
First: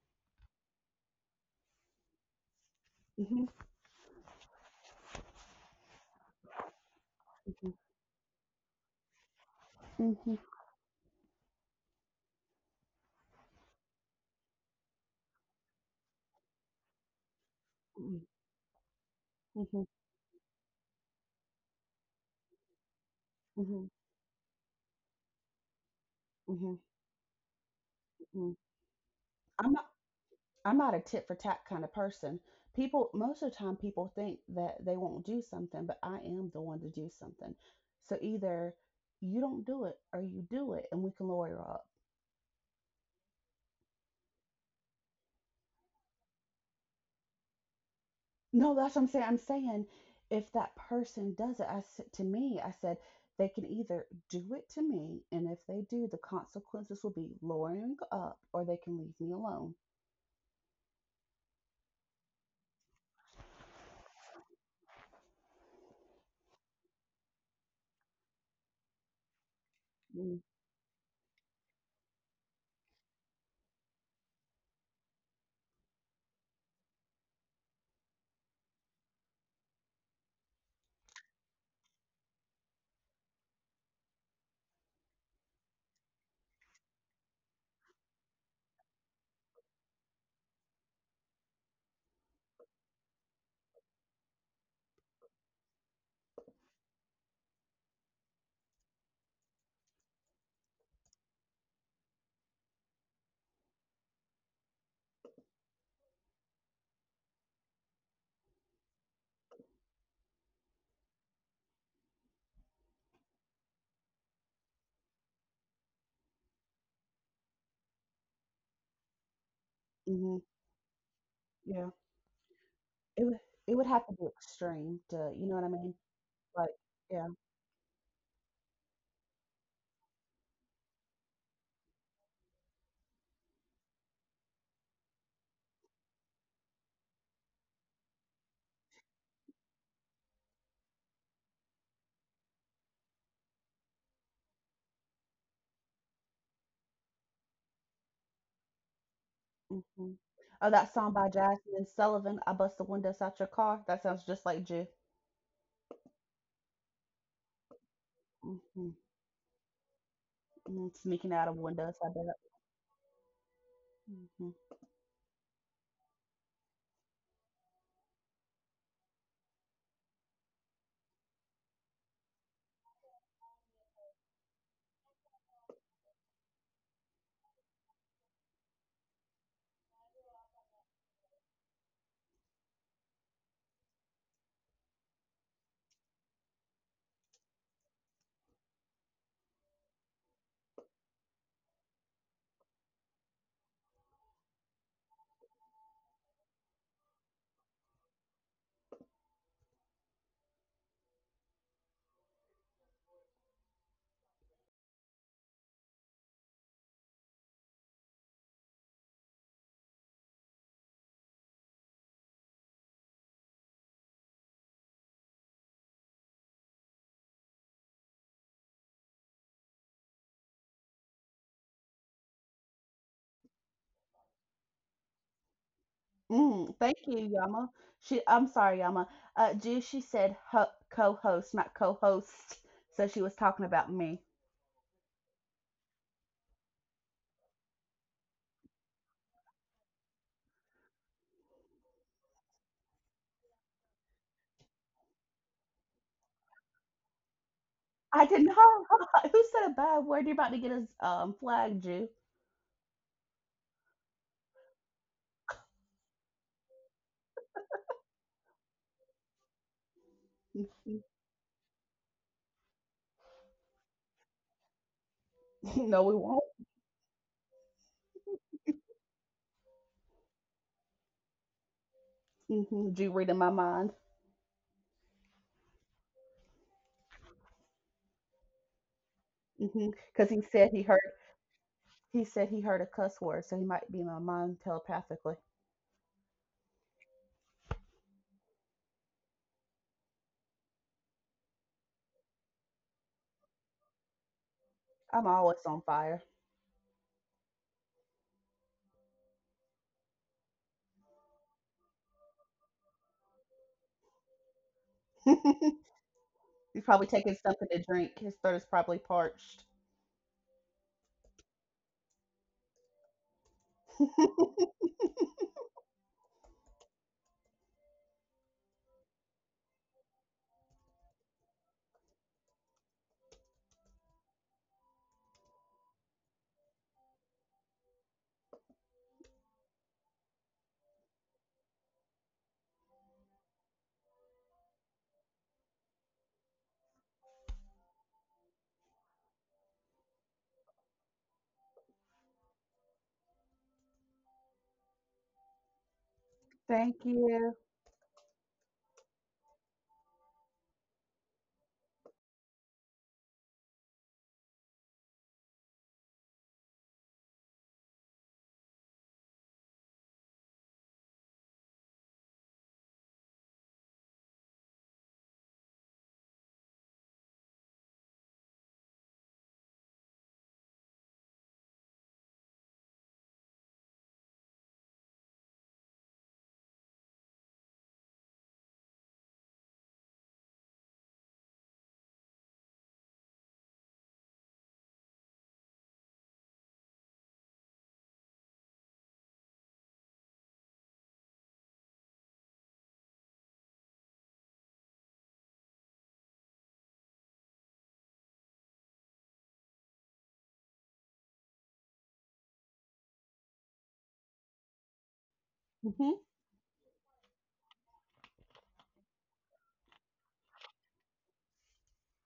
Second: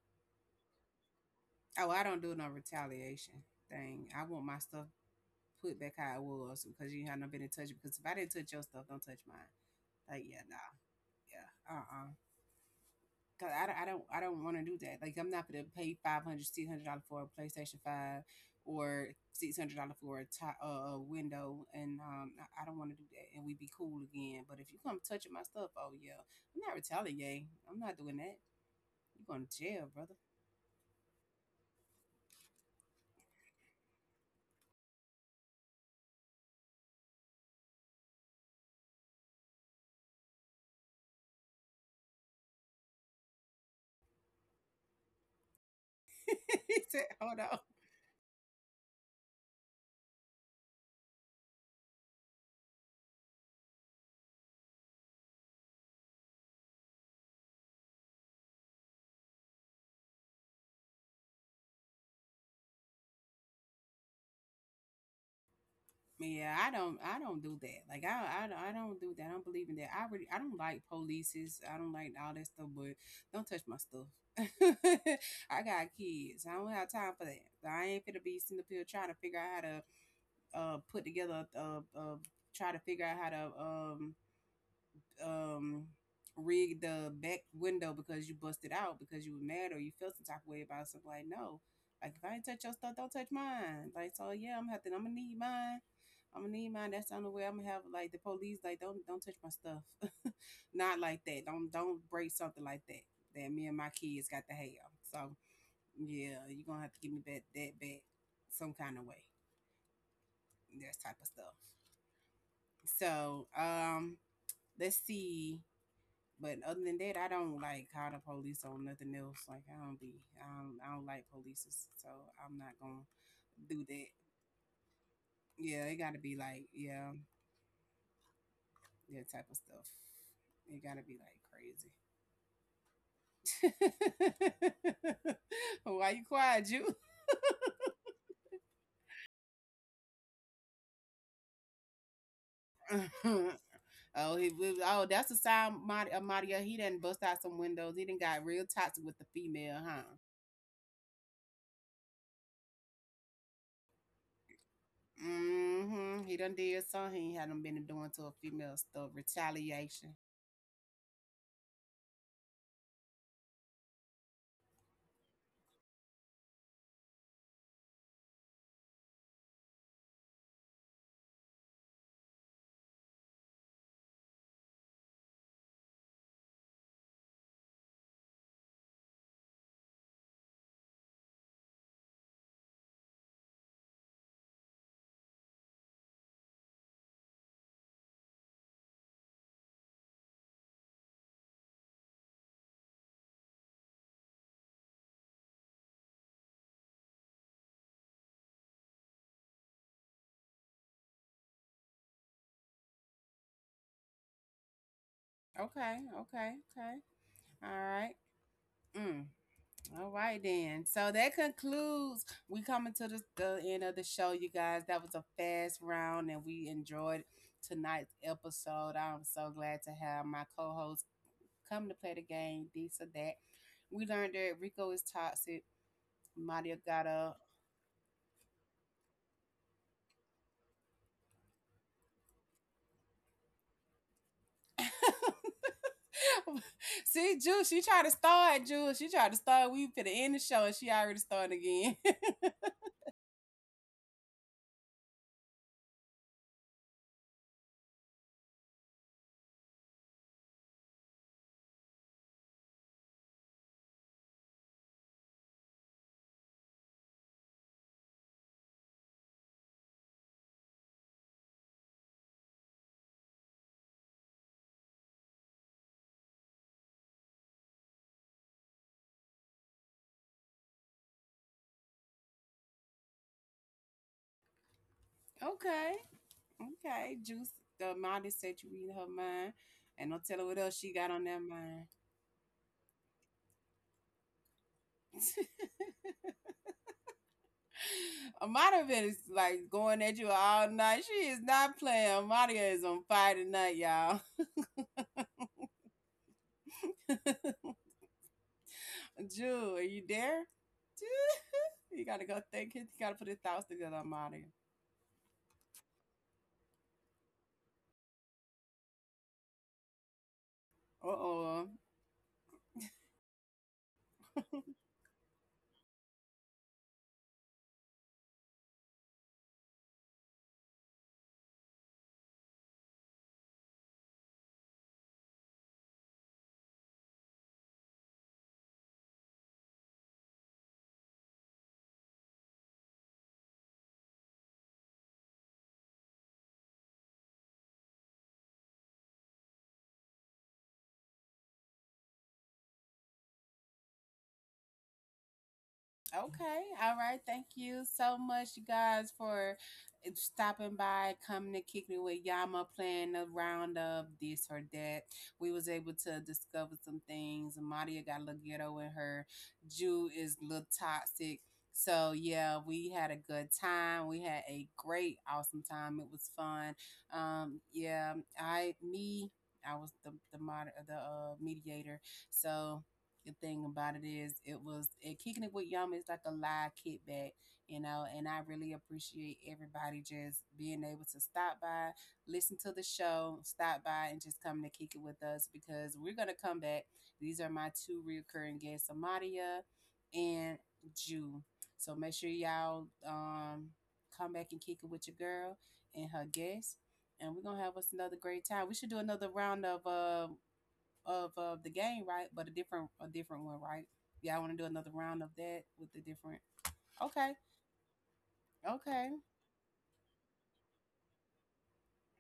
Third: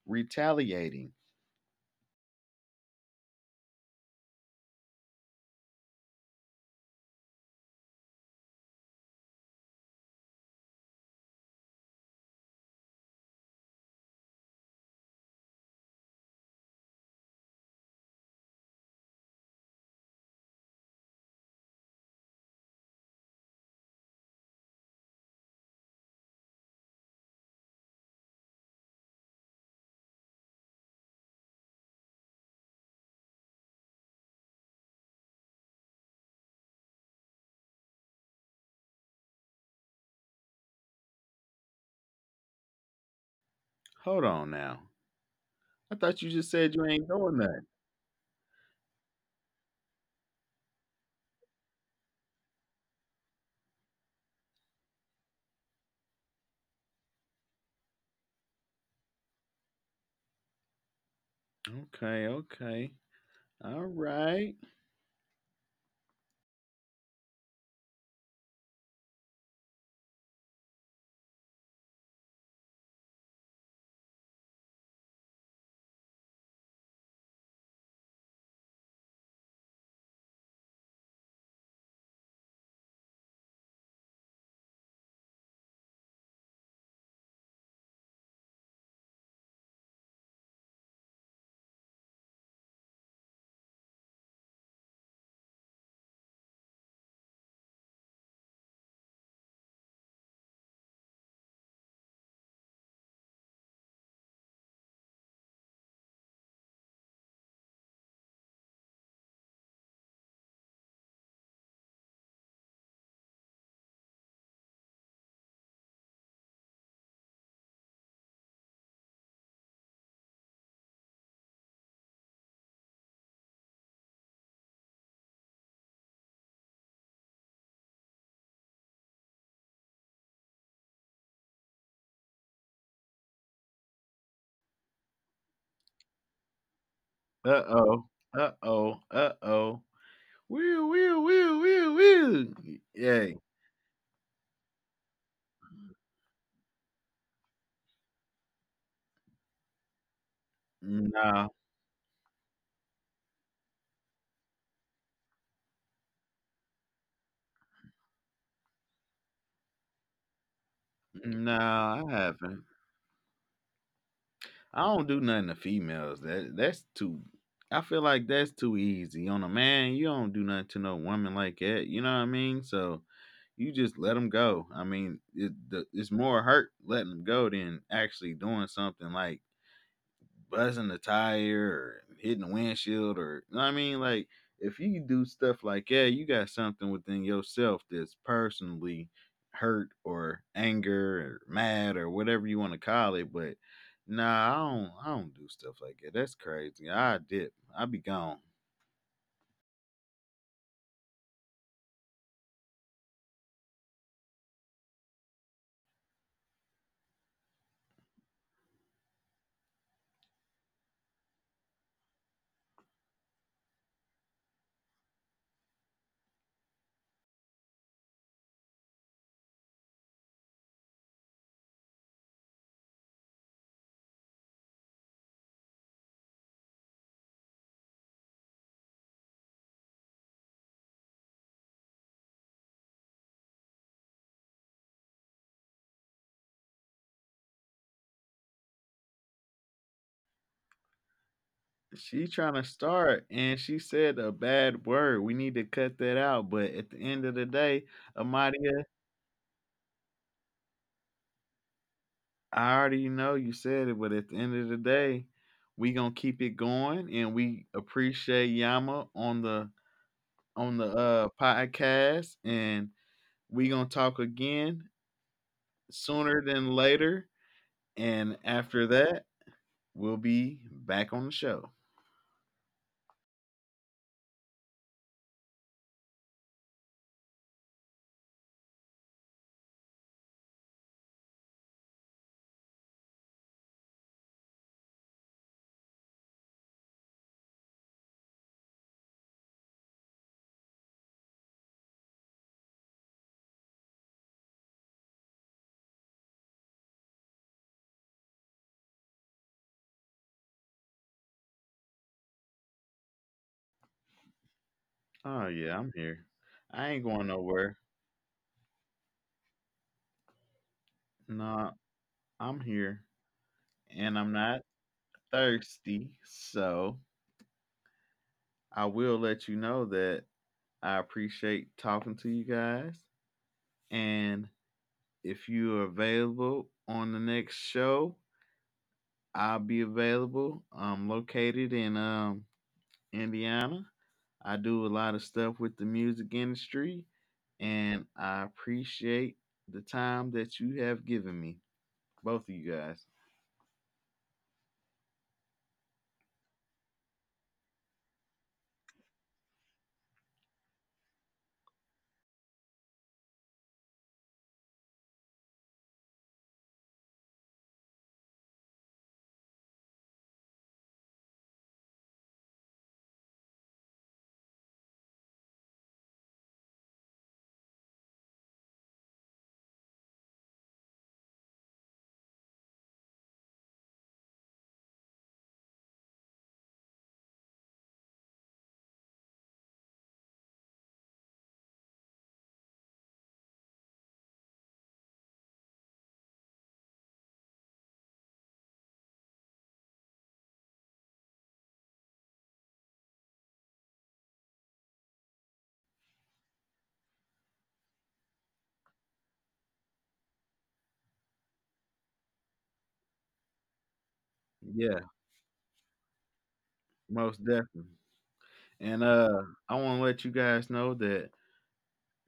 Speaker 2: retaliating.
Speaker 1: Oh, I don't do no retaliation
Speaker 3: hmm
Speaker 1: thing. I want my stuff put back how it was because you haven't been in touch.
Speaker 3: hmm
Speaker 1: Because if I didn't touch your stuff, don't touch mine. Like,
Speaker 3: hmm
Speaker 1: yeah, nah, yeah, cause I don't want to do that. Like, I'm not gonna pay 500, $600 for a PlayStation 5 or six hundred
Speaker 3: hmm
Speaker 1: dollars for a window, and I don't want to do that. And we be
Speaker 3: hmm
Speaker 1: cool again. But if you come touching my stuff, oh yeah, I'm
Speaker 3: hmm
Speaker 1: not retaliating. I'm not doing that.
Speaker 3: hmm
Speaker 1: You going to
Speaker 3: I'm
Speaker 1: jail,
Speaker 3: not.
Speaker 1: brother?
Speaker 3: I'm not a tit for tat kind of person. People, most of the time, people think that they won't do something, but I am the one to do something. So either you don't do it or you do it, and we can lawyer up.
Speaker 2: Hold on now, I thought you just said
Speaker 1: He
Speaker 2: you
Speaker 1: said,
Speaker 2: ain't doing
Speaker 1: hold on.
Speaker 2: that.
Speaker 3: No, that's what I'm saying. I'm saying if that person does it, I said they can either do it to me, and if they do, the consequences will be lowering up, or they can leave me alone.
Speaker 2: Okay, okay, all right.
Speaker 1: Yeah, I don't do that. Like, I don't do that. I don't believe in that. I really, I don't like polices. I don't like all that stuff. But don't touch my stuff. I got kids. I don't have time for that. I ain't finna be sitting up here trying to figure out how to, put together, try to figure out how to, um rig the back window because you busted out because you were mad or you felt some type of way about something. Like, no, like if I ain't touch your stuff, don't touch mine. Like, so yeah, I'm gonna need mine. I'm gonna need mine. That's the only way I'm gonna have like the police. Like, don't touch my stuff. Not like that. Don't break something like that. That me and my kids got to have. So yeah, you're gonna have to give me back that back some kind of way. That type of stuff. So let's see. But other than that, I don't like call the police on nothing else. Like I don't be,
Speaker 3: Mm-hmm.
Speaker 1: I don't, I don't like police's,
Speaker 3: Yeah,
Speaker 1: so I'm not gonna
Speaker 3: it would it
Speaker 1: do
Speaker 3: would have
Speaker 1: that.
Speaker 3: to be extreme to you know what I
Speaker 1: Yeah,
Speaker 3: mean?
Speaker 1: it gotta be like,
Speaker 3: Like
Speaker 1: yeah,
Speaker 3: yeah.
Speaker 1: that type of stuff. It gotta be like crazy. Why you quiet, you?
Speaker 2: Uh-oh, uh-oh, uh-oh. Woo woo woo woo woo. Yay.
Speaker 1: Oh, that's a sign, Maria. He done bust out some windows. He done got real toxic with the female, huh?
Speaker 3: hmm Oh, that song by
Speaker 2: No,
Speaker 3: Jasmine Sullivan, "I Bust the Windows Out Your Car." That sounds just like Jew.
Speaker 1: Mm-hmm. He done did something. He hadn't been doing to a female
Speaker 3: hmm
Speaker 1: stuff. Retaliation.
Speaker 3: Sneaking
Speaker 2: no
Speaker 3: out of windows,
Speaker 2: I
Speaker 3: I bet.
Speaker 2: haven't.
Speaker 3: Mm-hmm.
Speaker 2: I don't do nothing to females. That that's too. I feel like that's too easy on a man. You don't do nothing to no woman like that. You know what I mean? So you just let them go. I mean, it's more hurt letting them go than actually doing something like buzzing the tire or hitting the windshield, or you know what I mean? Like if you do stuff like that, you got something within yourself that's personally hurt or anger or mad or whatever you want to call it. But nah, I don't do stuff like that. That's crazy. I dip. I be gone.
Speaker 1: Okay, okay, okay. All right. Mm. All right then. So that concludes. We coming to the end of the show, you guys. That was a fast round, and we enjoyed tonight's episode. I'm so glad to have my co-host come to play the game. This or that. We learned that Rico is toxic.
Speaker 3: Mm,
Speaker 1: Mario
Speaker 3: thank
Speaker 1: got
Speaker 3: you,
Speaker 1: up.
Speaker 3: Yama. She, I'm sorry, Yama. G, she said co-host, not co-host. So she was talking about me.
Speaker 1: See, Juice, she tried to start. Juice, she tried to start. We finna end the show, and she already started again.
Speaker 2: She trying to start and she said a bad word. We need to cut that out. But at the end of the day,
Speaker 3: I did
Speaker 2: Amadia,
Speaker 3: not. Who said a bad word? You're about to get us flagged, Jew.
Speaker 2: I already know you said it, but at the end of the day, we gonna keep it going, and we appreciate Yama on the podcast, and we gonna talk again
Speaker 3: no, we
Speaker 2: sooner
Speaker 3: won't.
Speaker 2: than later, and after that, we'll be back on the show.
Speaker 3: Jew reading my mind.
Speaker 1: Okay. Okay, Juice, the modest said you read her mind,
Speaker 3: hmm
Speaker 1: and don't
Speaker 3: Cause
Speaker 1: tell
Speaker 3: he
Speaker 1: her what
Speaker 3: said
Speaker 1: else
Speaker 3: he
Speaker 1: she
Speaker 3: heard.
Speaker 1: got on that mind.
Speaker 3: He said he heard a cuss word, so he might be in my mind telepathically.
Speaker 1: Amadia been is like going at you all night. She is not playing. Amadia is on fire tonight, y'all.
Speaker 3: I'm always on fire.
Speaker 1: Jewel, are you there? Ju- You gotta go think. You gotta put your thoughts together, Amadia.
Speaker 2: Oh yeah, I'm here.
Speaker 3: He's
Speaker 2: I ain't
Speaker 3: probably
Speaker 2: going
Speaker 3: taking something
Speaker 2: nowhere.
Speaker 3: to drink. His throat is probably parched.
Speaker 1: Uh
Speaker 2: Nah,
Speaker 1: oh.
Speaker 2: I'm here, and I'm not thirsty, so I will let you know that I appreciate talking to you guys and if you're available on the next show, I'll be available. I'm located in Indiana. I do a lot of stuff with the music industry, and I appreciate the time that you have given me, both of you guys.
Speaker 1: Okay. All
Speaker 3: Thank
Speaker 1: right. Thank
Speaker 3: you.
Speaker 1: you so much, you guys, for stopping by, coming to kick me with Yama, playing a round of this or that. We was able to discover some things. Maria got a little ghetto in her. Jew is a little toxic. So yeah, we had a good time. We had a great, awesome time. It was fun. Yeah, I was the mediator. So the thing about it is kicking it with Yama is like a live kickback, and I really appreciate everybody just being able to stop by, listen to the show, stop by and just come to kick it with us because we're gonna come back. These are my two recurring guests, Amadia and Jew. So make sure y'all come back and kick it with your girl and her guests. And we're gonna have us another great time. We should do another round of the game, right? But a different one, right? Y'all want to do another
Speaker 2: Yeah,
Speaker 1: round of that with the different?
Speaker 2: most
Speaker 1: Okay,
Speaker 2: definitely. And
Speaker 1: okay.
Speaker 2: I want to let you guys know that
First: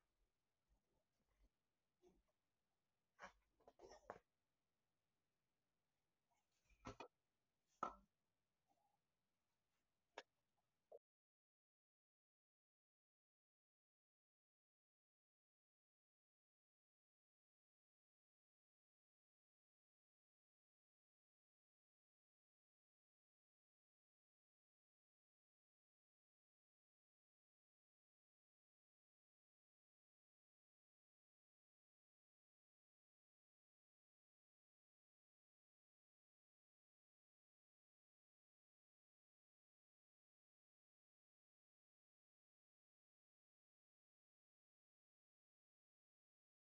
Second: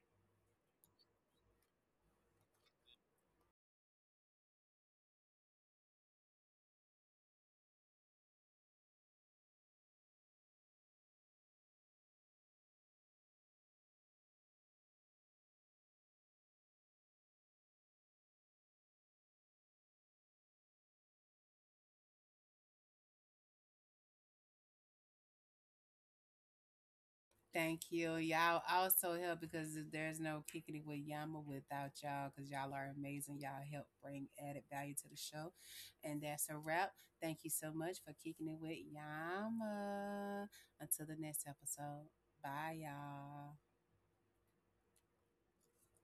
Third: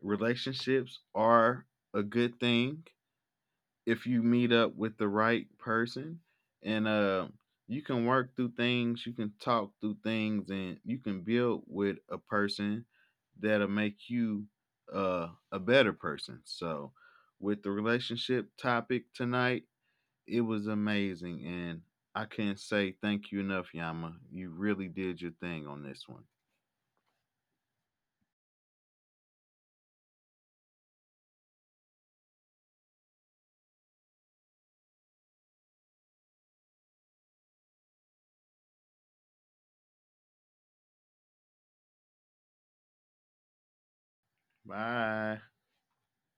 Speaker 2: relationships are a good thing. If you meet up with the right person and you can work through things, you can talk through things, and you can build with a person that'll make you a better person. So with the relationship topic tonight, it was amazing and I can't say thank you enough, Yama. You really did your thing on this one.
Speaker 1: Thank you. Y'all also help because there's no kicking it with Yama without y'all because y'all are amazing. Y'all help bring added value to the show. And that's a wrap. Thank you so much for kicking it with Yama. Until the next episode. Bye, y'all.
Speaker 2: Bye.